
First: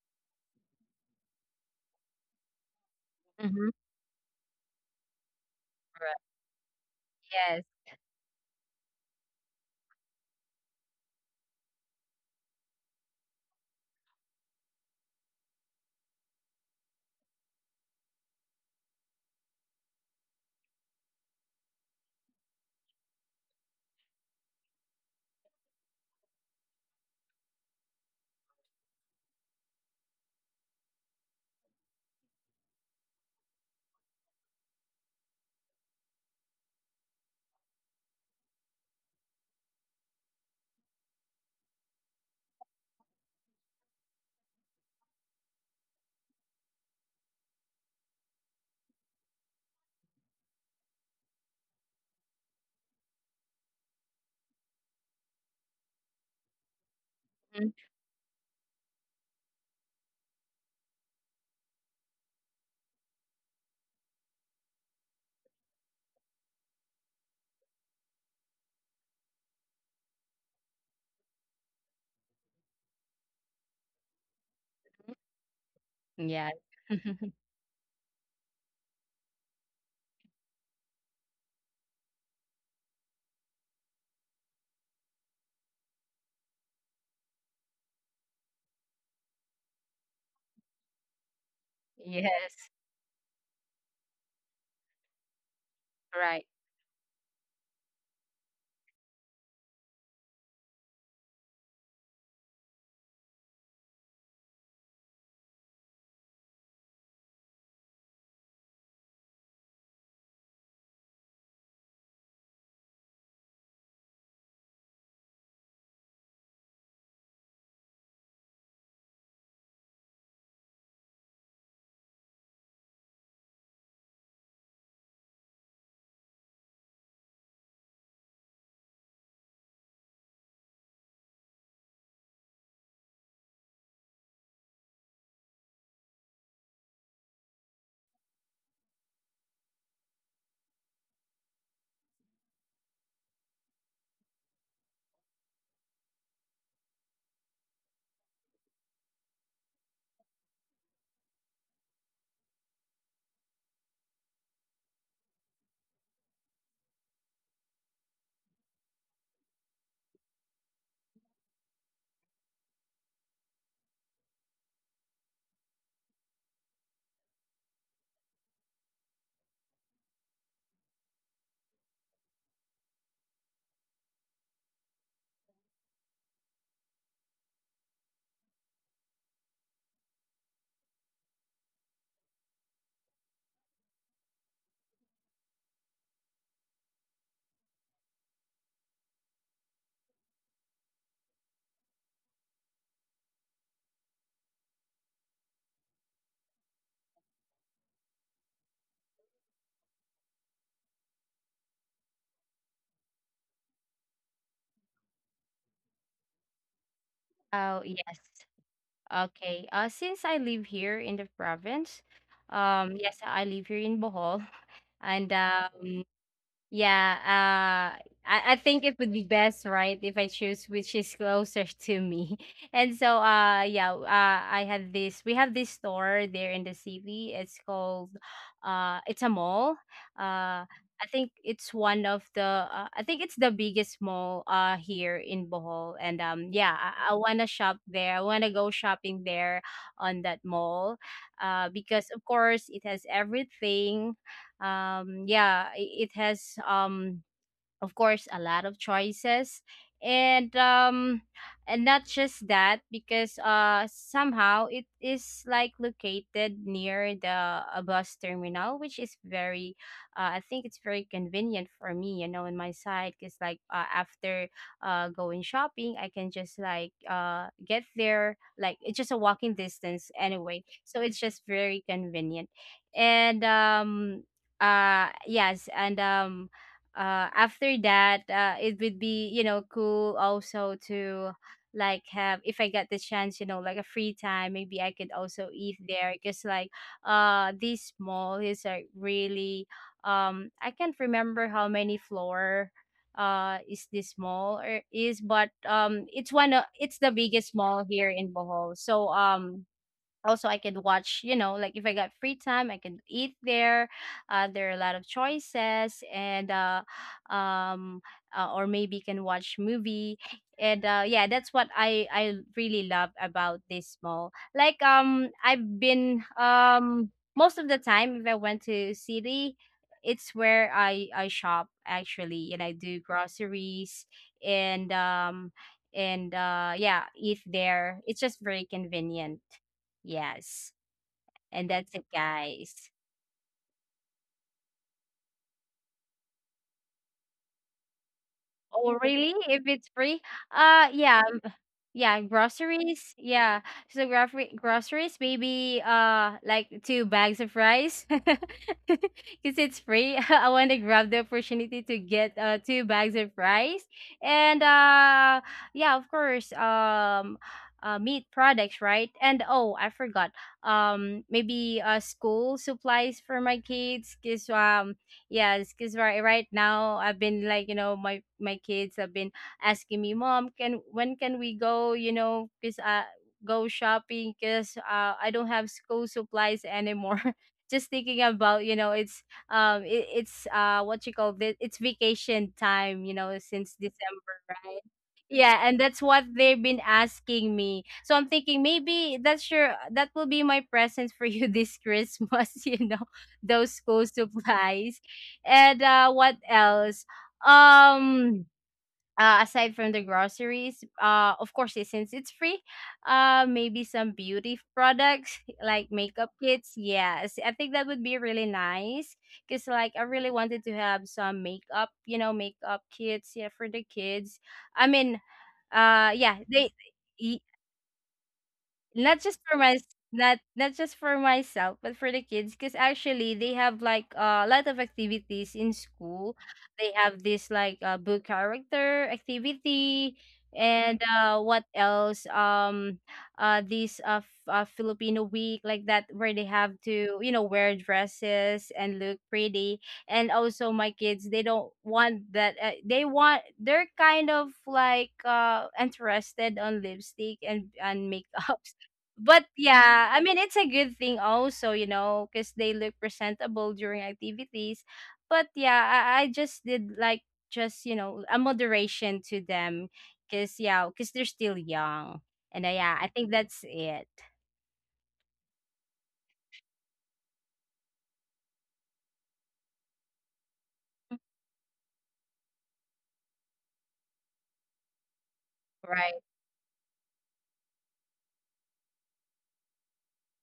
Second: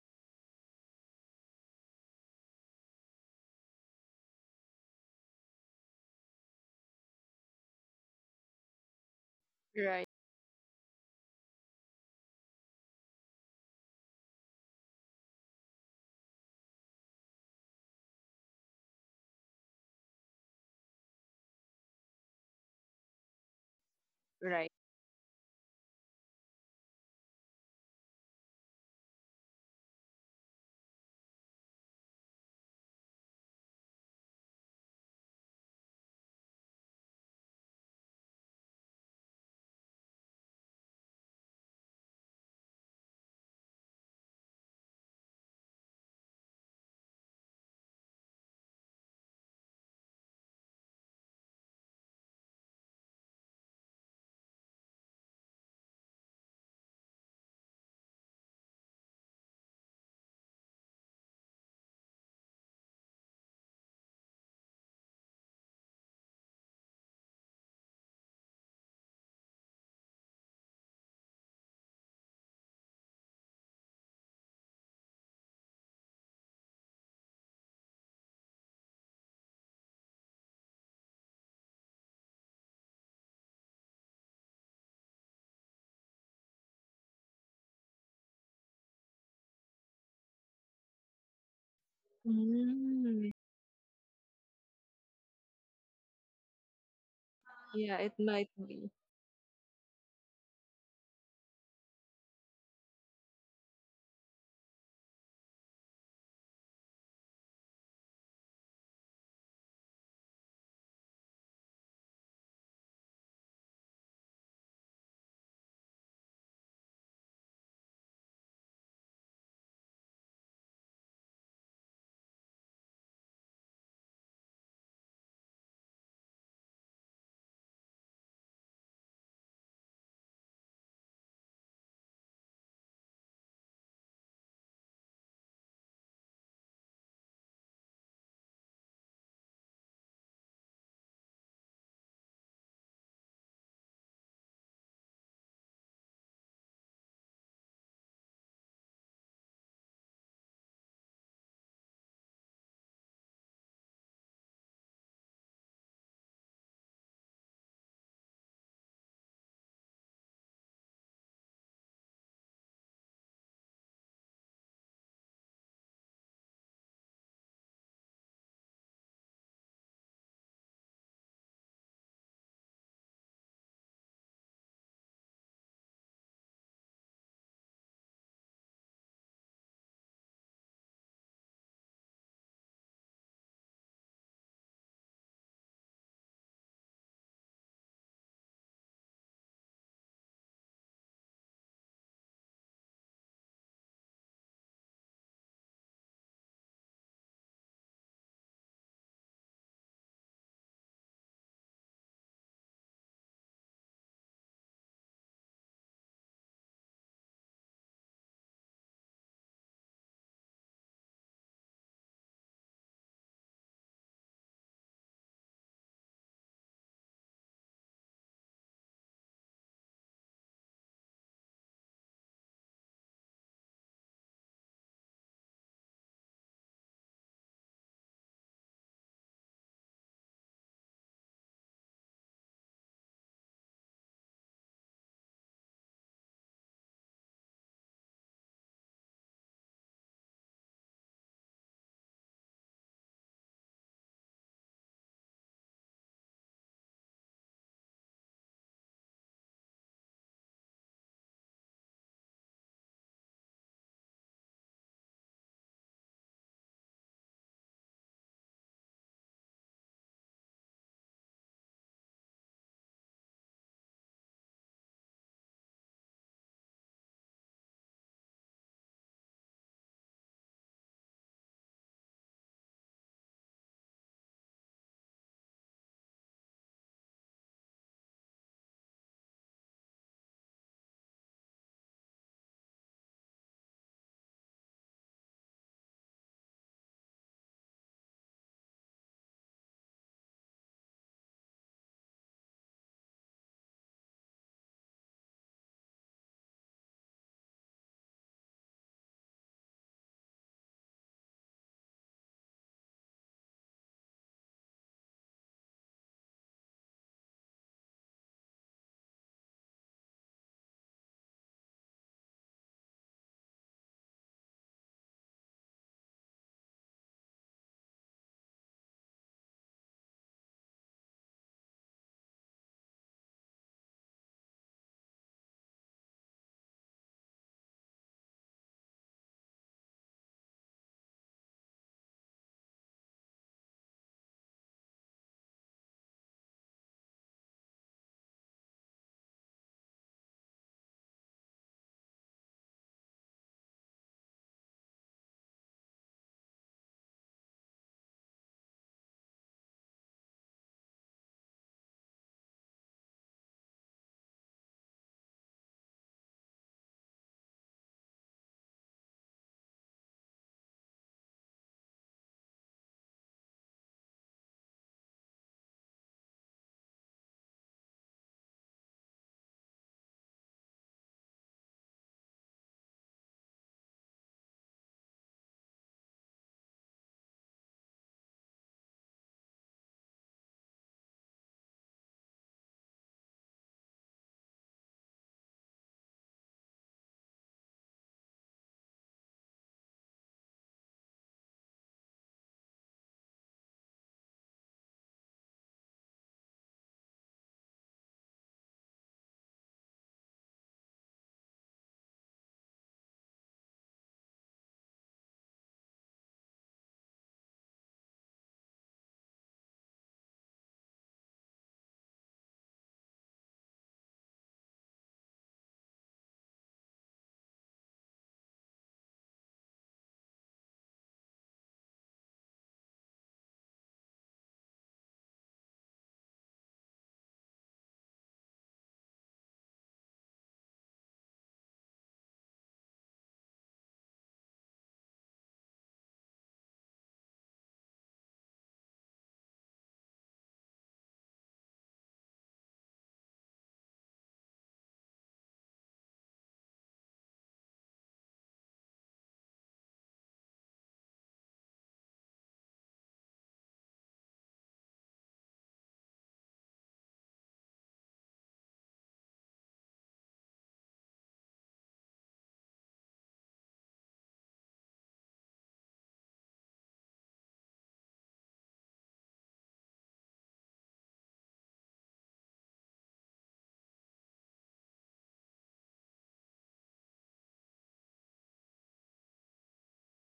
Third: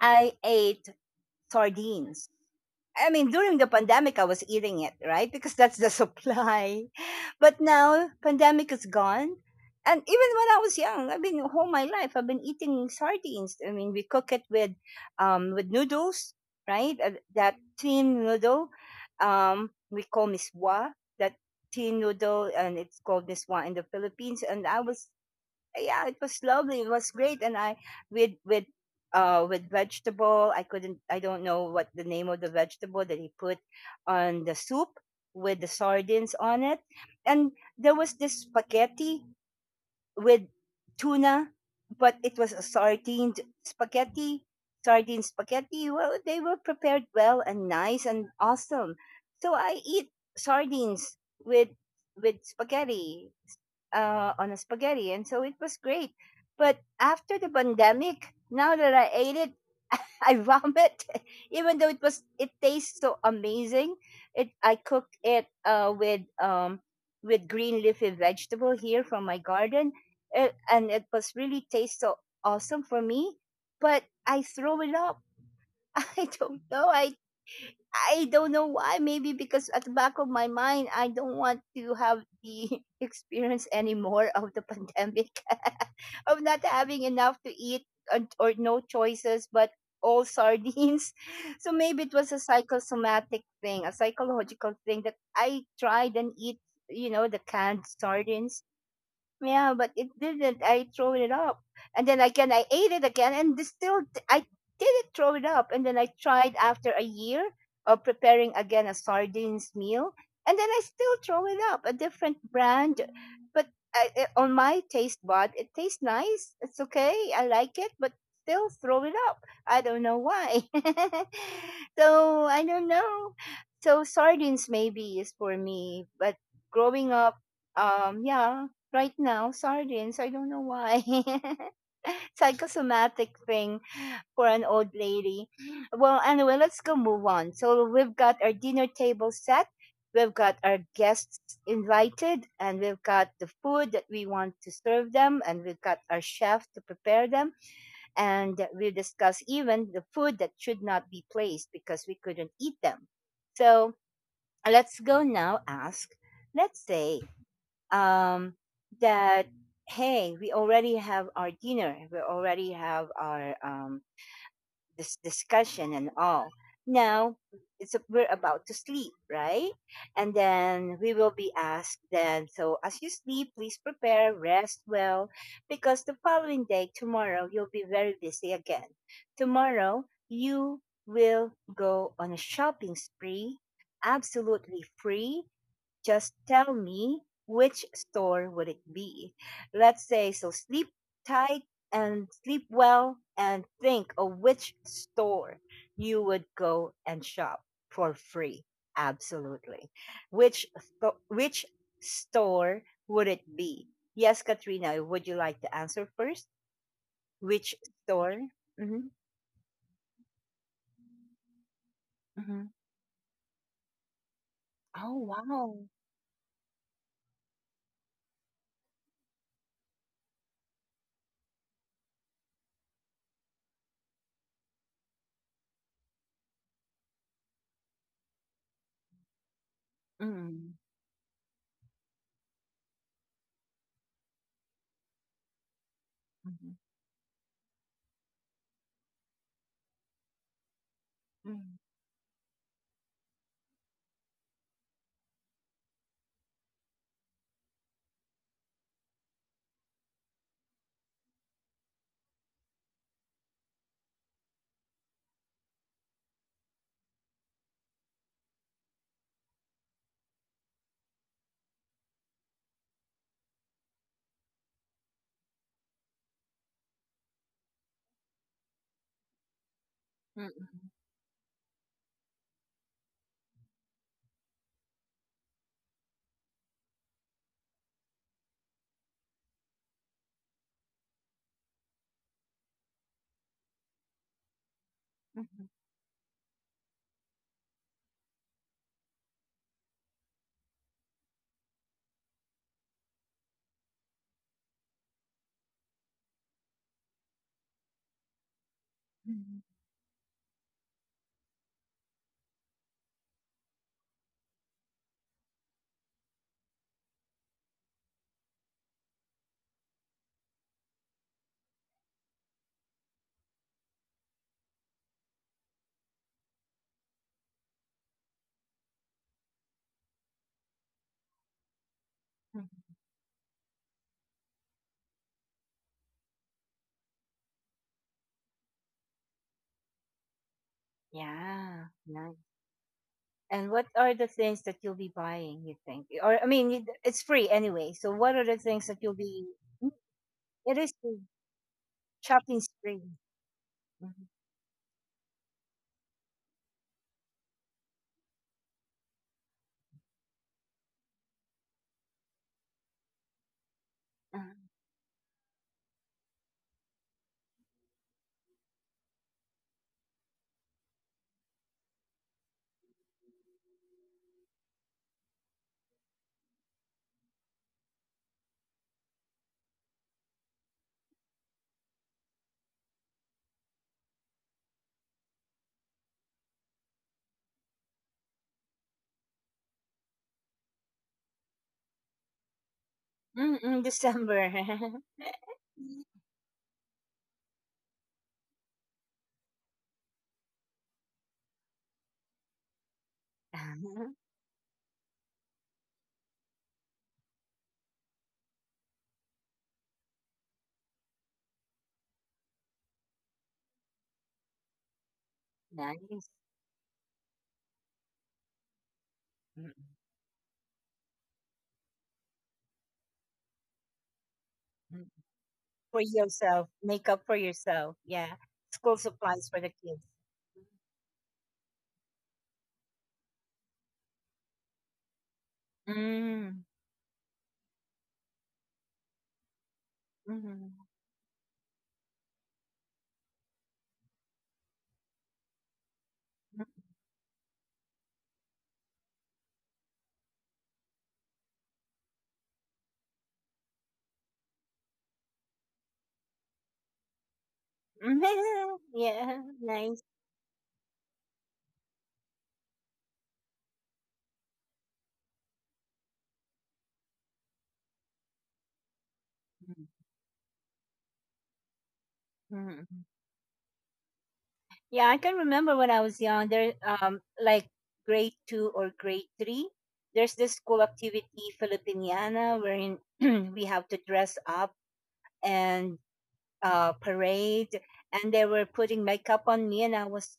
Speaker 1: I ate sardines. I mean, during the
Speaker 2: Mm-hmm.
Speaker 1: pandemic, I was eating it, right? Because that's the
Speaker 2: Right.
Speaker 1: supply. [laughs] But
Speaker 2: Yes.
Speaker 1: now, pandemic is gone. And
Speaker 3: Right.
Speaker 1: even when I was young, I've been all my life, I've been eating sardines. I mean, we cook it with noodles, right? That thin noodle, we call miswa, that thin noodle, and it's called miswa in the Philippines. And
Speaker 3: Right.
Speaker 1: I was yeah, it was lovely. It was great, and I with with with vegetable. I couldn't. I don't know what the name of the vegetable that he put on the soup with the sardines on it, and there was this spaghetti with tuna, but it was a sardine spaghetti. Sardine spaghetti. Well, they were prepared well and nice and awesome. So I eat sardines with with spaghetti on a spaghetti, and so it was great. But after the
Speaker 2: Mm-hmm.
Speaker 1: pandemic, now that I ate it, [laughs] I vomit. [laughs] Even though it tastes so amazing. It I cooked it with green leafy vegetable here from my garden, and it was really tastes so awesome for me. But I throw it up. [laughs] I
Speaker 2: Yes.
Speaker 1: don't know. I
Speaker 2: [laughs]
Speaker 1: I don't know why. Maybe because at the back of my mind, I don't want to have the [laughs] experience anymore of the pandemic, [laughs] of not having enough to eat or no choices, but all sardines. [laughs] So maybe it was a
Speaker 2: Yes.
Speaker 3: Mm.
Speaker 1: psychosomatic thing, a psychological thing that I tried and
Speaker 2: Right.
Speaker 1: eat, the canned
Speaker 3: Yeah, it might
Speaker 1: sardines,
Speaker 3: be.
Speaker 1: yeah, but it didn't. I throw it up, and then again I ate it again, and I didn't throw it up. And then I tried after a year of preparing again a sardines meal, and then I still throw it up. A different brand, but on my taste bud, it tastes nice. It's okay. I like it, but still throw it up. I don't know why. [laughs] So I don't know. So sardines maybe is for me, but growing up, yeah, right now, sardines. I don't know why. [laughs] Psychosomatic thing for an old lady. Well, anyway, let's go move on. So we've got our dinner table set. We've got our guests invited and we've got the food that we want to serve them and we've got our chef to prepare them and we discuss even the food that should not be placed because we couldn't eat them. So let's go now ask, let's say um, that hey, we already have our dinner, we already have our this discussion and all. Now it's we're about to sleep, right? And then we will be asked then. So as you sleep, please prepare, rest well, because the following day, tomorrow, you'll be very busy again. Tomorrow you will go on a shopping spree, absolutely free, just tell me, which store would it be? Let's say, so sleep tight and sleep well and think of which store you would go and shop for free. Absolutely. Which store would it be? Yes, Katrina, would you like to answer first? Which
Speaker 2: Oh, yes.
Speaker 1: store? Mm-hmm,
Speaker 2: Okay. Since I live here in the province,
Speaker 1: mm-hmm.
Speaker 2: yes, I live here in Bohol, [laughs]
Speaker 1: Oh,
Speaker 2: and
Speaker 1: wow.
Speaker 2: yeah, I think it would be best, right, if I choose which is closer to me. [laughs] And so, uh, yeah, uh, I had this. We have this store there in the city. It's called, it's a mall. Uh,
Speaker 1: Mm-hmm,
Speaker 2: I think it's one of the. I think it's the biggest mall here in Bohol, and yeah,
Speaker 1: mm-hmm,
Speaker 2: I wanna shop there. I wanna go shopping there on that mall,
Speaker 1: mm-hmm,
Speaker 2: because, of course, it has everything, yeah, it has, of course, a lot of choices. and um and not just that, because somehow it is like located near the a bus terminal, which is very, I think it's very convenient for me, you know, on my side, because like, after going shopping, I can just, like, get there, like, it's just a walking distance anyway,
Speaker 1: mm-hmm,
Speaker 2: so it's just very convenient. And yes and After that, it would be, you know, cool also to, like, have, if I get the chance, you know, like, a free time, maybe I could also
Speaker 1: mm-hmm.
Speaker 2: eat there, because, like, this mall is, like, really, I can't remember how many floor is this mall or is, but, it's one of it's the biggest mall here in Bohol. So,
Speaker 1: Mm-hmm.
Speaker 2: um, also, I can watch, you know, like, if I got free time, I can eat there. There are a lot of choices, and um, or maybe can watch movie. And yeah, that's what I really love about this mall. Like, I've been, most of the time, if I went to city, it's where I shop, actually, and I do groceries. And um and Yeah, eat there. It's just very convenient. Yes. And that's it,
Speaker 1: Yeah,
Speaker 2: guys.
Speaker 1: and what are the things that you'll be buying, you think? Or, I mean, it's free anyway. So, what are the things
Speaker 2: Oh,
Speaker 1: that you'll
Speaker 2: really?
Speaker 1: be?
Speaker 2: If it's
Speaker 1: Mm.
Speaker 2: free?
Speaker 1: It
Speaker 2: Uh,
Speaker 1: is
Speaker 2: yeah,
Speaker 1: free.
Speaker 2: Yeah,
Speaker 1: Shopping's free.
Speaker 2: groceries. Yeah. So
Speaker 1: Mhm.
Speaker 2: grocery groceries, maybe like two bags of rice. [laughs] Because it's free. [laughs] I want to grab the opportunity to get two bags of rice.
Speaker 1: Uh,
Speaker 2: And yeah, of course, meat products, right? And oh, I forgot. Maybe school supplies for my kids. Cause yeah, cause right now I've been, like, you know, my kids have been asking me, "Mom, can when can we go, you know, cuz go shopping, cuz I don't have school supplies anymore." [laughs] Just thinking about, you know, it's it's what you call this, it's vacation time, you know,
Speaker 1: mm,
Speaker 2: since
Speaker 1: mm,
Speaker 2: December,
Speaker 1: December. [laughs]
Speaker 2: right? Yeah, and that's what they've been asking me. So I'm thinking, maybe that's your that will be my present for you [laughs] this Christmas, [laughs] you know, those school
Speaker 1: Uh-huh.
Speaker 2: supplies. And What else, um, aside from the groceries, of course, since it's free, maybe some beauty products [laughs] like makeup
Speaker 1: Nice.
Speaker 2: kits. Yes, I think that would be really nice because,
Speaker 1: Mm,
Speaker 2: like, I really wanted to have some makeup, you know, makeup kits, yeah, for the kids. I
Speaker 1: mm.
Speaker 2: mean,
Speaker 1: For
Speaker 2: yeah,
Speaker 1: yourself,
Speaker 2: they,
Speaker 1: makeup for yourself. Yeah. School
Speaker 2: not just
Speaker 1: supplies
Speaker 2: for
Speaker 1: for the
Speaker 2: my,
Speaker 1: kids.
Speaker 2: not just for myself, but for the kids, because actually they have like, a lot of activities in school.
Speaker 1: Mm.
Speaker 2: They have this, like, book character activity.
Speaker 1: Mm-hmm.
Speaker 2: And What else, um, Filipino week, like that, where they have to, you know, wear dresses and look pretty. And also my kids, they don't want that, they want, they're kind of, like, interested on lipstick and makeup.
Speaker 1: [laughs]
Speaker 2: [laughs]
Speaker 1: Yeah,
Speaker 2: But
Speaker 1: nice.
Speaker 2: yeah, I mean, it's a good thing also, you know, because they look presentable during activities. But yeah, I just did, like, just, you know, a moderation to them, because yeah, because they're still young, and
Speaker 1: Mm.
Speaker 2: yeah, I think that's it.
Speaker 1: Yeah, I can remember when I was young, there like grade two or grade three, there's this school activity Filipiniana wherein [clears throat] we have to dress up and
Speaker 2: Right.
Speaker 1: parade and they were putting makeup on me and I was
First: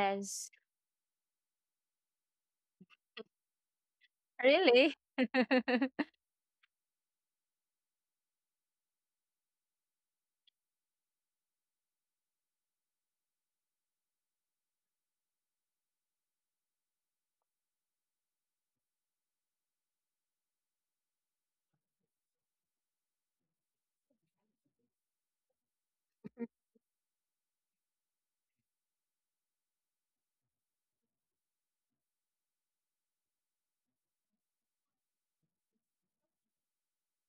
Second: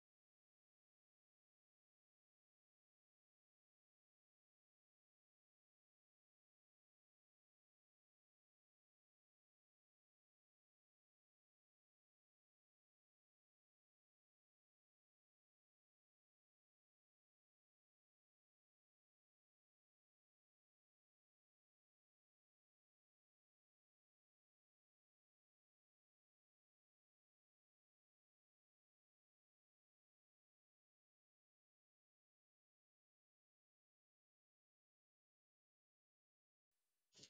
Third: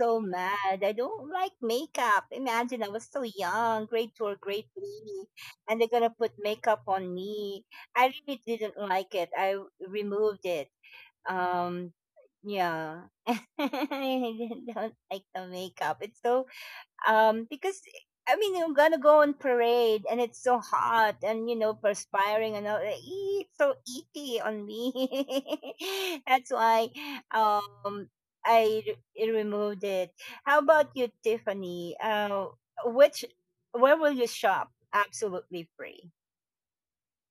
Speaker 1: so mad. I don't like makeup. Imagine I was so young, grade two or grade
Speaker 2: Really?
Speaker 1: three,
Speaker 2: [laughs]
Speaker 1: and they're gonna put makeup on me. I really didn't like it. I removed it. Um yeah. [laughs] I don't like the makeup. It's so because I mean you're gonna go on parade and it's so hot and perspiring and all ee, it's so icky on me. [laughs] That's why um I removed it. How about you, Tiffany? Which where will you shop absolutely free?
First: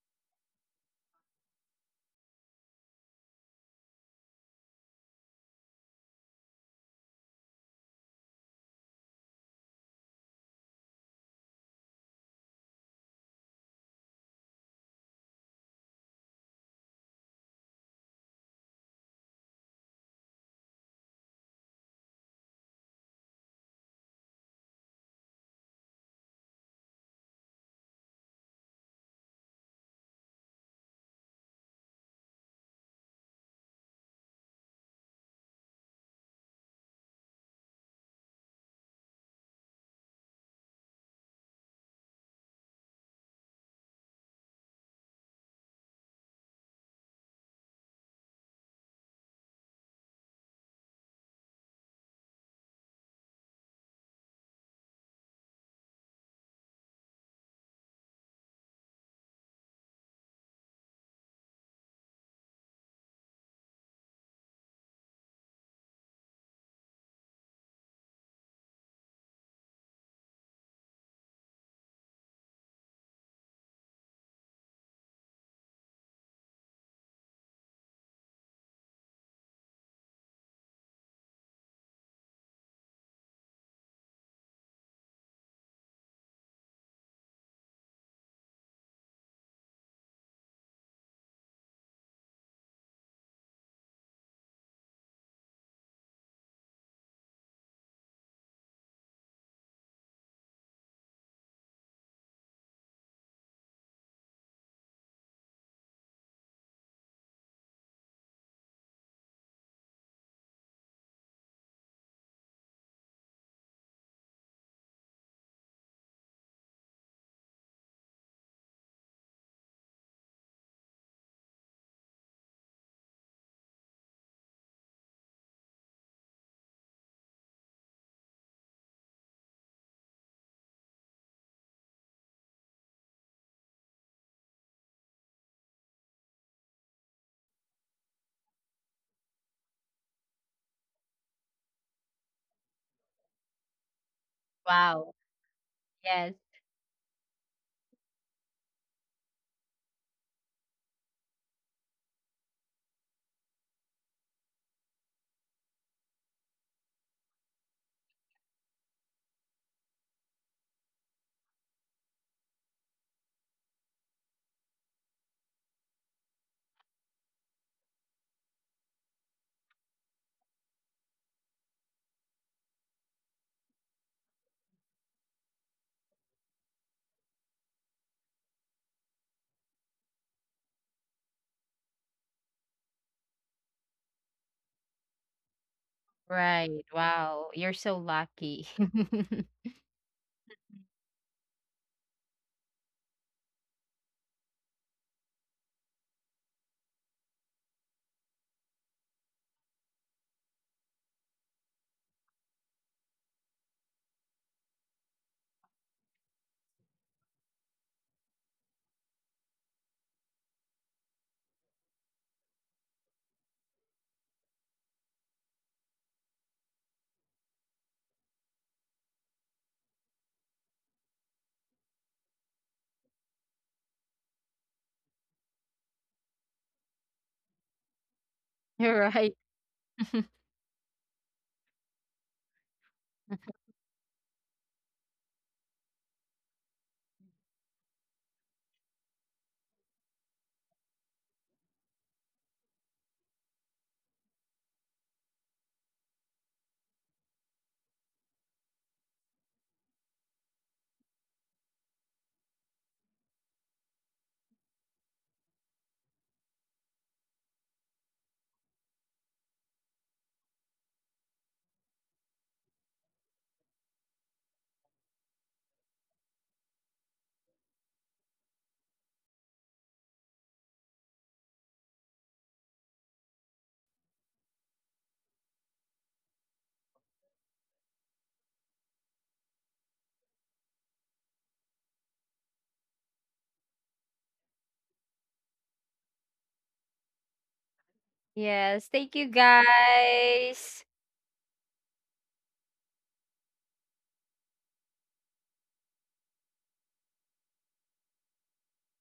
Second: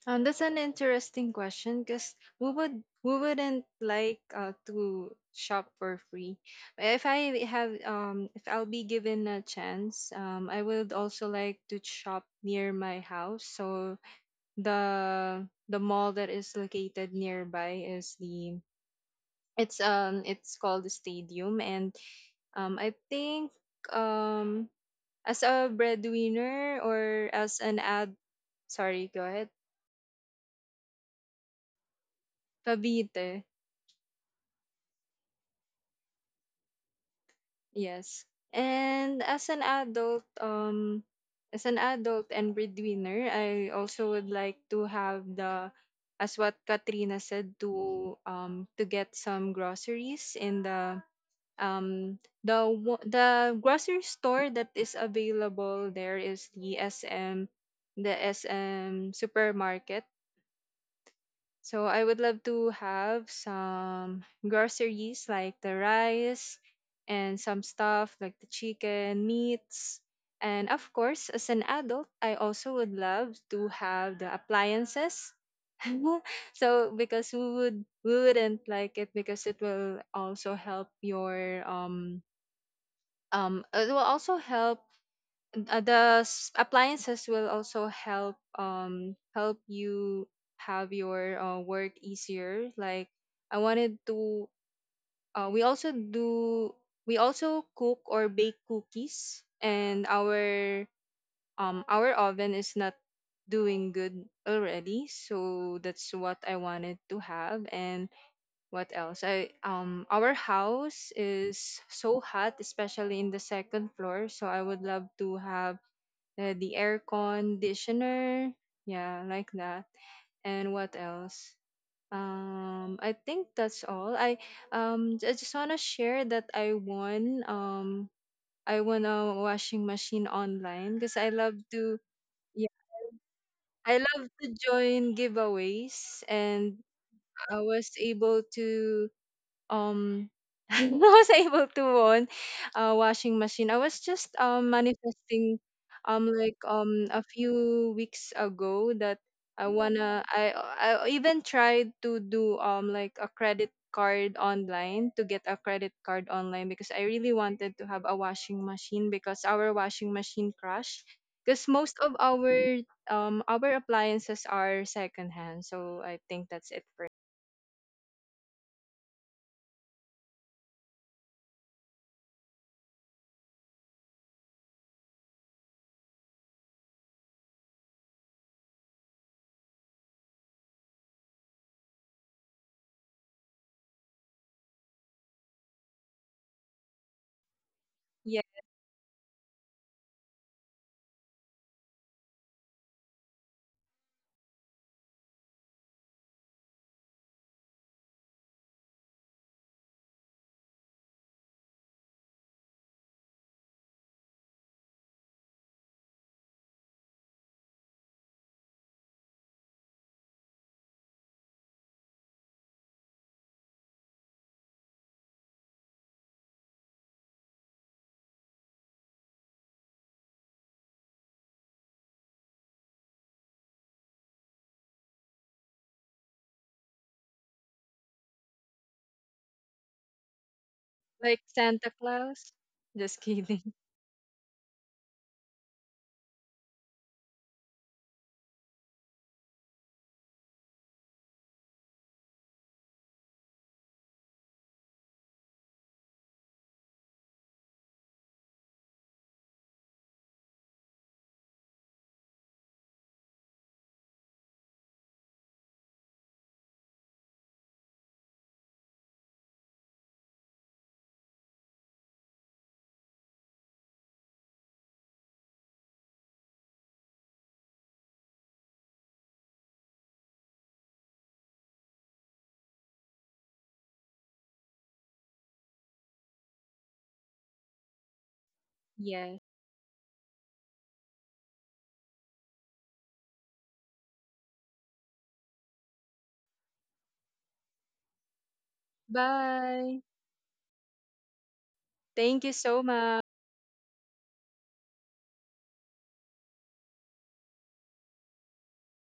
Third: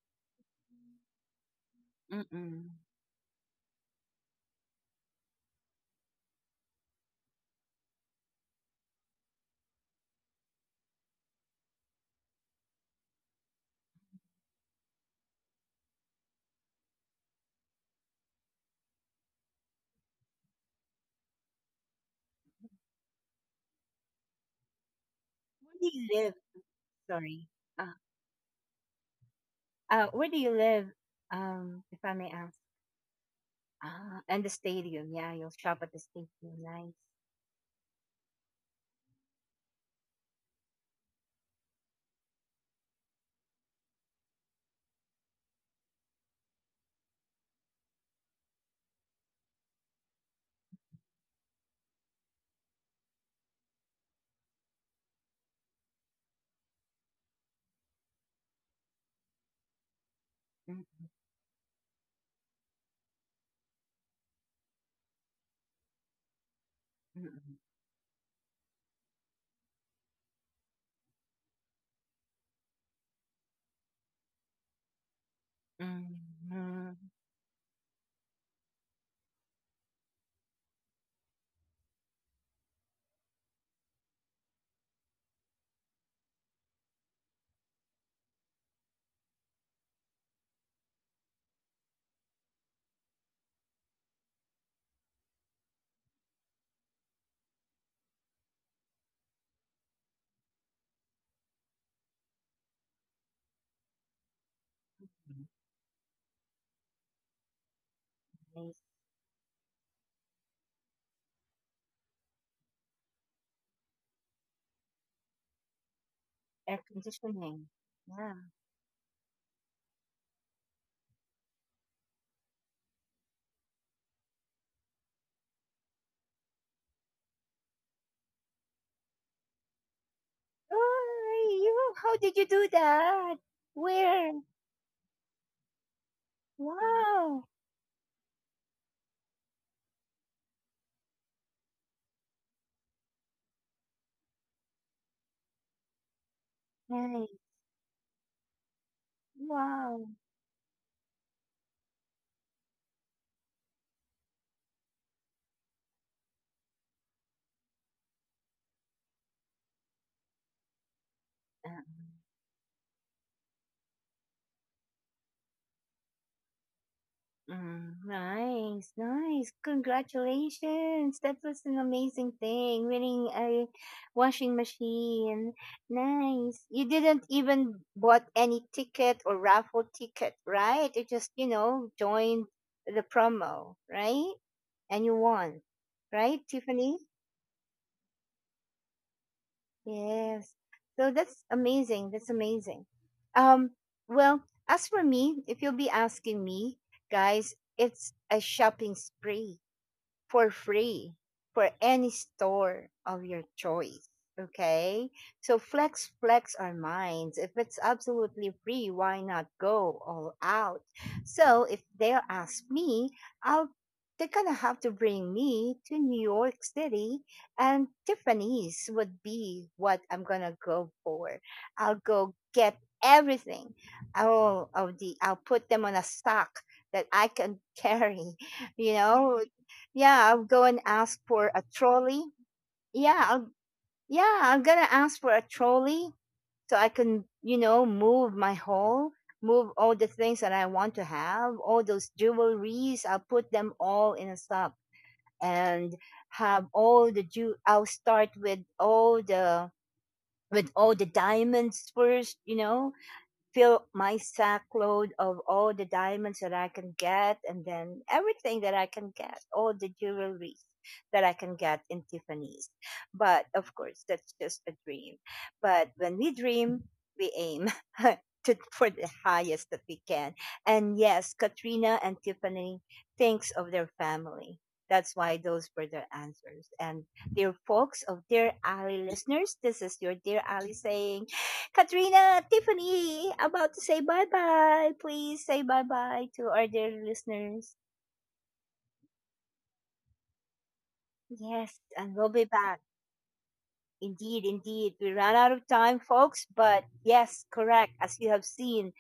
Speaker 3: That's an interesting question, because
Speaker 1: Mm-mm.
Speaker 3: we wouldn't like to shop for free. If I have if I'll be given a chance, I would also like to shop near my house. So the mall that is located nearby is the it's called the Stadium. And I think um as a
Speaker 1: Where do you live?
Speaker 3: breadwinner or
Speaker 1: Sorry.
Speaker 3: as an
Speaker 1: Uh,
Speaker 3: ad, sorry, go ahead.
Speaker 1: where do you live? If I may ask.
Speaker 3: Cavite.
Speaker 1: Ah, and the stadium, yeah, you'll shop at the stadium. Nice.
Speaker 3: Yes. And as an adult and breadwinner, I also would like to have the, as what Katrina said, to get some groceries in the um the grocery store that is available there is the SM Supermarket.
Speaker 1: Mm,
Speaker 3: So I would love to have some groceries like the rice, and
Speaker 1: mm,
Speaker 3: some stuff like the chicken, meats. And of course, as an adult, I also would love to have the appliances.
Speaker 1: mm,
Speaker 3: [laughs] So
Speaker 1: mm,
Speaker 3: because we wouldn't like it, because it will also help your it will also help appliances will also help help you have your work easier, like I wanted to we also do we also cook or bake cookies, and our oven is not doing good already,
Speaker 1: mm.
Speaker 3: so that's what I wanted to have. And
Speaker 1: Nice.
Speaker 3: what else? I our house is so hot, especially in the second floor. So I would love to have the
Speaker 1: Air
Speaker 3: air
Speaker 1: conditioning. Yeah.
Speaker 3: conditioner. Yeah, like that. And what else? I think that's all. I just wanna share that I won a washing machine online, because I love
Speaker 1: Oh, you,
Speaker 3: to
Speaker 1: how did you
Speaker 3: yeah
Speaker 1: do that?
Speaker 3: I love
Speaker 1: Where?
Speaker 3: to join giveaways. And
Speaker 1: Wow.
Speaker 3: I was able to um [laughs] I was able to own a washing machine. I was just
Speaker 2: Wow.
Speaker 3: manifesting
Speaker 2: Yes.
Speaker 3: like a
Speaker 1: Nice.
Speaker 3: few weeks ago, that I
Speaker 1: Wow.
Speaker 3: wanna I even tried to do like a credit card online, to get a credit card online, because I really wanted to have a washing machine, because our washing machine crashed, because
Speaker 1: Ah,
Speaker 3: most of our appliances are secondhand. So I think that's it for
Speaker 1: mm, nice, nice. Congratulations. That was an amazing thing. Winning a washing machine. Nice. You didn't even bought any ticket or raffle ticket, right? You just, joined the promo, right? And you won, right,
Speaker 2: Right.
Speaker 1: Tiffany?
Speaker 2: Wow. You're so
Speaker 3: yeah.
Speaker 2: lucky. [laughs]
Speaker 1: Yes. So that's amazing. That's amazing. Um, well, as for me, if you'll be asking me, guys, it's a shopping spree for free for any store of your choice. Okay? So flex our minds. If it's absolutely free, why not go all out? So if they'll ask me, I'll they're gonna have to bring me to New York City and Tiffany's would be what I'm gonna go for. I'll go get everything. All of the I'll put them on a stock that I can carry [laughs] you
Speaker 2: You're right.
Speaker 1: know, yeah, I'll go and ask
Speaker 3: Like
Speaker 1: for a
Speaker 3: Santa
Speaker 1: trolley.
Speaker 3: Claus? Just
Speaker 1: Yeah,
Speaker 3: kidding. [laughs]
Speaker 1: yeah, I'm gonna ask for a trolley so I can, move my haul, move all the things that I want to have, all those jewelries. I'll put them all in a stuff and have all the ju. I'll start with all the diamonds first, fill my sack load of all the diamonds that I can get, and then everything that I can get, all the jewelry that I can get in Tiffany's. But of course, that's just a dream. But when we dream, we aim [laughs] for the highest that we can. And yes, Katrina and Tiffany thinks of their family. That's why those were their answers. And dear folks of Dear Ali
Speaker 3: Yes.
Speaker 1: listeners, this is your Dear Ali saying Katrina, Tiffany, about to say bye bye. Please say bye bye to our dear listeners.
Speaker 2: Yes. Thank you
Speaker 3: Bye.
Speaker 2: guys.
Speaker 1: Yes, and we'll
Speaker 3: Thank
Speaker 1: be
Speaker 3: you
Speaker 1: back.
Speaker 3: so much.
Speaker 1: Indeed, indeed. We ran out of time, folks, but yes, correct. As you have seen,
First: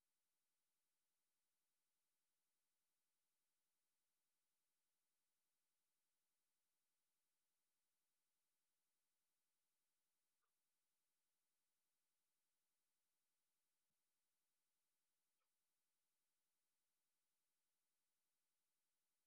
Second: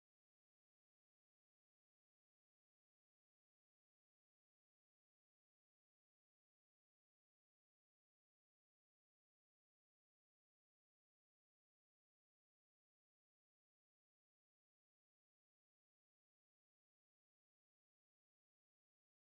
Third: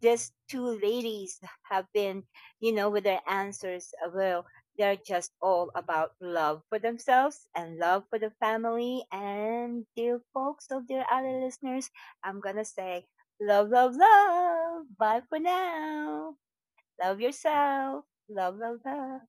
Speaker 1: these two ladies have been, with their answers. Well, they're just all about love for themselves and love for the family. And dear folks, so dear other listeners, I'm going to say love, love, love. Bye for now. Love yourself. Love, love, love.